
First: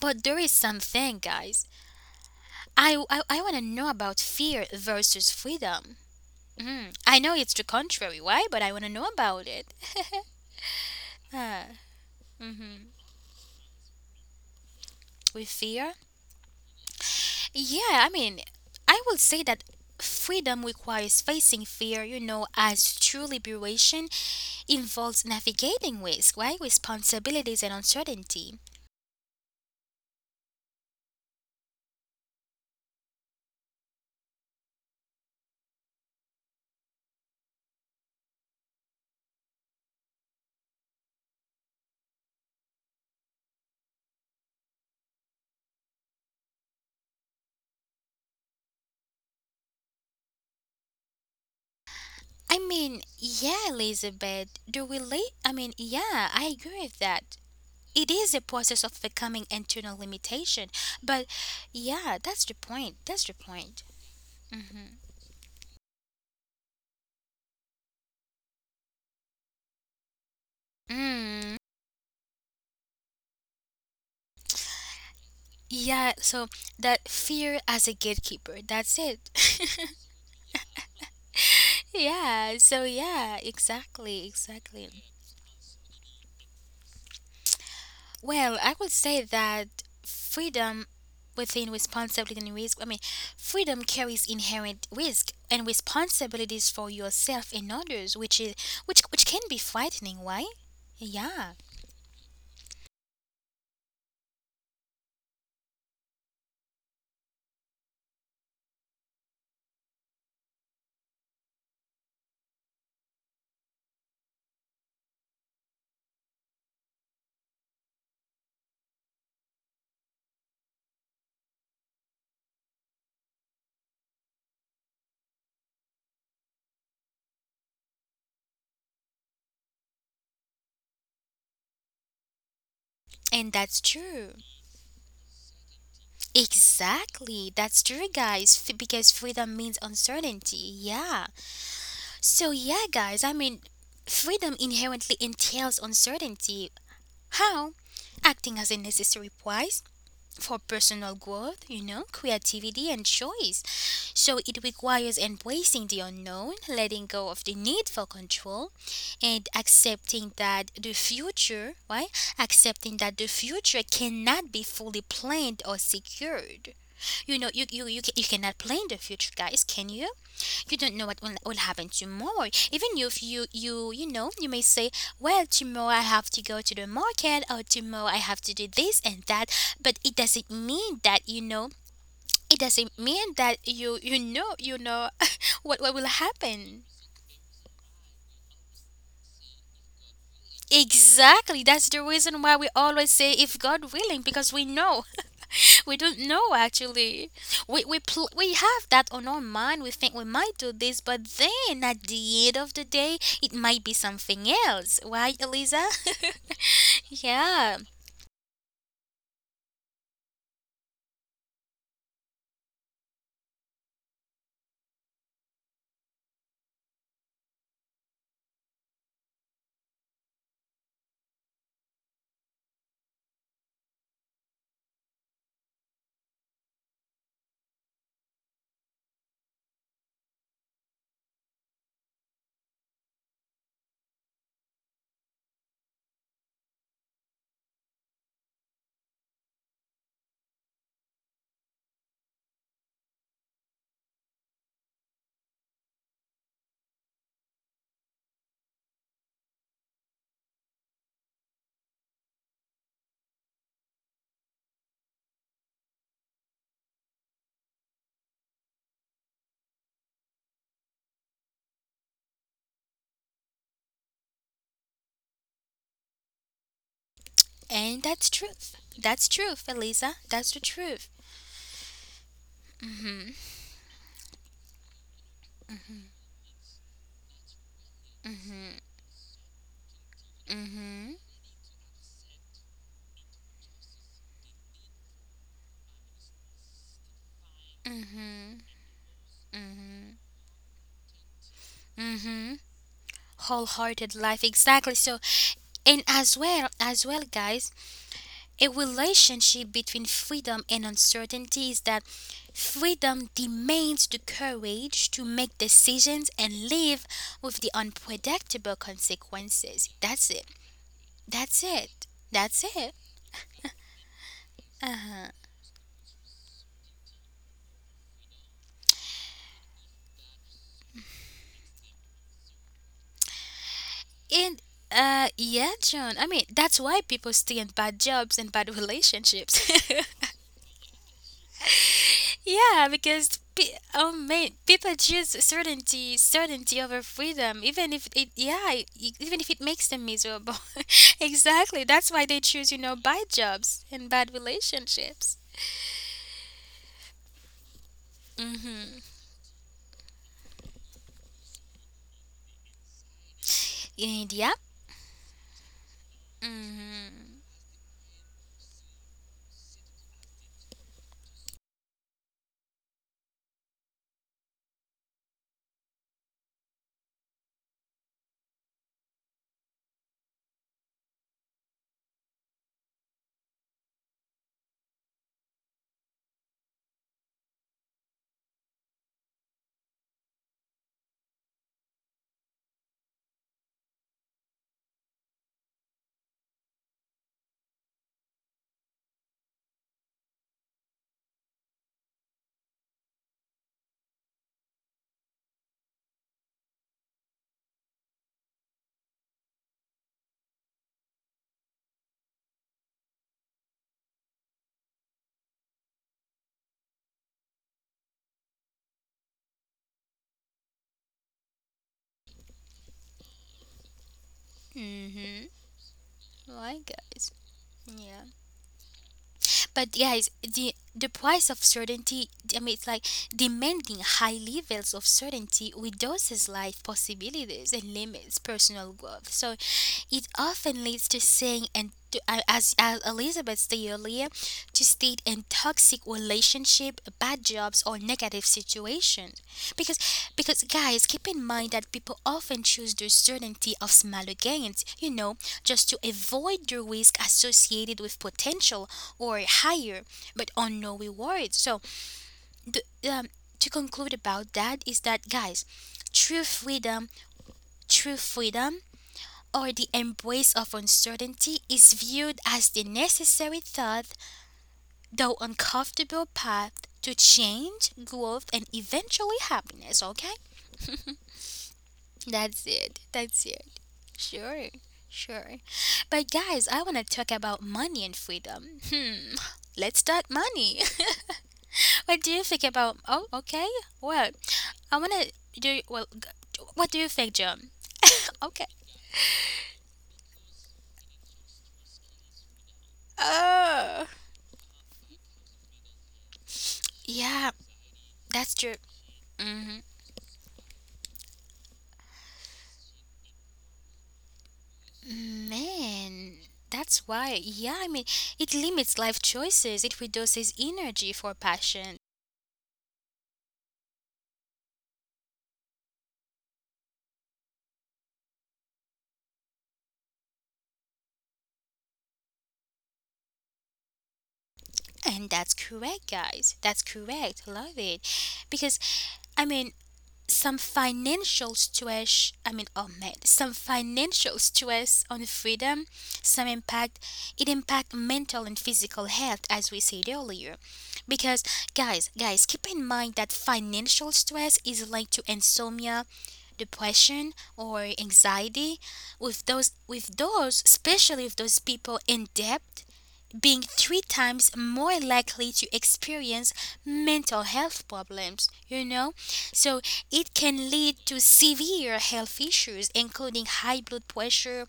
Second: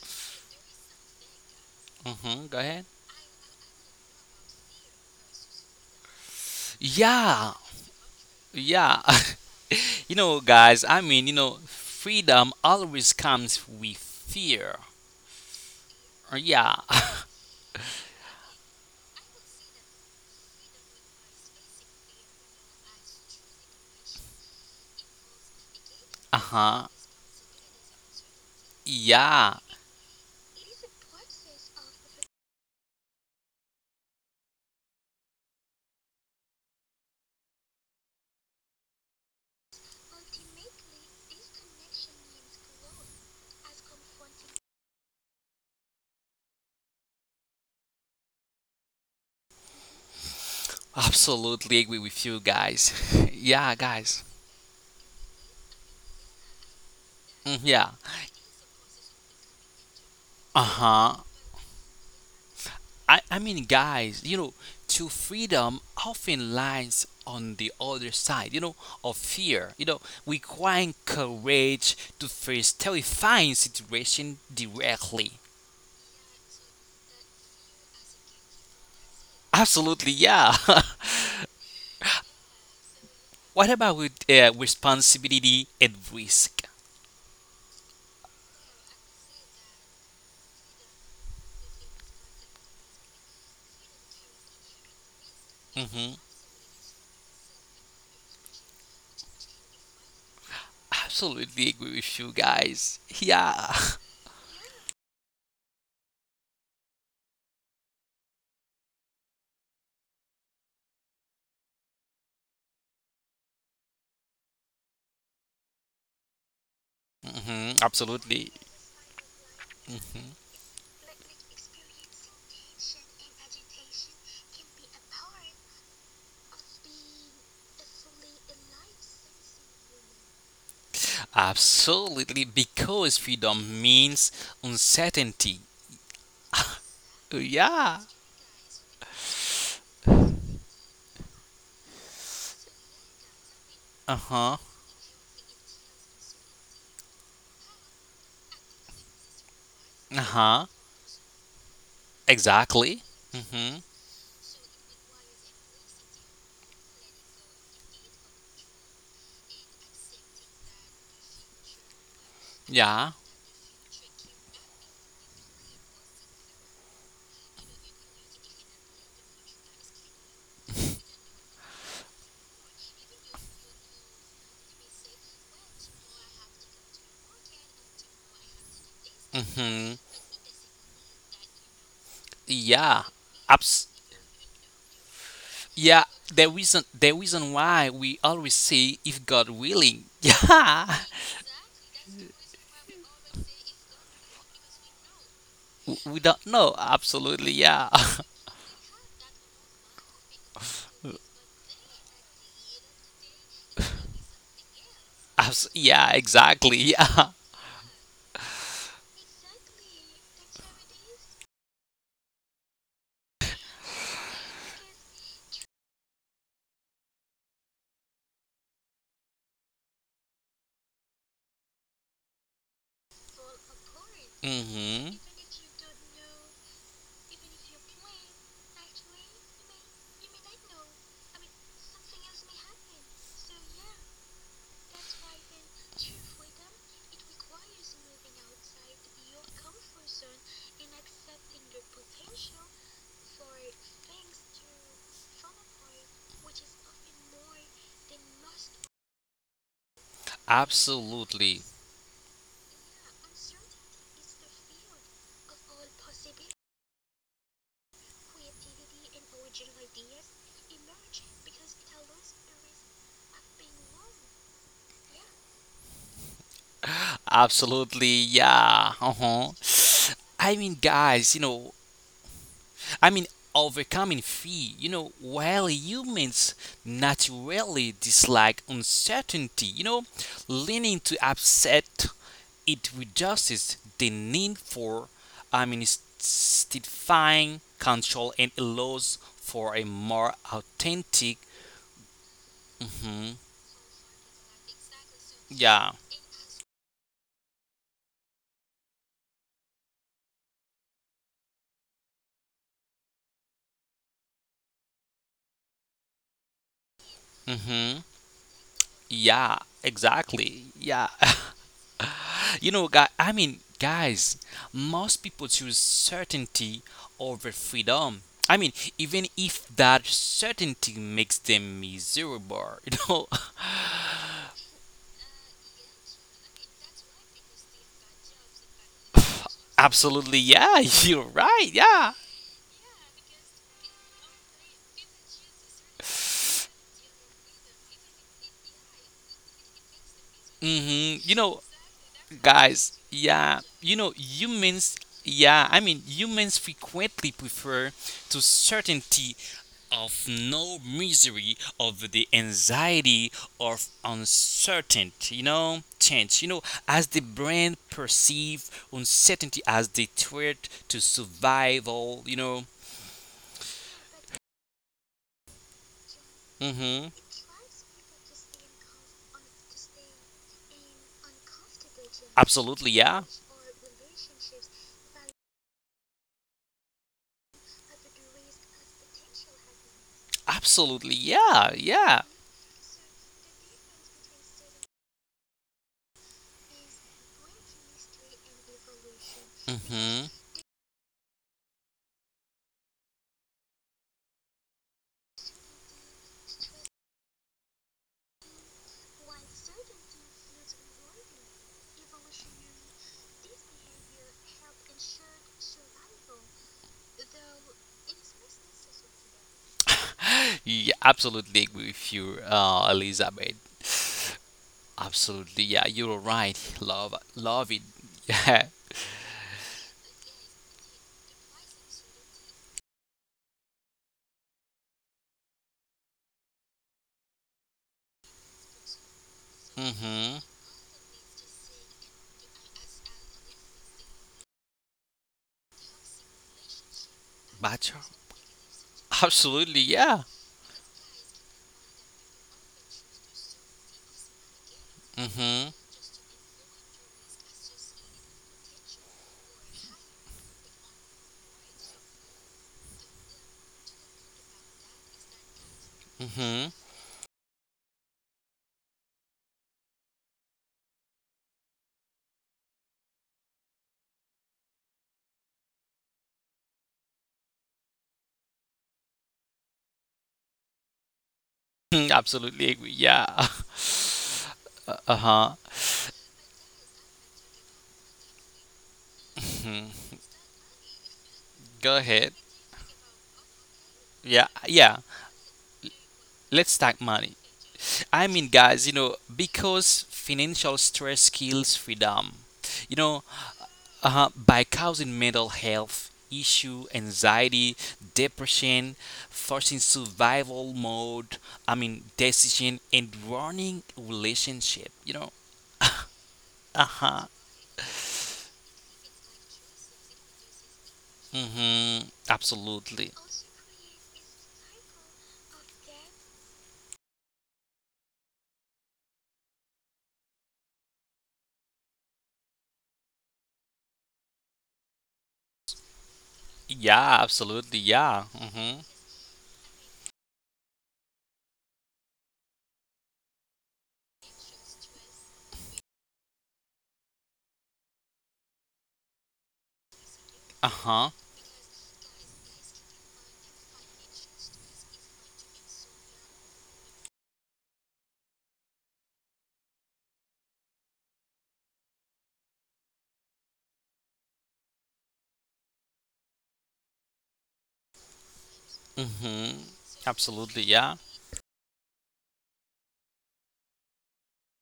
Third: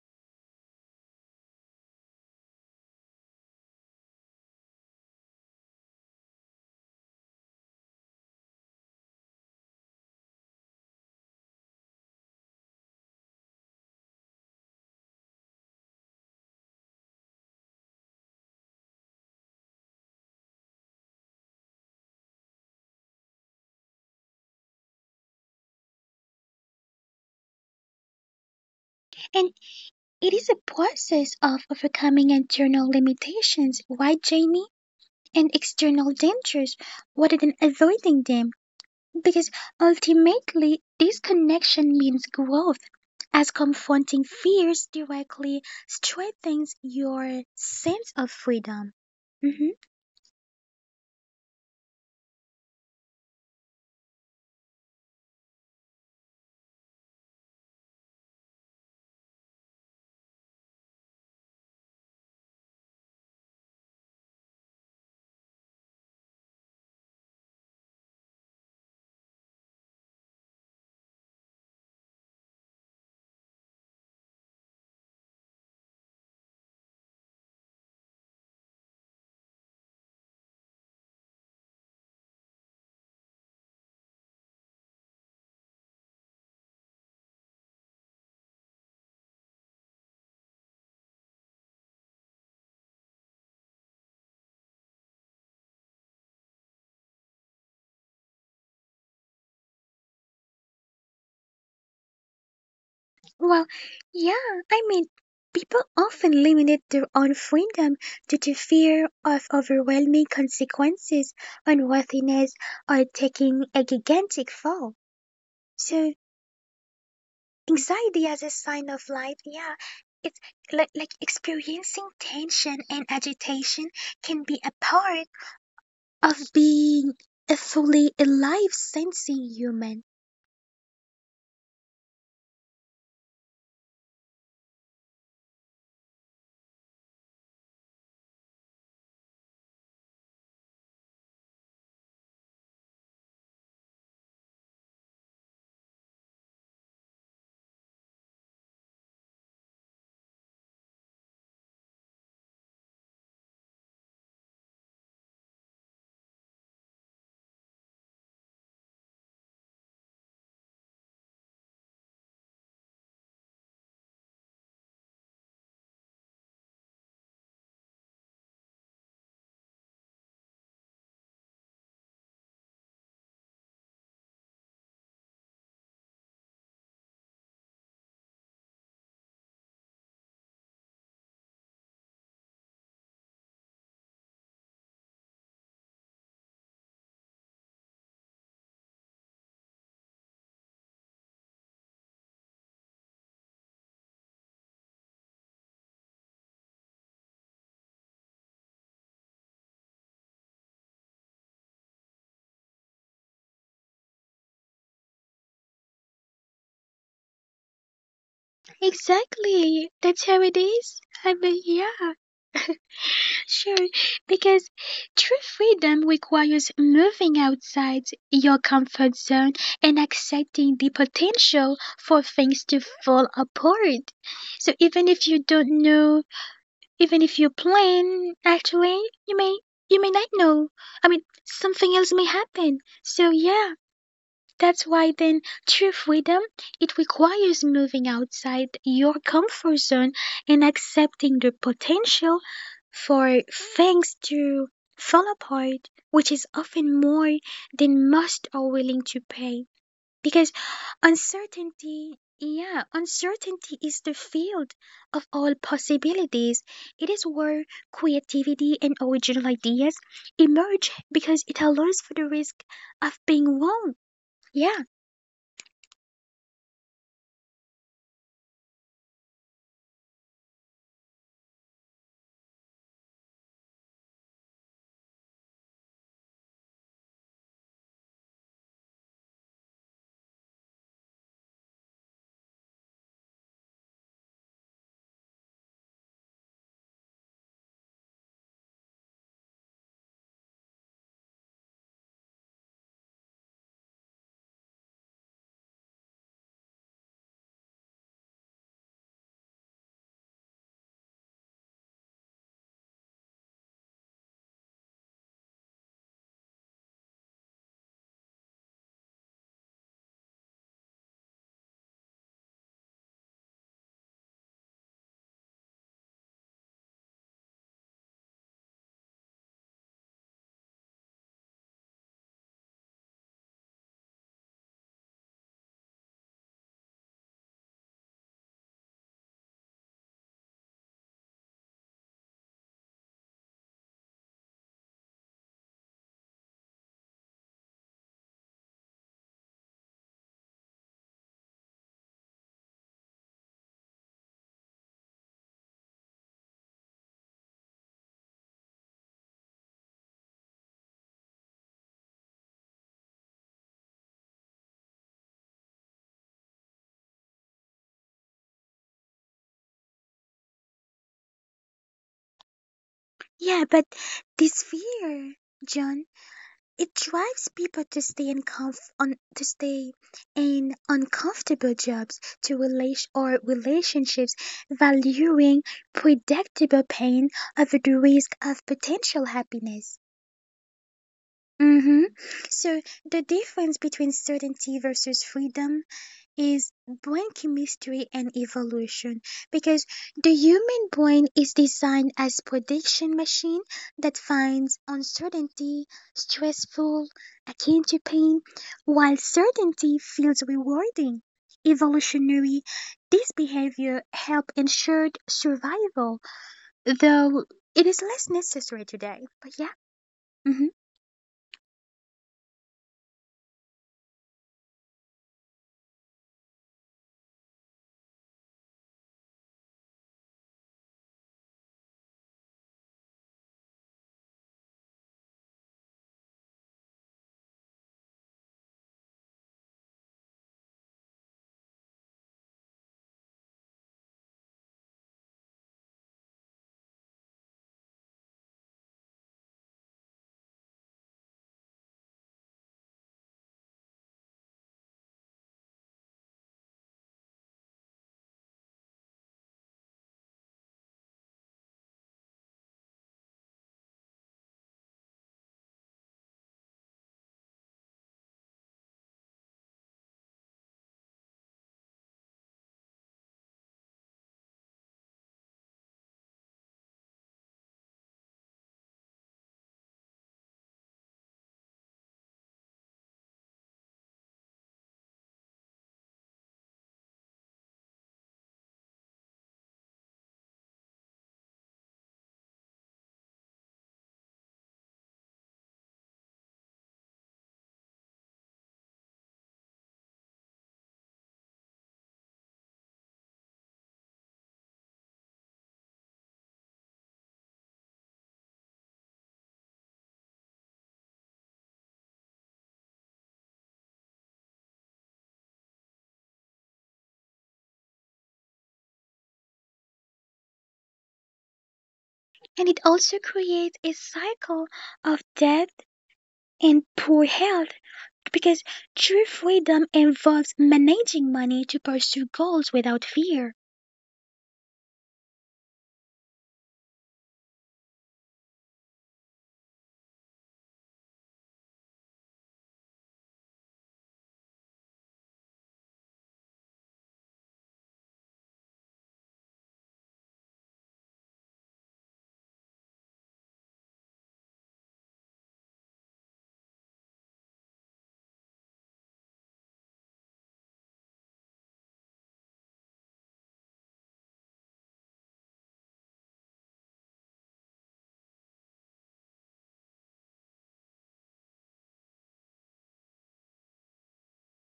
Speaker 1: But there is something, guys.
Speaker 2: Mm-hmm. Go ahead.
Speaker 1: I want to know about fear versus freedom. Mm. I know it's
Speaker 2: Yeah.
Speaker 1: the contrary, right? But I want to know
Speaker 2: Yeah.
Speaker 1: about it.
Speaker 2: <laughs> Guys, freedom always comes with fear.
Speaker 1: With fear,
Speaker 2: Yeah. <laughs>
Speaker 1: yeah, I mean, I will say that freedom requires facing fear, as true liberation involves navigating risk, right?
Speaker 2: Uh-huh.
Speaker 1: Responsibilities and uncertainty.
Speaker 3: And
Speaker 2: Yeah.
Speaker 3: it is a process of overcoming internal limitations, right, Jamie? And external dangers rather than avoiding them. Because ultimately, this connection means growth, as confronting fears directly strengthens your sense of freedom. Hmm
Speaker 2: Absolutely agree with you
Speaker 1: I
Speaker 2: guys.
Speaker 1: mean,
Speaker 2: <laughs>
Speaker 1: yeah,
Speaker 2: yeah, guys.
Speaker 1: Elizabeth, do we late? I mean, yeah, I agree with that.
Speaker 2: Mm, yeah.
Speaker 1: It is a process of becoming internal
Speaker 2: Uh
Speaker 1: limitation, but
Speaker 2: huh.
Speaker 1: yeah, that's the point. That's
Speaker 2: I,
Speaker 1: the
Speaker 2: I mean,
Speaker 1: point.
Speaker 2: guys, you know, to freedom often lies on the other side, you know, of fear, you know, requiring
Speaker 1: Mm.
Speaker 2: courage to face terrifying situation directly.
Speaker 1: Yeah, so that fear as a gatekeeper, that's it. <laughs>
Speaker 2: Absolutely, yeah. <laughs>
Speaker 1: Yeah, so yeah,
Speaker 2: what
Speaker 1: exactly,
Speaker 2: about with
Speaker 1: exactly.
Speaker 2: responsibility and risk?
Speaker 1: Well, I would say that freedom within responsibility and risk, I mean, freedom carries inherent risk and
Speaker 2: Mm-hmm.
Speaker 1: responsibilities for yourself and others, which is which can be frightening, right? Yeah.
Speaker 2: Absolutely agree with you guys.
Speaker 3: Well,
Speaker 2: Yeah. <laughs>
Speaker 3: yeah, I mean, people often limit their own freedom due to fear of overwhelming consequences, unworthiness, or taking a gigantic fall. So,
Speaker 2: Mm-hmm.
Speaker 3: anxiety as a
Speaker 2: Absolutely.
Speaker 3: sign of life, yeah, it's
Speaker 2: Mm-hmm.
Speaker 3: like experiencing tension and agitation can be a part of being a fully alive sensing human.
Speaker 2: Absolutely, because
Speaker 1: And that's
Speaker 2: freedom
Speaker 1: true.
Speaker 2: means uncertainty.
Speaker 1: Exactly. That's true,
Speaker 2: <laughs> yeah.
Speaker 1: guys, because freedom means uncertainty. Yeah. So yeah, guys, I mean,
Speaker 2: Uh
Speaker 1: freedom
Speaker 2: huh.
Speaker 1: inherently entails uncertainty. How? Acting as a necessary price
Speaker 2: Uh
Speaker 1: for
Speaker 2: huh.
Speaker 1: personal growth, creativity and
Speaker 2: Exactly.
Speaker 1: choice.
Speaker 2: Mm hmm.
Speaker 1: So it requires embracing the unknown, letting go of the need for control, and accepting that the future, right? Accepting that the
Speaker 2: Yeah.
Speaker 1: future cannot be fully planned or secured. You cannot plan the future, guys, can you? You don't know what will happen tomorrow, even if you may say, well, tomorrow I have to go to the market or tomorrow I have to do this and that,
Speaker 2: Mm
Speaker 1: but
Speaker 2: hmm.
Speaker 1: it doesn't mean that it doesn't
Speaker 2: Yeah.
Speaker 1: mean that
Speaker 2: Abs-
Speaker 1: you know <laughs> what will
Speaker 2: yeah. The
Speaker 1: happen.
Speaker 2: reason, the reason why we always say if God willing. <laughs> Yeah.
Speaker 1: Exactly, that's the reason why we always say if God willing, because we know. We don't
Speaker 2: W- We don't
Speaker 1: know
Speaker 2: know.
Speaker 1: actually.
Speaker 2: Absolutely.
Speaker 1: We we
Speaker 2: Yeah. <laughs>
Speaker 1: pl- we have that on our mind. We think we might do this, but then at the end of the day, it might be something else. Right, Eliza?
Speaker 2: Abs- yeah.
Speaker 1: <laughs>
Speaker 2: Exactly. <laughs> Yeah.
Speaker 1: yeah,
Speaker 3: Exactly. That's how it is. I mean, yeah, sure. Because true freedom requires moving outside your comfort zone and accepting the potential for things to fall apart. So
Speaker 2: Mm
Speaker 3: even if
Speaker 2: hmm.
Speaker 3: you don't know. Even if you plan, actually, you may you may not know. I mean, something else may happen. So yeah, that's why then true freedom it requires moving outside your comfort zone and accepting the potential for things to fall apart, which is often more than most are willing to pay. Because
Speaker 2: Absolutely.
Speaker 3: uncertainty, yeah, uncertainty is the field of all possibilities. It is where creativity and original ideas emerge because it allows for the risk of being wrong. Yeah,
Speaker 1: and
Speaker 2: Absolutely,
Speaker 1: that's truth.
Speaker 2: yeah.
Speaker 1: That's
Speaker 2: Uh-huh.
Speaker 1: truth, Eliza. That's the
Speaker 2: I mean,
Speaker 1: truth.
Speaker 2: guys, I mean,
Speaker 1: Mhm.
Speaker 2: overcoming fear, you know, while humans naturally dislike
Speaker 1: Mhm.
Speaker 2: uncertainty, you know, leaning
Speaker 1: Mhm.
Speaker 2: to upset, it reduces the need for, I mean, steadfying control and
Speaker 1: Mhm.
Speaker 2: allows for a
Speaker 1: Mhm.
Speaker 2: more authentic,
Speaker 1: Mhm.
Speaker 2: hmm
Speaker 1: Wholehearted life, exactly. So, and
Speaker 2: yeah,
Speaker 1: as well, guys, a relationship between freedom and uncertainty is that freedom demands the courage to make decisions and live with the
Speaker 2: hmm
Speaker 1: unpredictable consequences.
Speaker 2: yeah,
Speaker 1: That's it.
Speaker 2: exactly, yeah.
Speaker 1: That's it. That's it.
Speaker 2: You know, guys,
Speaker 1: Uh-huh.
Speaker 2: most people choose certainty over freedom. I mean, even if that certainty makes them miserable, <laughs> you know,
Speaker 1: And yeah, John. I mean, that's why people stay in bad jobs and bad relationships. <laughs>
Speaker 2: absolutely, yeah, <laughs> you're right, yeah.
Speaker 1: Yeah, because mate, people choose certainty over freedom, even if yeah, even if it makes them miserable. <laughs>
Speaker 2: hmm You know,
Speaker 1: exactly. That's why they choose,
Speaker 2: guys,
Speaker 1: bad
Speaker 2: yeah,
Speaker 1: jobs and bad relationships.
Speaker 2: I mean, humans frequently prefer to
Speaker 1: Mm-hmm.
Speaker 2: certainty of no misery of the anxiety of
Speaker 1: And yeah.
Speaker 2: uncertain, you know, change, you know, as the
Speaker 1: Mm-hmm.
Speaker 2: brain perceive uncertainty as the threat to survival, you know.
Speaker 3: yeah, but this fear, John, it
Speaker 2: Mm-hmm.
Speaker 3: drives people to stay in comf on to stay in uncomfortable jobs, to
Speaker 2: Absolutely, yeah.
Speaker 3: relationships, valuing predictable pain over the risk of potential happiness.
Speaker 2: Absolutely, yeah,
Speaker 3: Hmm
Speaker 2: yeah.
Speaker 3: So the difference between certainty versus freedom is brain chemistry and evolution because the
Speaker 2: hmm
Speaker 3: human brain is designed as prediction machine that finds uncertainty stressful, akin to pain, while certainty feels rewarding. Evolutionary, this behavior help ensured survival, though it is less necessary today. But yeah. Mhm.
Speaker 2: Yeah, absolutely agree with you, Elizabeth.
Speaker 1: Mm-hmm.
Speaker 2: Absolutely, yeah, you're right.
Speaker 1: Right, guys.
Speaker 2: Love it. <laughs>
Speaker 1: Yeah.
Speaker 2: Yeah.
Speaker 1: But guys, the price of certainty, I mean, it's like demanding high levels of certainty reduces life possibilities and limits personal growth. So it
Speaker 2: Mm-hmm.
Speaker 1: often leads to saying, and as Elizabeth stated earlier, to state in toxic relationship, bad jobs, or
Speaker 2: Bachelor.
Speaker 1: negative situations. Because,
Speaker 2: Absolutely, yeah.
Speaker 1: because, guys, keep in mind that people often choose the certainty of smaller gains, just
Speaker 2: Mm-hmm.
Speaker 1: to avoid the risk associated with potential or higher but unknown rewards. So, the, um, to conclude about that is that, guys, true
Speaker 2: Mm-hmm.
Speaker 1: freedom, true freedom, or the embrace of uncertainty is viewed as the necessary thought, though uncomfortable path to change, growth, and eventually happiness, okay?
Speaker 2: <laughs>
Speaker 1: That's
Speaker 2: Absolutely agree.
Speaker 1: it. That's
Speaker 2: Yeah.
Speaker 1: it.
Speaker 2: <laughs>
Speaker 1: Sure. Sure.
Speaker 2: Uh-huh.
Speaker 1: But guys, I want to talk about money and freedom. Let's
Speaker 2: Mhm.
Speaker 1: start money.
Speaker 2: Go
Speaker 1: <laughs> what do you
Speaker 2: ahead.
Speaker 1: think about? Oh, okay. Well,
Speaker 2: Yeah,
Speaker 1: I
Speaker 2: yeah.
Speaker 1: want to do. Well,
Speaker 2: Let's
Speaker 1: what do you
Speaker 2: talk
Speaker 1: think,
Speaker 2: money.
Speaker 1: John?
Speaker 2: I mean,
Speaker 1: Okay.
Speaker 2: guys, you know, because financial stress kills freedom. You know,
Speaker 1: Oh,
Speaker 2: by causing mental health issue,
Speaker 1: yeah,
Speaker 2: anxiety,
Speaker 1: that's true.
Speaker 2: depression,
Speaker 1: Hmm.
Speaker 2: forcing survival mode. I mean decision and running relationship. You know.
Speaker 1: Man,
Speaker 2: Uh
Speaker 1: that's why.
Speaker 2: huh.
Speaker 1: Yeah, I mean, it limits life choices. It reduces energy for passion.
Speaker 2: Mm-hmm.
Speaker 3: And it
Speaker 2: Absolutely.
Speaker 3: also creates a cycle of debt and poor health because true freedom involves managing money to pursue goals without fear.
Speaker 1: And that's correct, guys. That's
Speaker 2: Yeah.
Speaker 1: correct. Love
Speaker 2: Absolutely.
Speaker 1: it.
Speaker 2: Yeah.
Speaker 1: Because,
Speaker 2: Mm-hmm.
Speaker 1: I mean, some financial stress, I mean, oh man, some financial stress on freedom, some impact, it impact mental and physical health as we said earlier,
Speaker 2: Uh huh.
Speaker 1: because guys, keep in mind that financial stress is linked to insomnia, depression or anxiety, with those especially with those people in debt being three times more likely to experience mental health problems, you know?
Speaker 2: Mm-hmm.
Speaker 1: So it can
Speaker 2: Absolutely.
Speaker 1: lead
Speaker 2: Yeah.
Speaker 1: to severe health issues, including high blood pressure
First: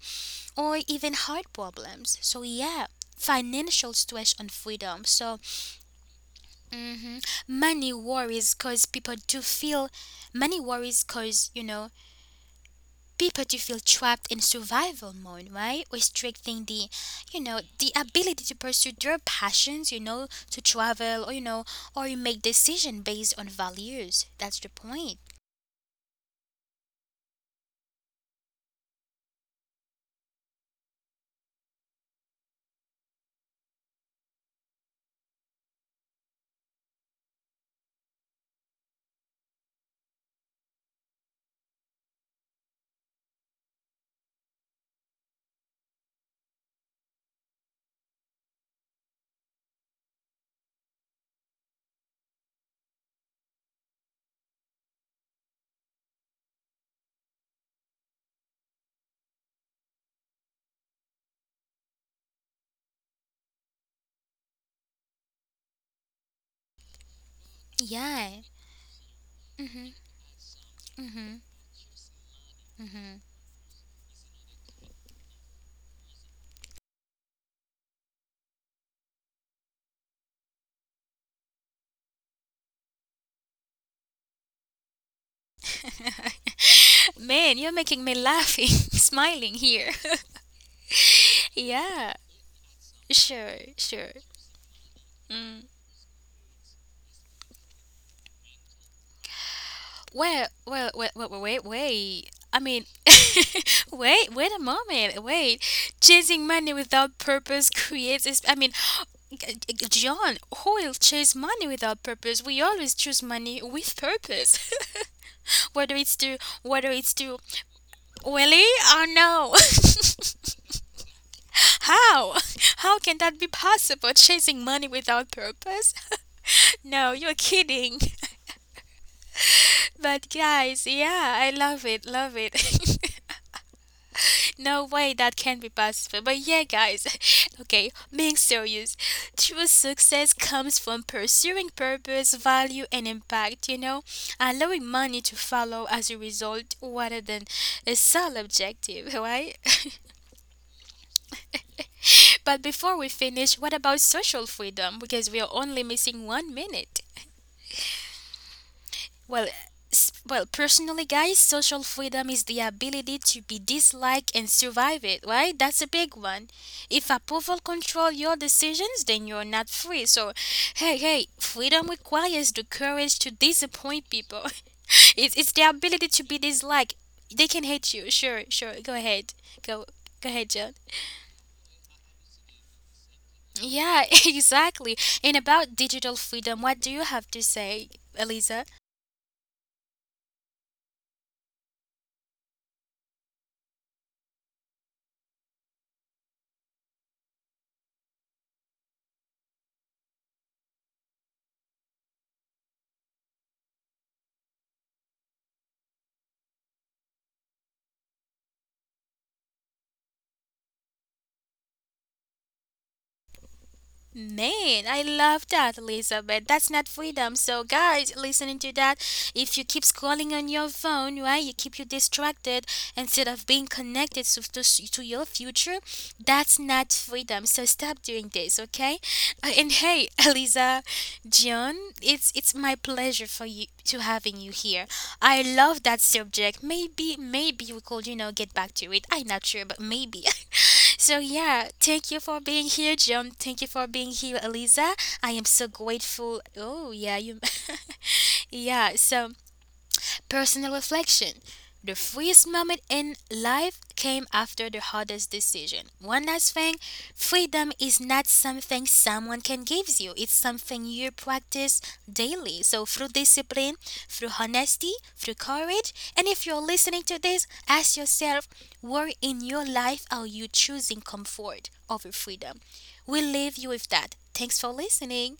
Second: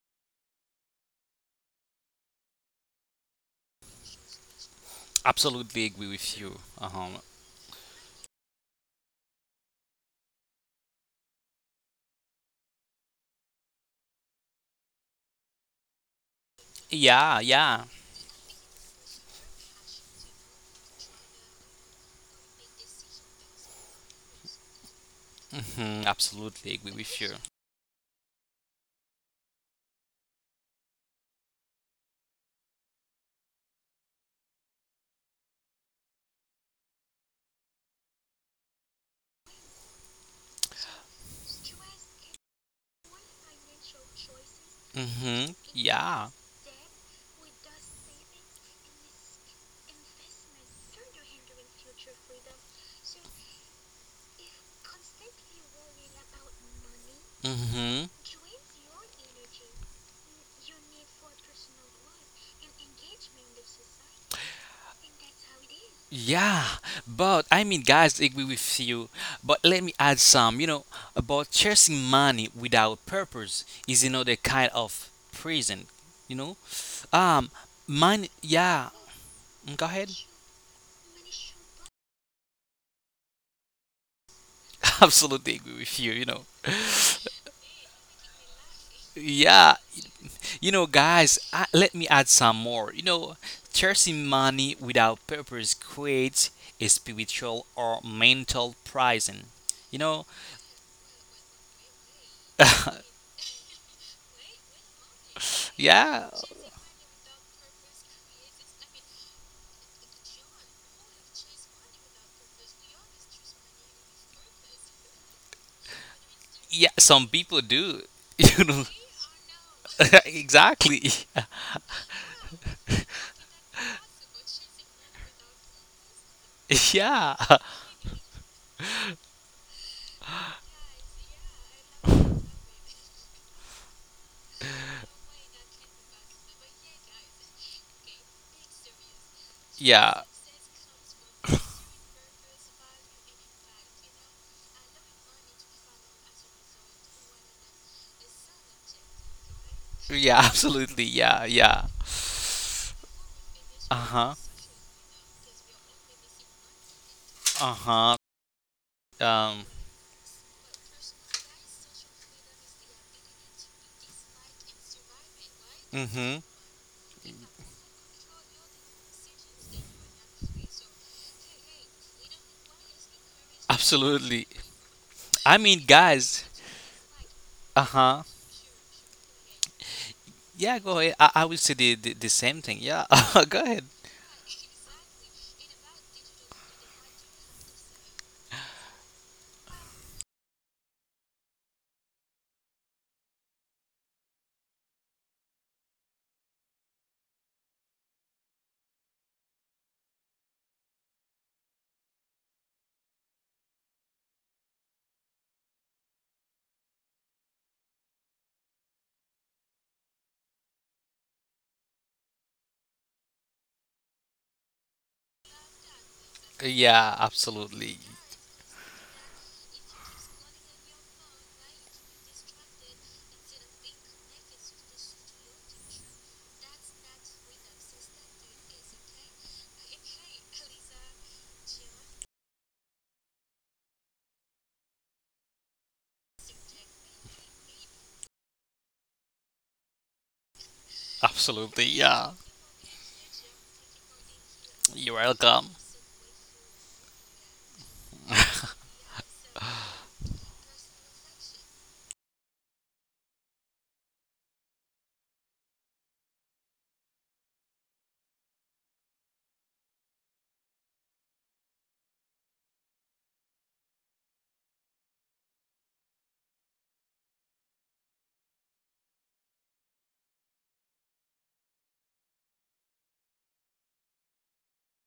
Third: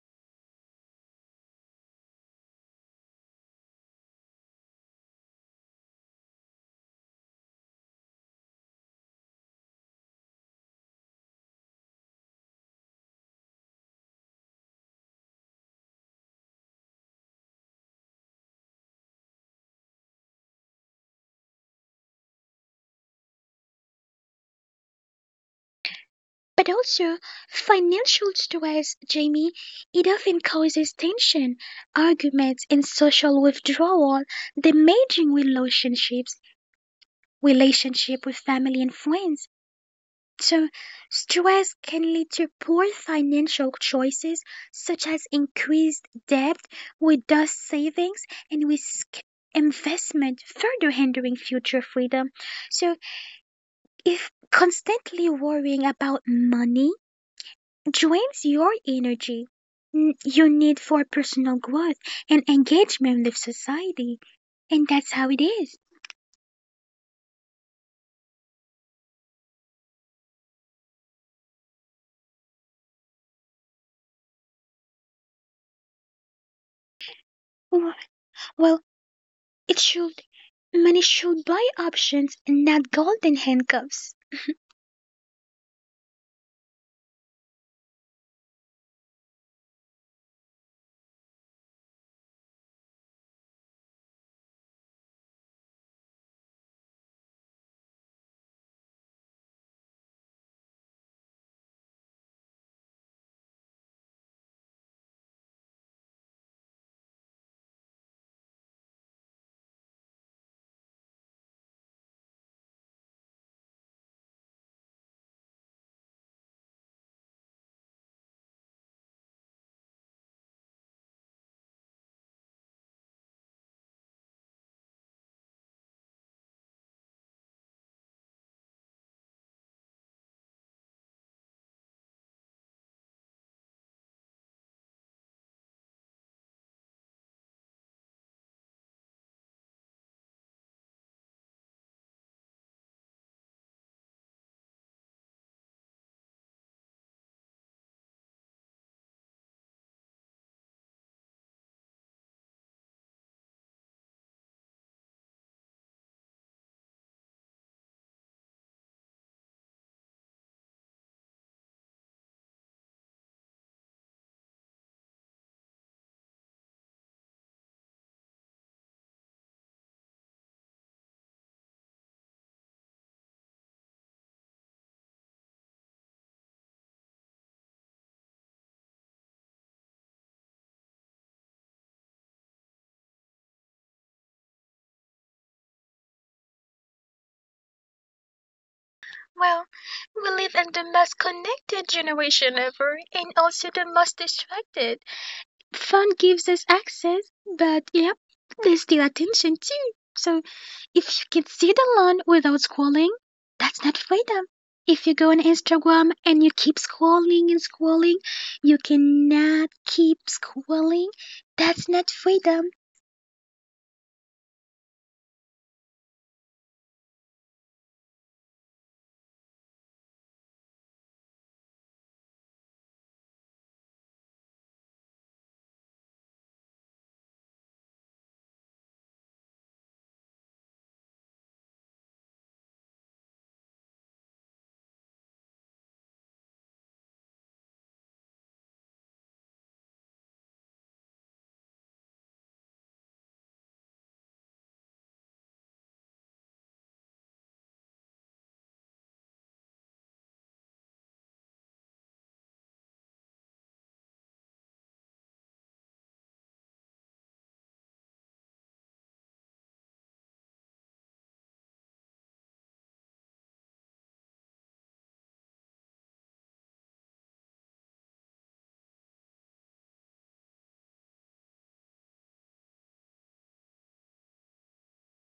Speaker 1: or even heart problems. So, yeah. Financial stress on freedom. So,
Speaker 2: Absolutely agree with you. Uh huh.
Speaker 1: mhm, money worries cause people to feel trapped in survival mode, right? Restricting the, you
Speaker 2: Yeah.
Speaker 1: know,
Speaker 2: Yeah.
Speaker 1: the ability to pursue their passions, to travel, or you make decision based on values. That's the point.
Speaker 2: Mm-hmm.
Speaker 3: But
Speaker 2: Absolutely agree
Speaker 3: also,
Speaker 2: with you.
Speaker 3: financial stress, Jamie, it often causes tension, arguments, and social withdrawal, damaging relationships, relationship with family and friends. So, stress can lead to poor financial choices such as
Speaker 2: Mm-hmm.
Speaker 3: increased
Speaker 2: Yeah.
Speaker 3: debt, reduced savings, and risk investment, further hindering future freedom. So, if constantly worrying about money
Speaker 2: Mm-hmm.
Speaker 3: drains your energy, your need for personal growth and engagement with society, and that's how it is.
Speaker 2: Yeah, but I mean, guys,
Speaker 1: Yeah.
Speaker 2: agree with you. But let
Speaker 1: Hmm.
Speaker 2: me add some, you know,
Speaker 1: Hmm.
Speaker 2: about chasing money without purpose is another kind of prison, you know. Um,
Speaker 3: W-
Speaker 2: money,
Speaker 3: Well,
Speaker 2: yeah, mm,
Speaker 3: it
Speaker 2: go ahead.
Speaker 3: should. Money should buy options, not golden handcuffs.
Speaker 2: <laughs> Absolutely agree with you, you know. <laughs>
Speaker 1: Man, you're making me laughing, <laughs> smiling
Speaker 2: Yeah,
Speaker 1: here.
Speaker 2: you know, guys,
Speaker 1: <laughs>
Speaker 2: I, let
Speaker 1: yeah,
Speaker 2: me add some more. You know,
Speaker 1: sure, sure.
Speaker 2: chasing money without
Speaker 1: Mm.
Speaker 2: purpose creates a spiritual or mental prison, you
Speaker 1: Well,
Speaker 2: know.
Speaker 1: well, wait, wait, wait, wait. I mean, <laughs> wait, wait a moment. Wait,
Speaker 2: <laughs>
Speaker 1: chasing
Speaker 2: yeah
Speaker 1: money without purpose creates. I mean, John, who will chase money without purpose? We always choose money with purpose. <laughs> whether it's to, whether
Speaker 2: yeah
Speaker 1: it's to,
Speaker 2: some people do <laughs>
Speaker 1: really
Speaker 2: you know
Speaker 1: or no.
Speaker 2: <laughs> exactly
Speaker 1: <laughs> How? How can that be possible? Chasing money without purpose? <laughs>
Speaker 2: <laughs>
Speaker 1: No, you're
Speaker 2: yeah
Speaker 1: kidding. <laughs> But guys, yeah, I love it, love it. <laughs> No way that can be possible. But yeah, guys, <laughs> okay, being serious, true
Speaker 2: yeah
Speaker 1: success comes from pursuing purpose, value, and impact, allowing money to follow as a result rather than a sole objective, <laughs> right?
Speaker 2: yeah <laughs> absolutely yeah
Speaker 1: <laughs> but before we finish, what about social
Speaker 2: uh-huh
Speaker 1: freedom? Because we are only missing 1 minute.
Speaker 2: uh-huh
Speaker 1: Well,
Speaker 2: um
Speaker 1: well, personally, guys, social freedom is the ability to be disliked and survive it, right? That's a big
Speaker 2: mm-hmm
Speaker 1: one. If approval control your decisions, then you're not free. So, hey, hey, freedom requires the courage to disappoint people. <laughs>
Speaker 2: absolutely
Speaker 1: It's the
Speaker 2: I mean
Speaker 1: ability to be
Speaker 2: guys
Speaker 1: disliked. They can hate you.
Speaker 2: uh-huh
Speaker 1: Sure, sure. Go ahead. Go, go ahead, John.
Speaker 2: yeah go ahead I will say the the same thing yeah <laughs> go ahead
Speaker 1: Yeah, <laughs> exactly. And about digital freedom, what do you have to say, Elisa?
Speaker 3: Well, we live in the most connected generation ever and also the most distracted. Phone gives us access, but yep, there's still attention too. So if you can sit alone without scrolling, that's not freedom. If you go on Instagram and you keep scrolling and scrolling, you cannot keep scrolling. That's not freedom.
Speaker 1: Man, I love that, Elizabeth. That's not
Speaker 2: yeah
Speaker 1: freedom. So,
Speaker 2: absolutely
Speaker 1: guys, listening to that, if you keep scrolling on your phone, right, you keep you distracted instead of being connected to your future, that's not freedom. So, stop doing this, okay? And hey, <laughs> Eliza, John, it's my pleasure for you to having you here. I love that subject. Maybe we could, get back to it. I'm not sure, but maybe. <laughs> So yeah,
Speaker 2: absolutely
Speaker 1: thank you for
Speaker 2: yeah
Speaker 1: being here, John. Thank you for being here, Eliza. I
Speaker 2: you're
Speaker 1: am so
Speaker 2: welcome
Speaker 1: grateful. Oh yeah, you. <laughs> yeah. So, personal reflection. The freest moment in life came after the hardest decision. One last thing: freedom is not something someone can give you, it's something you practice daily. So, through discipline, through honesty, through courage, and if you're listening to this, ask yourself, where in your life are you choosing comfort over freedom? We leave you with that. Thanks for listening.